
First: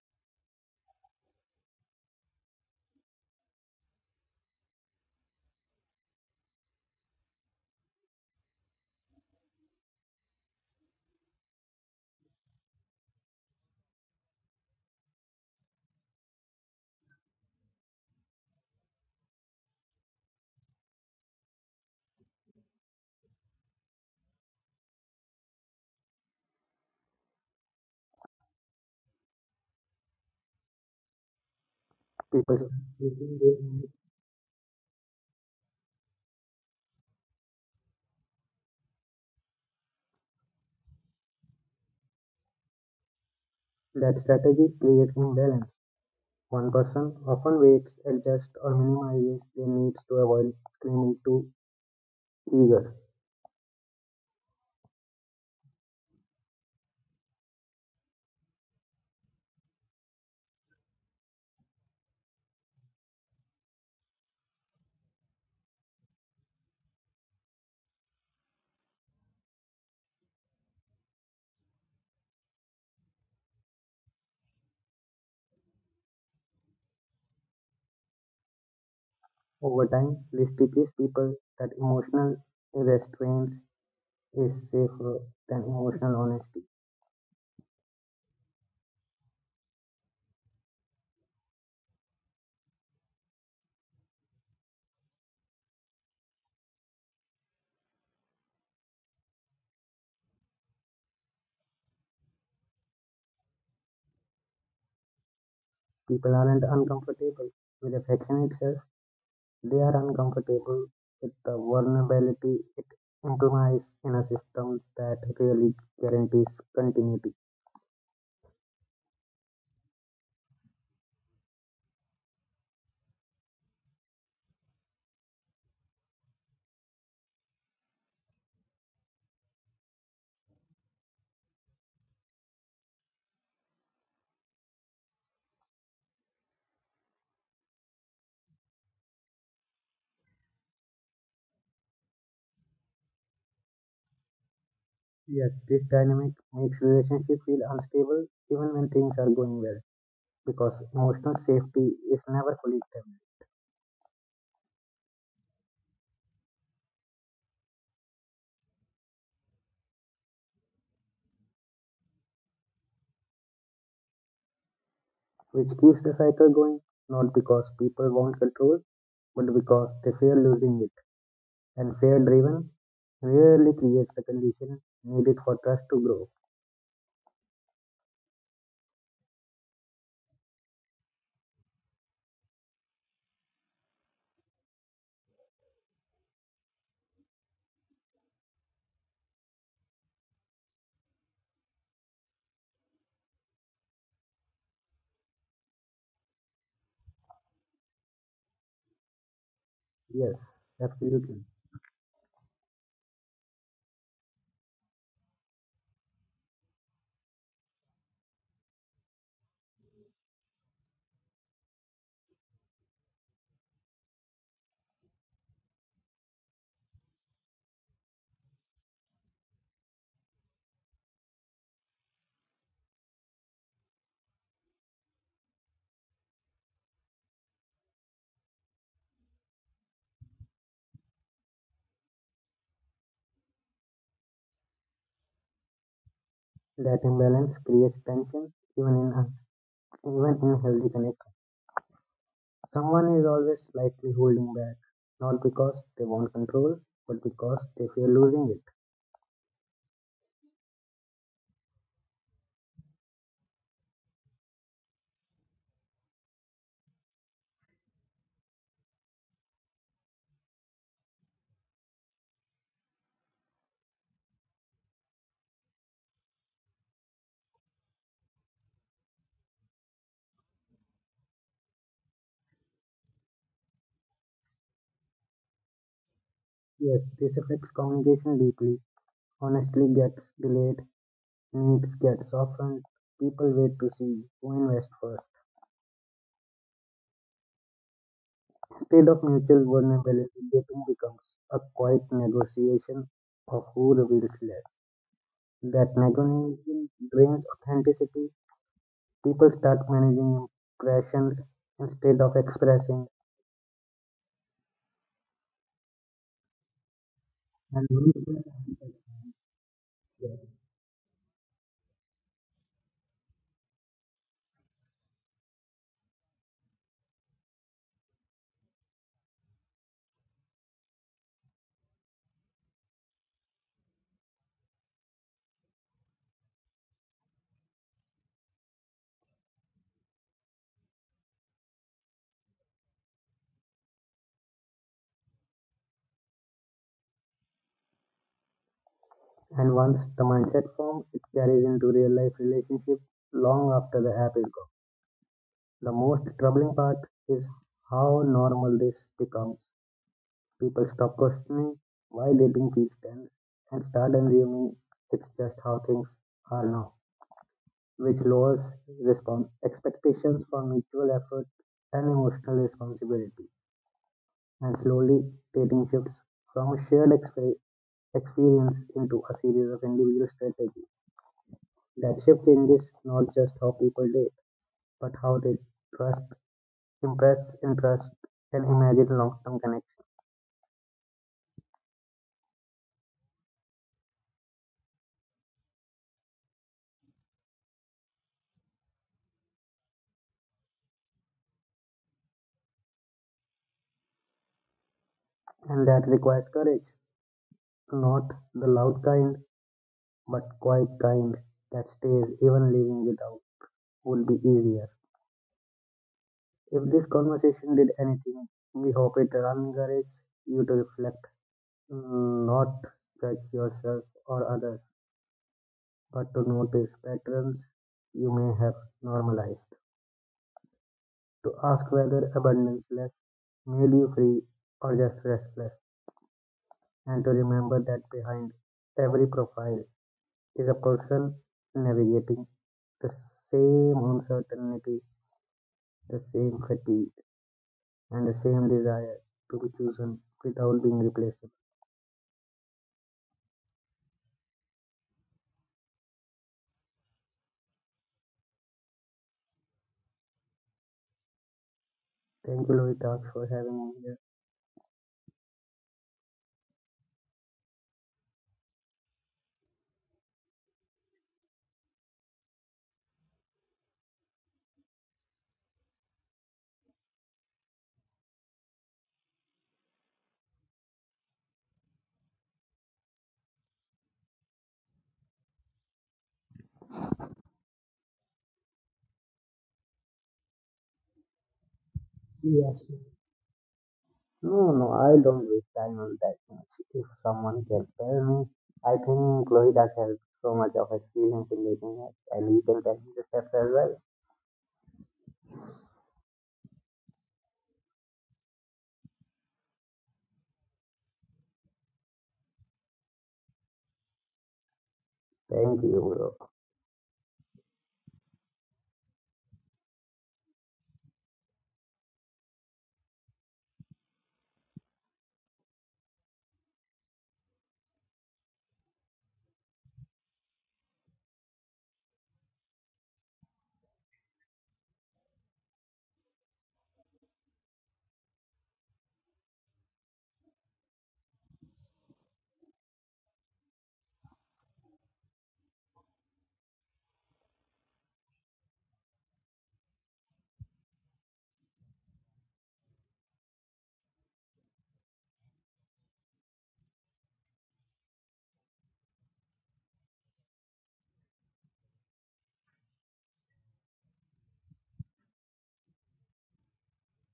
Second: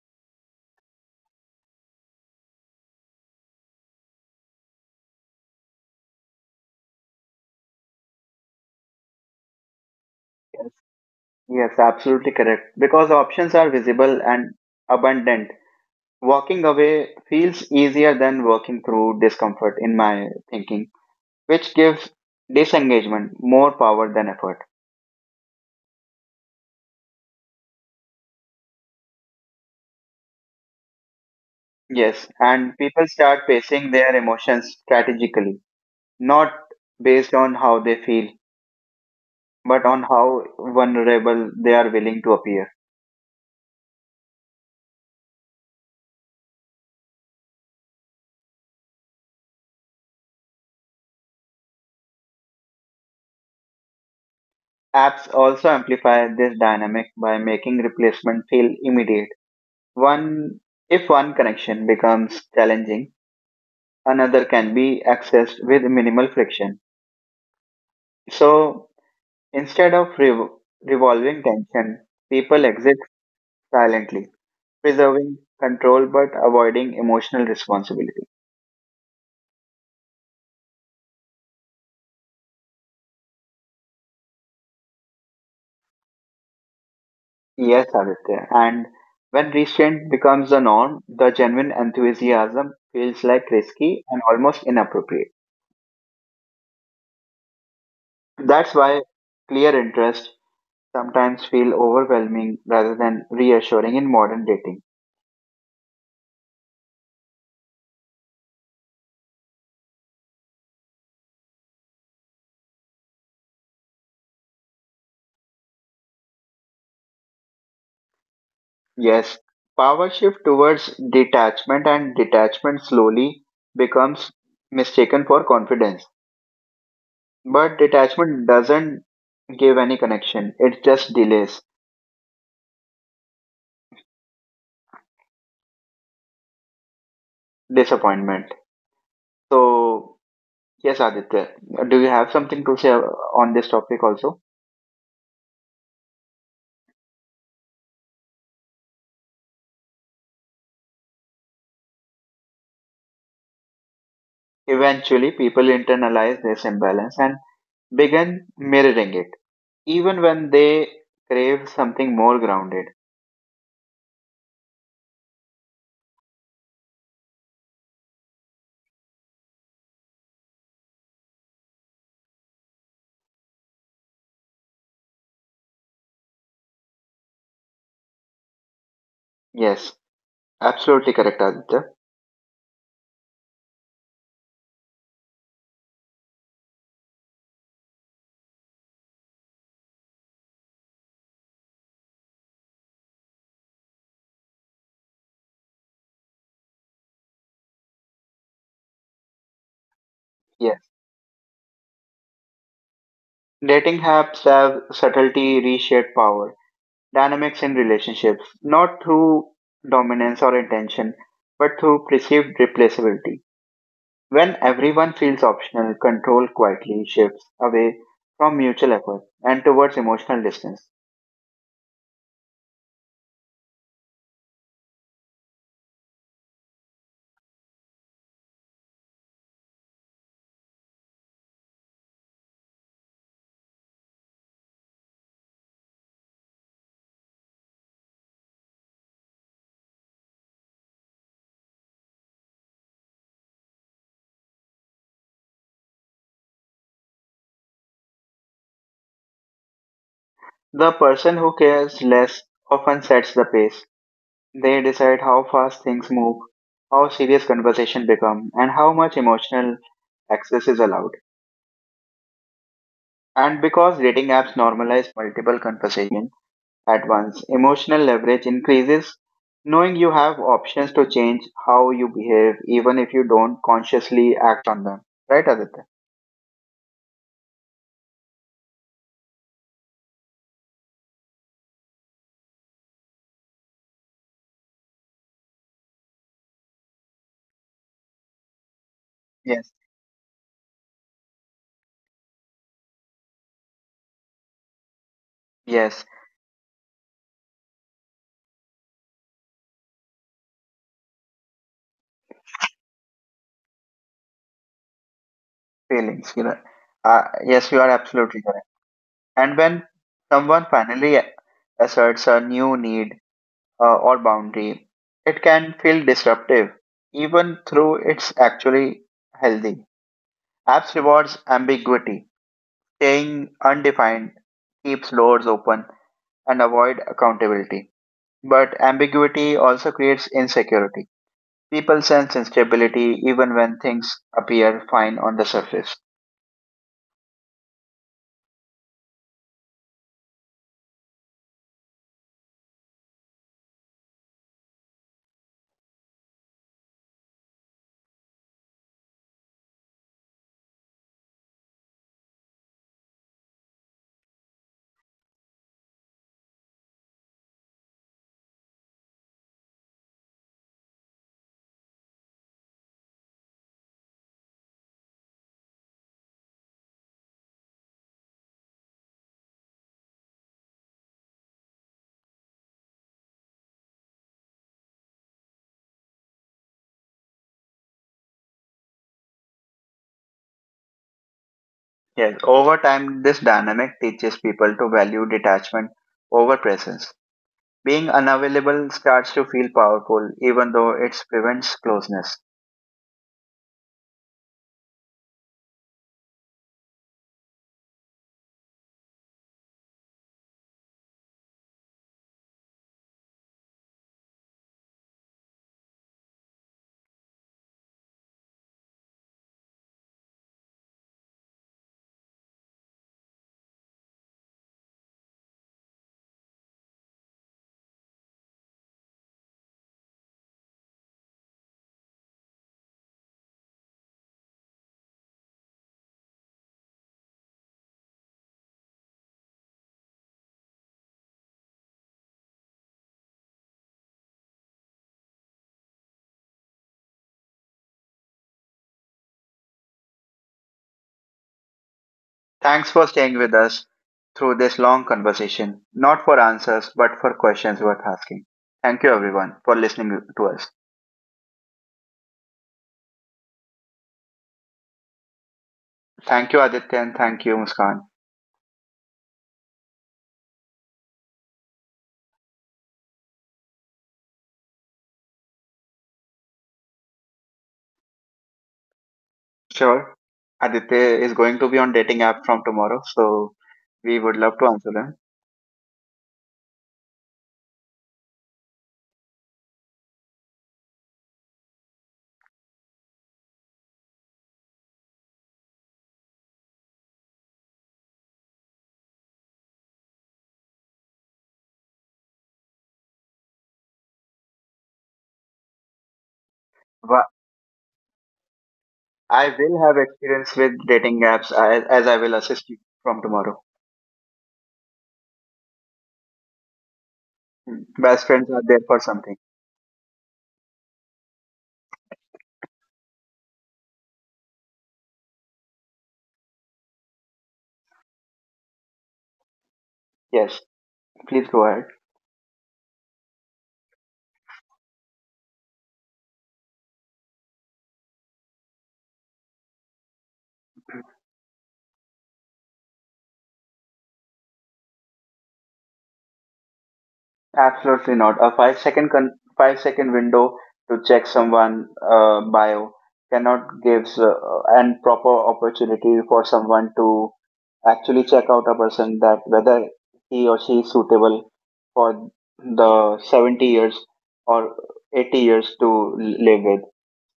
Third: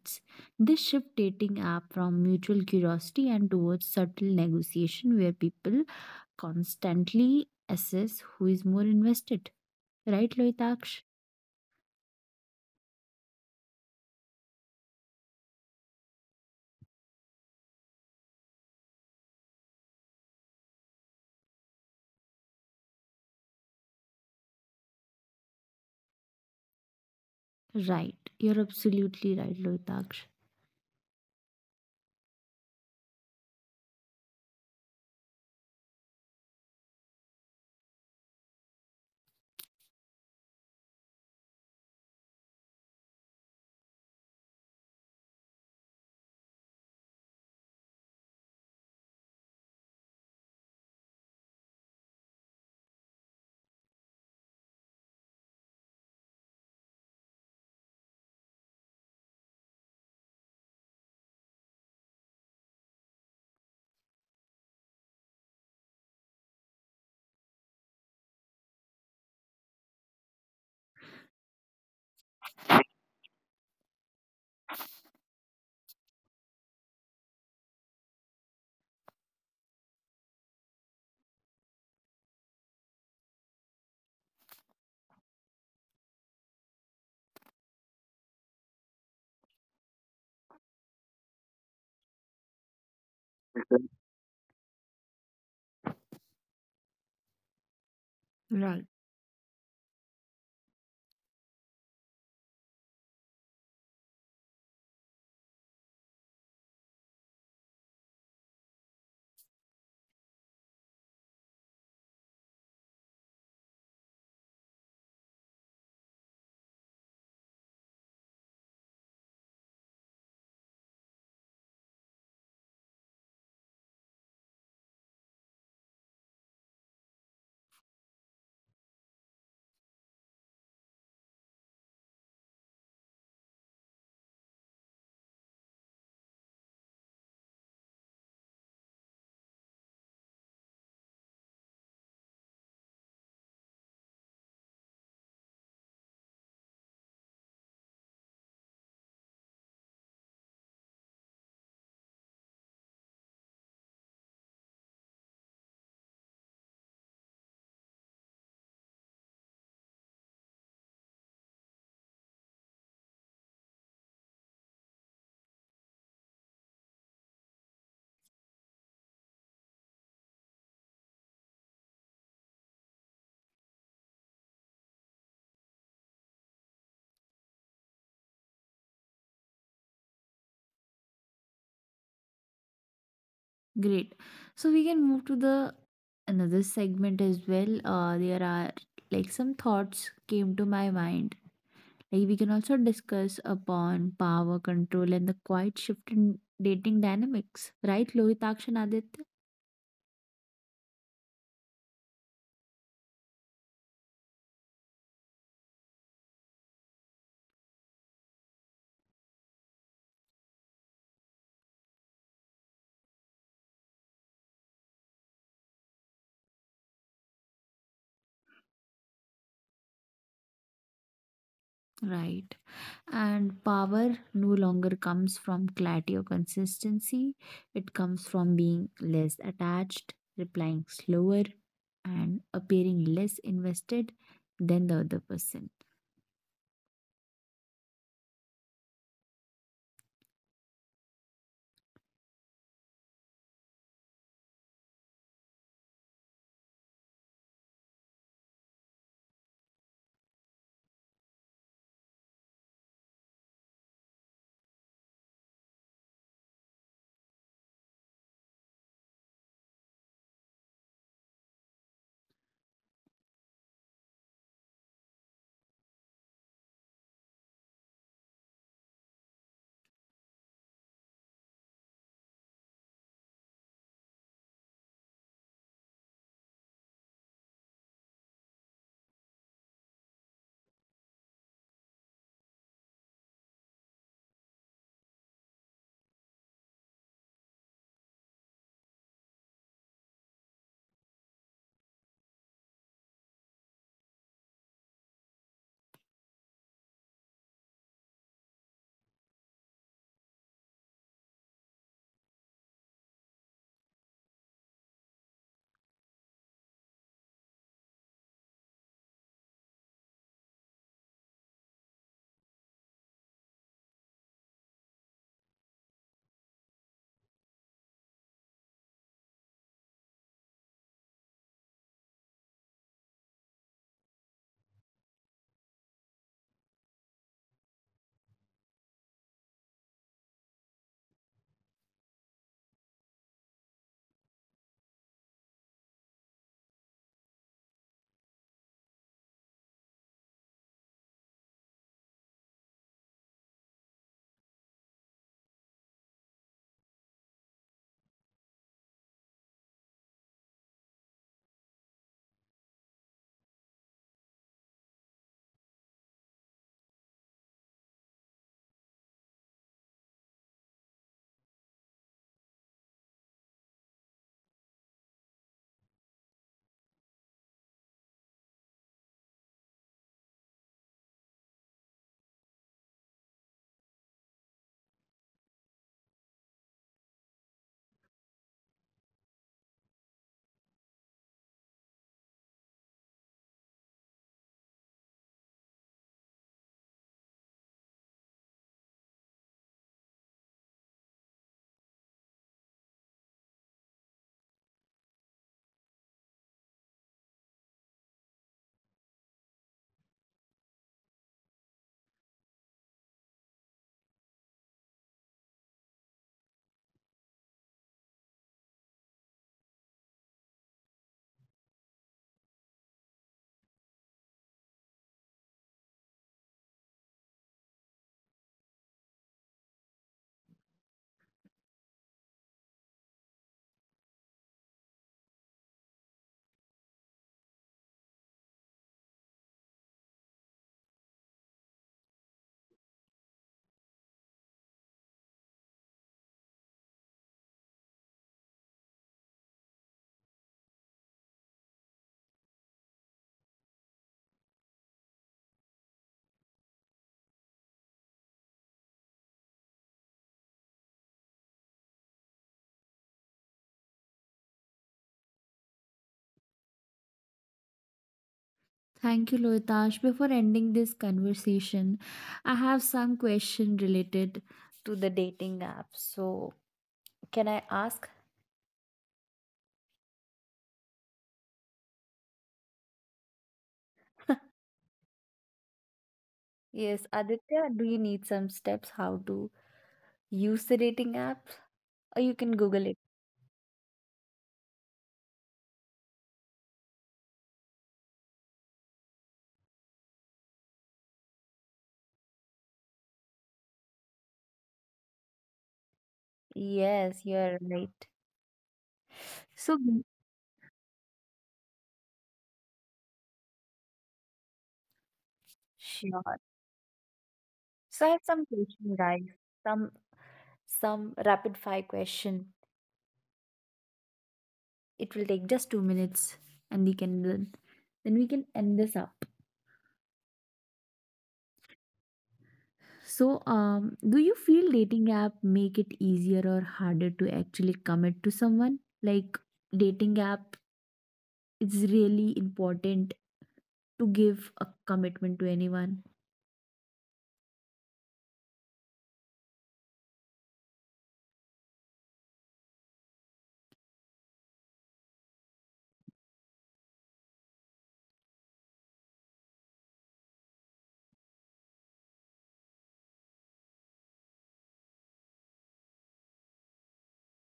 [SPEAKER 2] This shift dating app from mutual curiosity and towards subtle negotiation, where people constantly assess who is more invested. Right, Loitaksh?
[SPEAKER 1] Yes, absolutely correct. Because options are visible and abundant, walking away feels easier than working through discomfort, in my thinking, which gives disengagement more power than effort.
[SPEAKER 2] Right. You're absolutely right, Loitaksh.
[SPEAKER 1] Yes,
[SPEAKER 3] people
[SPEAKER 1] and people start
[SPEAKER 3] using
[SPEAKER 1] facing their emotions strategically, not based on how they feel, but on how vulnerable they are willing to appear.
[SPEAKER 3] that strategy creates imbalance. One person often waits, adjusts, or minimizes their needs to avoid screaming too eager.
[SPEAKER 1] Apps also amplify this dynamic by making replacement feel immediate. One, if one connection becomes challenging, another can be accessed with minimal friction. So instead of revolving tension, people exit silently, preserving control but avoiding emotional responsibility.
[SPEAKER 3] Over time, this teaches people that emotional restraint is safer than emotional honesty.
[SPEAKER 1] Yes, Aditya. And when restraint becomes the norm, the genuine enthusiasm feels like risky and almost inappropriate. That's
[SPEAKER 2] Right.
[SPEAKER 1] why clear interest sometimes feel overwhelming rather than reassuring in modern dating.
[SPEAKER 3] People aren't uncomfortable with affection itself, they are uncomfortable with the vulnerability it implies in a system that really guarantees continuity.
[SPEAKER 1] Yes, power shift towards detachment and detachment slowly becomes mistaken for confidence. But detachment doesn't give any connection. It just delays disappointment. So, yes, Aditya, do you have something to say on this topic also?
[SPEAKER 3] Yes, this dynamic makes relationships feel unstable even when things are going well because emotional safety is never fully established.
[SPEAKER 1] Eventually, people internalize this imbalance and begin mirroring it, even when they crave something more grounded.
[SPEAKER 3] Which keeps the cycle going not because people want control but because they fear losing it and fear driven rarely creates the condition needed for trust to grow.
[SPEAKER 1] Yes, absolutely correct, Aditya.
[SPEAKER 2] Great. So we can move to the another segment as well. There are like some thoughts came to my mind. Like we can also discuss upon power control and the quiet shift in dating dynamics, right, Lohitaksha and Aditya?
[SPEAKER 3] Yes,
[SPEAKER 1] Yes.
[SPEAKER 3] absolutely.
[SPEAKER 1] Dating apps have subtlety reshape power dynamics in relationships, not through dominance or intention, but through perceived replaceability. When everyone feels optional, control quietly shifts away from mutual effort and towards emotional distance.
[SPEAKER 2] Right. And power no longer comes from clarity or consistency. It comes from being less attached, replying slower, and appearing less invested than the other person.
[SPEAKER 3] That imbalance creates tension even in even in healthy connection. Someone is always slightly holding back, not because they want control, but because they fear losing it.
[SPEAKER 1] The person who cares less often sets the pace. They decide how fast things move, how serious conversation become, and how much emotional access is allowed. And because dating apps normalize multiple conversations, at once. Emotional leverage increases knowing you have options to change how you behave, even if you don't consciously act on them. Right, Aditya?
[SPEAKER 3] Yes, this affects communication deeply. Honestly gets delayed needs gets softened, people wait to see who invests first. Instead of
[SPEAKER 1] Yes.
[SPEAKER 3] mutual vulnerability, dating becomes a quiet negotiation of who reveals less. That
[SPEAKER 1] Yes,
[SPEAKER 3] negotiation drains authenticity. People start managing impressions instead of expressing.
[SPEAKER 1] feelings. Yes, you are
[SPEAKER 3] And
[SPEAKER 1] absolutely
[SPEAKER 3] once,
[SPEAKER 1] correct. And when someone finally asserts a new need or boundary, it can feel disruptive, even though it's actually healthy. Apps rewards ambiguity, staying undefined keeps doors open and avoid accountability. But ambiguity also creates insecurity. People sense instability even when things appear fine on the surface.
[SPEAKER 3] and once the mindset forms, it carries into real life relationships long after the app is gone. The most troubling part is how normal this becomes. People stop questioning why they think these trends and start assuming it's just how things are now, which lowers respon expectations for mutual effort and emotional responsibility, and slowly dating shifts from a shared experience into a series of individual strategies. That shift changes not just how people date, but how they trust, impress, interest, and imagine long-term connection.
[SPEAKER 1] Yes, over time, this dynamic teaches people to value detachment over presence. Being unavailable starts to feel powerful, even though it prevents closeness.
[SPEAKER 3] And that requires courage, not the loud kind, but quite kind, that stays even living without would be easier. If this conversation did anything, we hope it encourages you to reflect, mm, not judge yourself or others, but to notice patterns you may have normalized, to ask whether abundance less made you free or just restless, and to remember that behind every profile is a person navigating the same uncertainty the same fatigue, and the same desire to be chosen without being replaced.
[SPEAKER 1] Thanks for staying with us through this long conversation, not for answers, but for questions worth asking. Thank you, everyone, for listening to us.
[SPEAKER 3] Thank you, Lohitak, for having me here.
[SPEAKER 1] Thank you, Aditya, and thank you, Muskan.
[SPEAKER 2] Thank you, Loitash. Before ending this conversation, I have some question related to the dating app. So, can I ask?
[SPEAKER 1] Sure. Aditya is going to be on dating app from tomorrow, so we would love
[SPEAKER 2] [LAUGHS]
[SPEAKER 1] to answer them.
[SPEAKER 2] Yes, Aditya, do you need some steps how to use the dating app? Or you can Google
[SPEAKER 3] Yes.
[SPEAKER 2] it.
[SPEAKER 3] No, no, I don't waste time on that much. If someone can tell me, I think Lohitak has so much of experience in dating apps, and he can tell me the steps as well.
[SPEAKER 2] Yes,
[SPEAKER 1] Wha-
[SPEAKER 2] you're right.
[SPEAKER 1] I
[SPEAKER 2] So,
[SPEAKER 1] will
[SPEAKER 2] Mm.
[SPEAKER 1] have experience with dating apps as, I will assist you from tomorrow.
[SPEAKER 3] Thank you,
[SPEAKER 2] Sure.
[SPEAKER 3] bro.
[SPEAKER 1] Hmm.
[SPEAKER 2] So, I have
[SPEAKER 1] Best
[SPEAKER 2] some
[SPEAKER 1] friends are there
[SPEAKER 2] question,
[SPEAKER 1] for
[SPEAKER 2] guys.
[SPEAKER 1] something.
[SPEAKER 2] Some some rapid fire question. It will take just 2 minutes, and we can then we can end this up.
[SPEAKER 1] Yes, please go ahead.
[SPEAKER 2] So, do you feel dating app make it easier or harder to actually commit to someone? Like dating app, it's really important to give a commitment to anyone.
[SPEAKER 1] Absolutely not. A 5-second window to check someone bio cannot gives an proper opportunity for someone to actually check out a person that whether he or she is suitable for the 70 years or 80 years to live with.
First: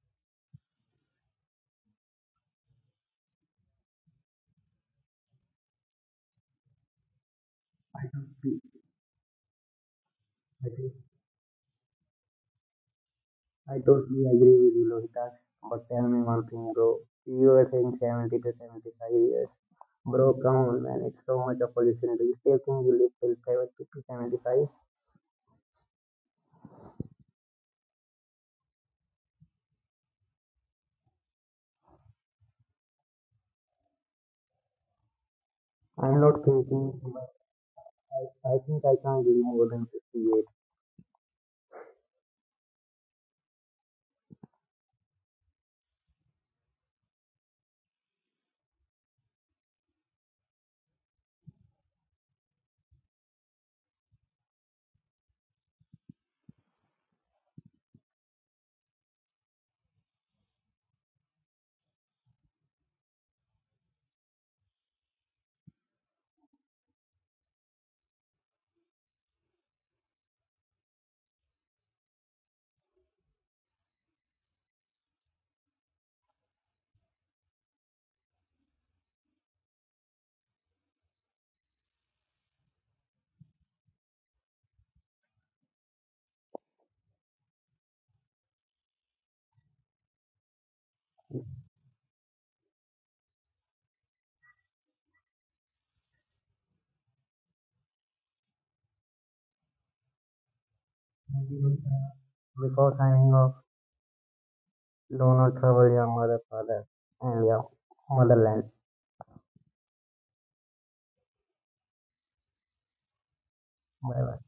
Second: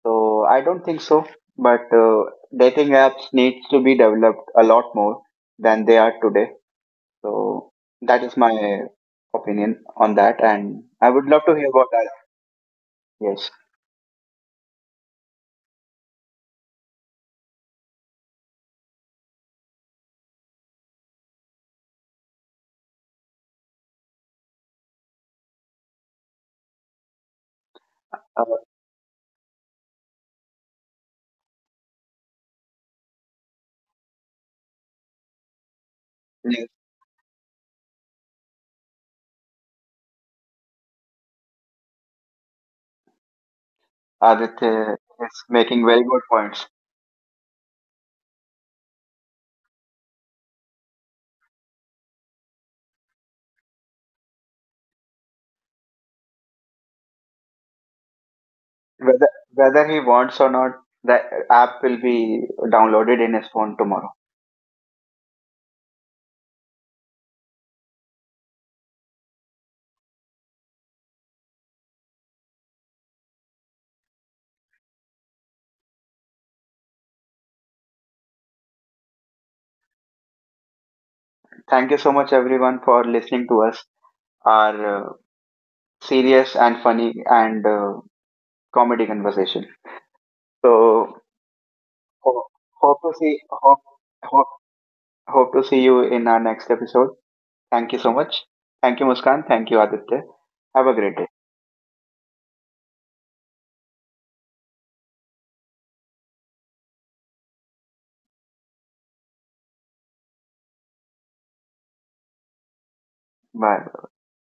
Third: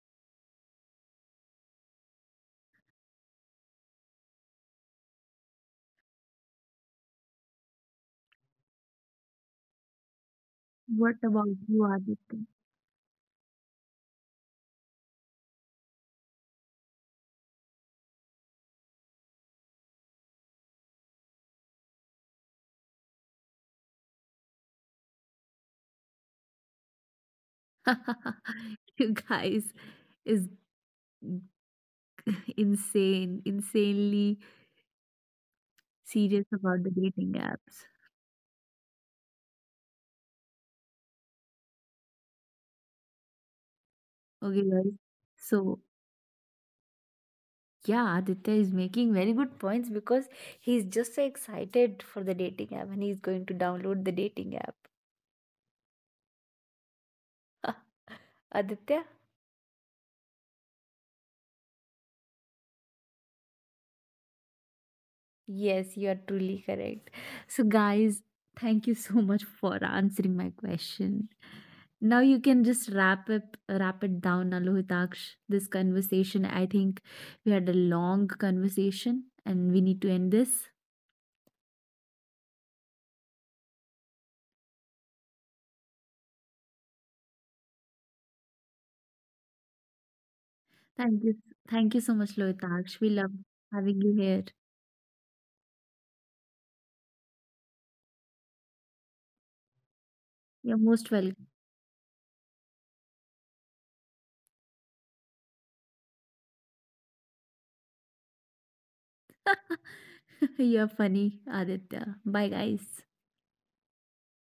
[SPEAKER 1] So I don't think so. But dating apps needs to be developed a lot more than they are today. So
[SPEAKER 3] I
[SPEAKER 1] that is
[SPEAKER 3] totally,
[SPEAKER 1] my opinion on that,
[SPEAKER 3] I
[SPEAKER 1] and
[SPEAKER 3] think,
[SPEAKER 1] I
[SPEAKER 2] What
[SPEAKER 1] would love
[SPEAKER 2] about
[SPEAKER 1] to hear
[SPEAKER 2] you,
[SPEAKER 1] about that.
[SPEAKER 2] Aditya?
[SPEAKER 1] Yes,
[SPEAKER 3] I totally agree with you, Lohitak. But tell me one thing, bro. You were saying 70 to 75 years. Bro, come on, man. It's so much of opportunity. If you still think you live till 70 to 75,
[SPEAKER 1] uh,
[SPEAKER 2] [LAUGHS] you guys is insane, insanely
[SPEAKER 3] I'm not
[SPEAKER 2] serious
[SPEAKER 1] yes,
[SPEAKER 2] about the
[SPEAKER 3] thinking, but
[SPEAKER 2] dating apps.
[SPEAKER 3] I think I can't live more than 58.
[SPEAKER 2] Okay, guys.
[SPEAKER 1] Aditya is
[SPEAKER 2] So
[SPEAKER 1] making very good points.
[SPEAKER 2] yeah, Aditya is making very good points because he's just so excited for the dating app and he's going to download the dating app. [LAUGHS] Aditya,
[SPEAKER 1] Whether whether he wants or not, the app will be downloaded in his phone tomorrow.
[SPEAKER 2] yes, you are truly correct. So, guys, thank you so much for answering my question. Now you can just wrap it down, Alohitaksh. This conversation, I think we had a long conversation, and we need to end this.
[SPEAKER 1] Thank you so much, everyone, for listening to us. Our serious and funny and comedy conversation. So
[SPEAKER 2] Thank you, thank you so much,
[SPEAKER 1] ho- hope
[SPEAKER 2] Lohitaksh. We
[SPEAKER 1] to
[SPEAKER 2] love
[SPEAKER 1] see hope
[SPEAKER 2] having you here.
[SPEAKER 1] hope hope to see you in our next episode. Thank you so much. Thank you, Muskan. Thank you, Aditya.
[SPEAKER 2] You're
[SPEAKER 1] Have a
[SPEAKER 2] most
[SPEAKER 1] great day.
[SPEAKER 2] welcome.
[SPEAKER 3] Maybe because I'm of do not trouble your mother, father, and your motherland.
[SPEAKER 2] [LAUGHS] You're funny, Aditya. Bye, guys.
[SPEAKER 1] Bye.
[SPEAKER 3] Bye bye.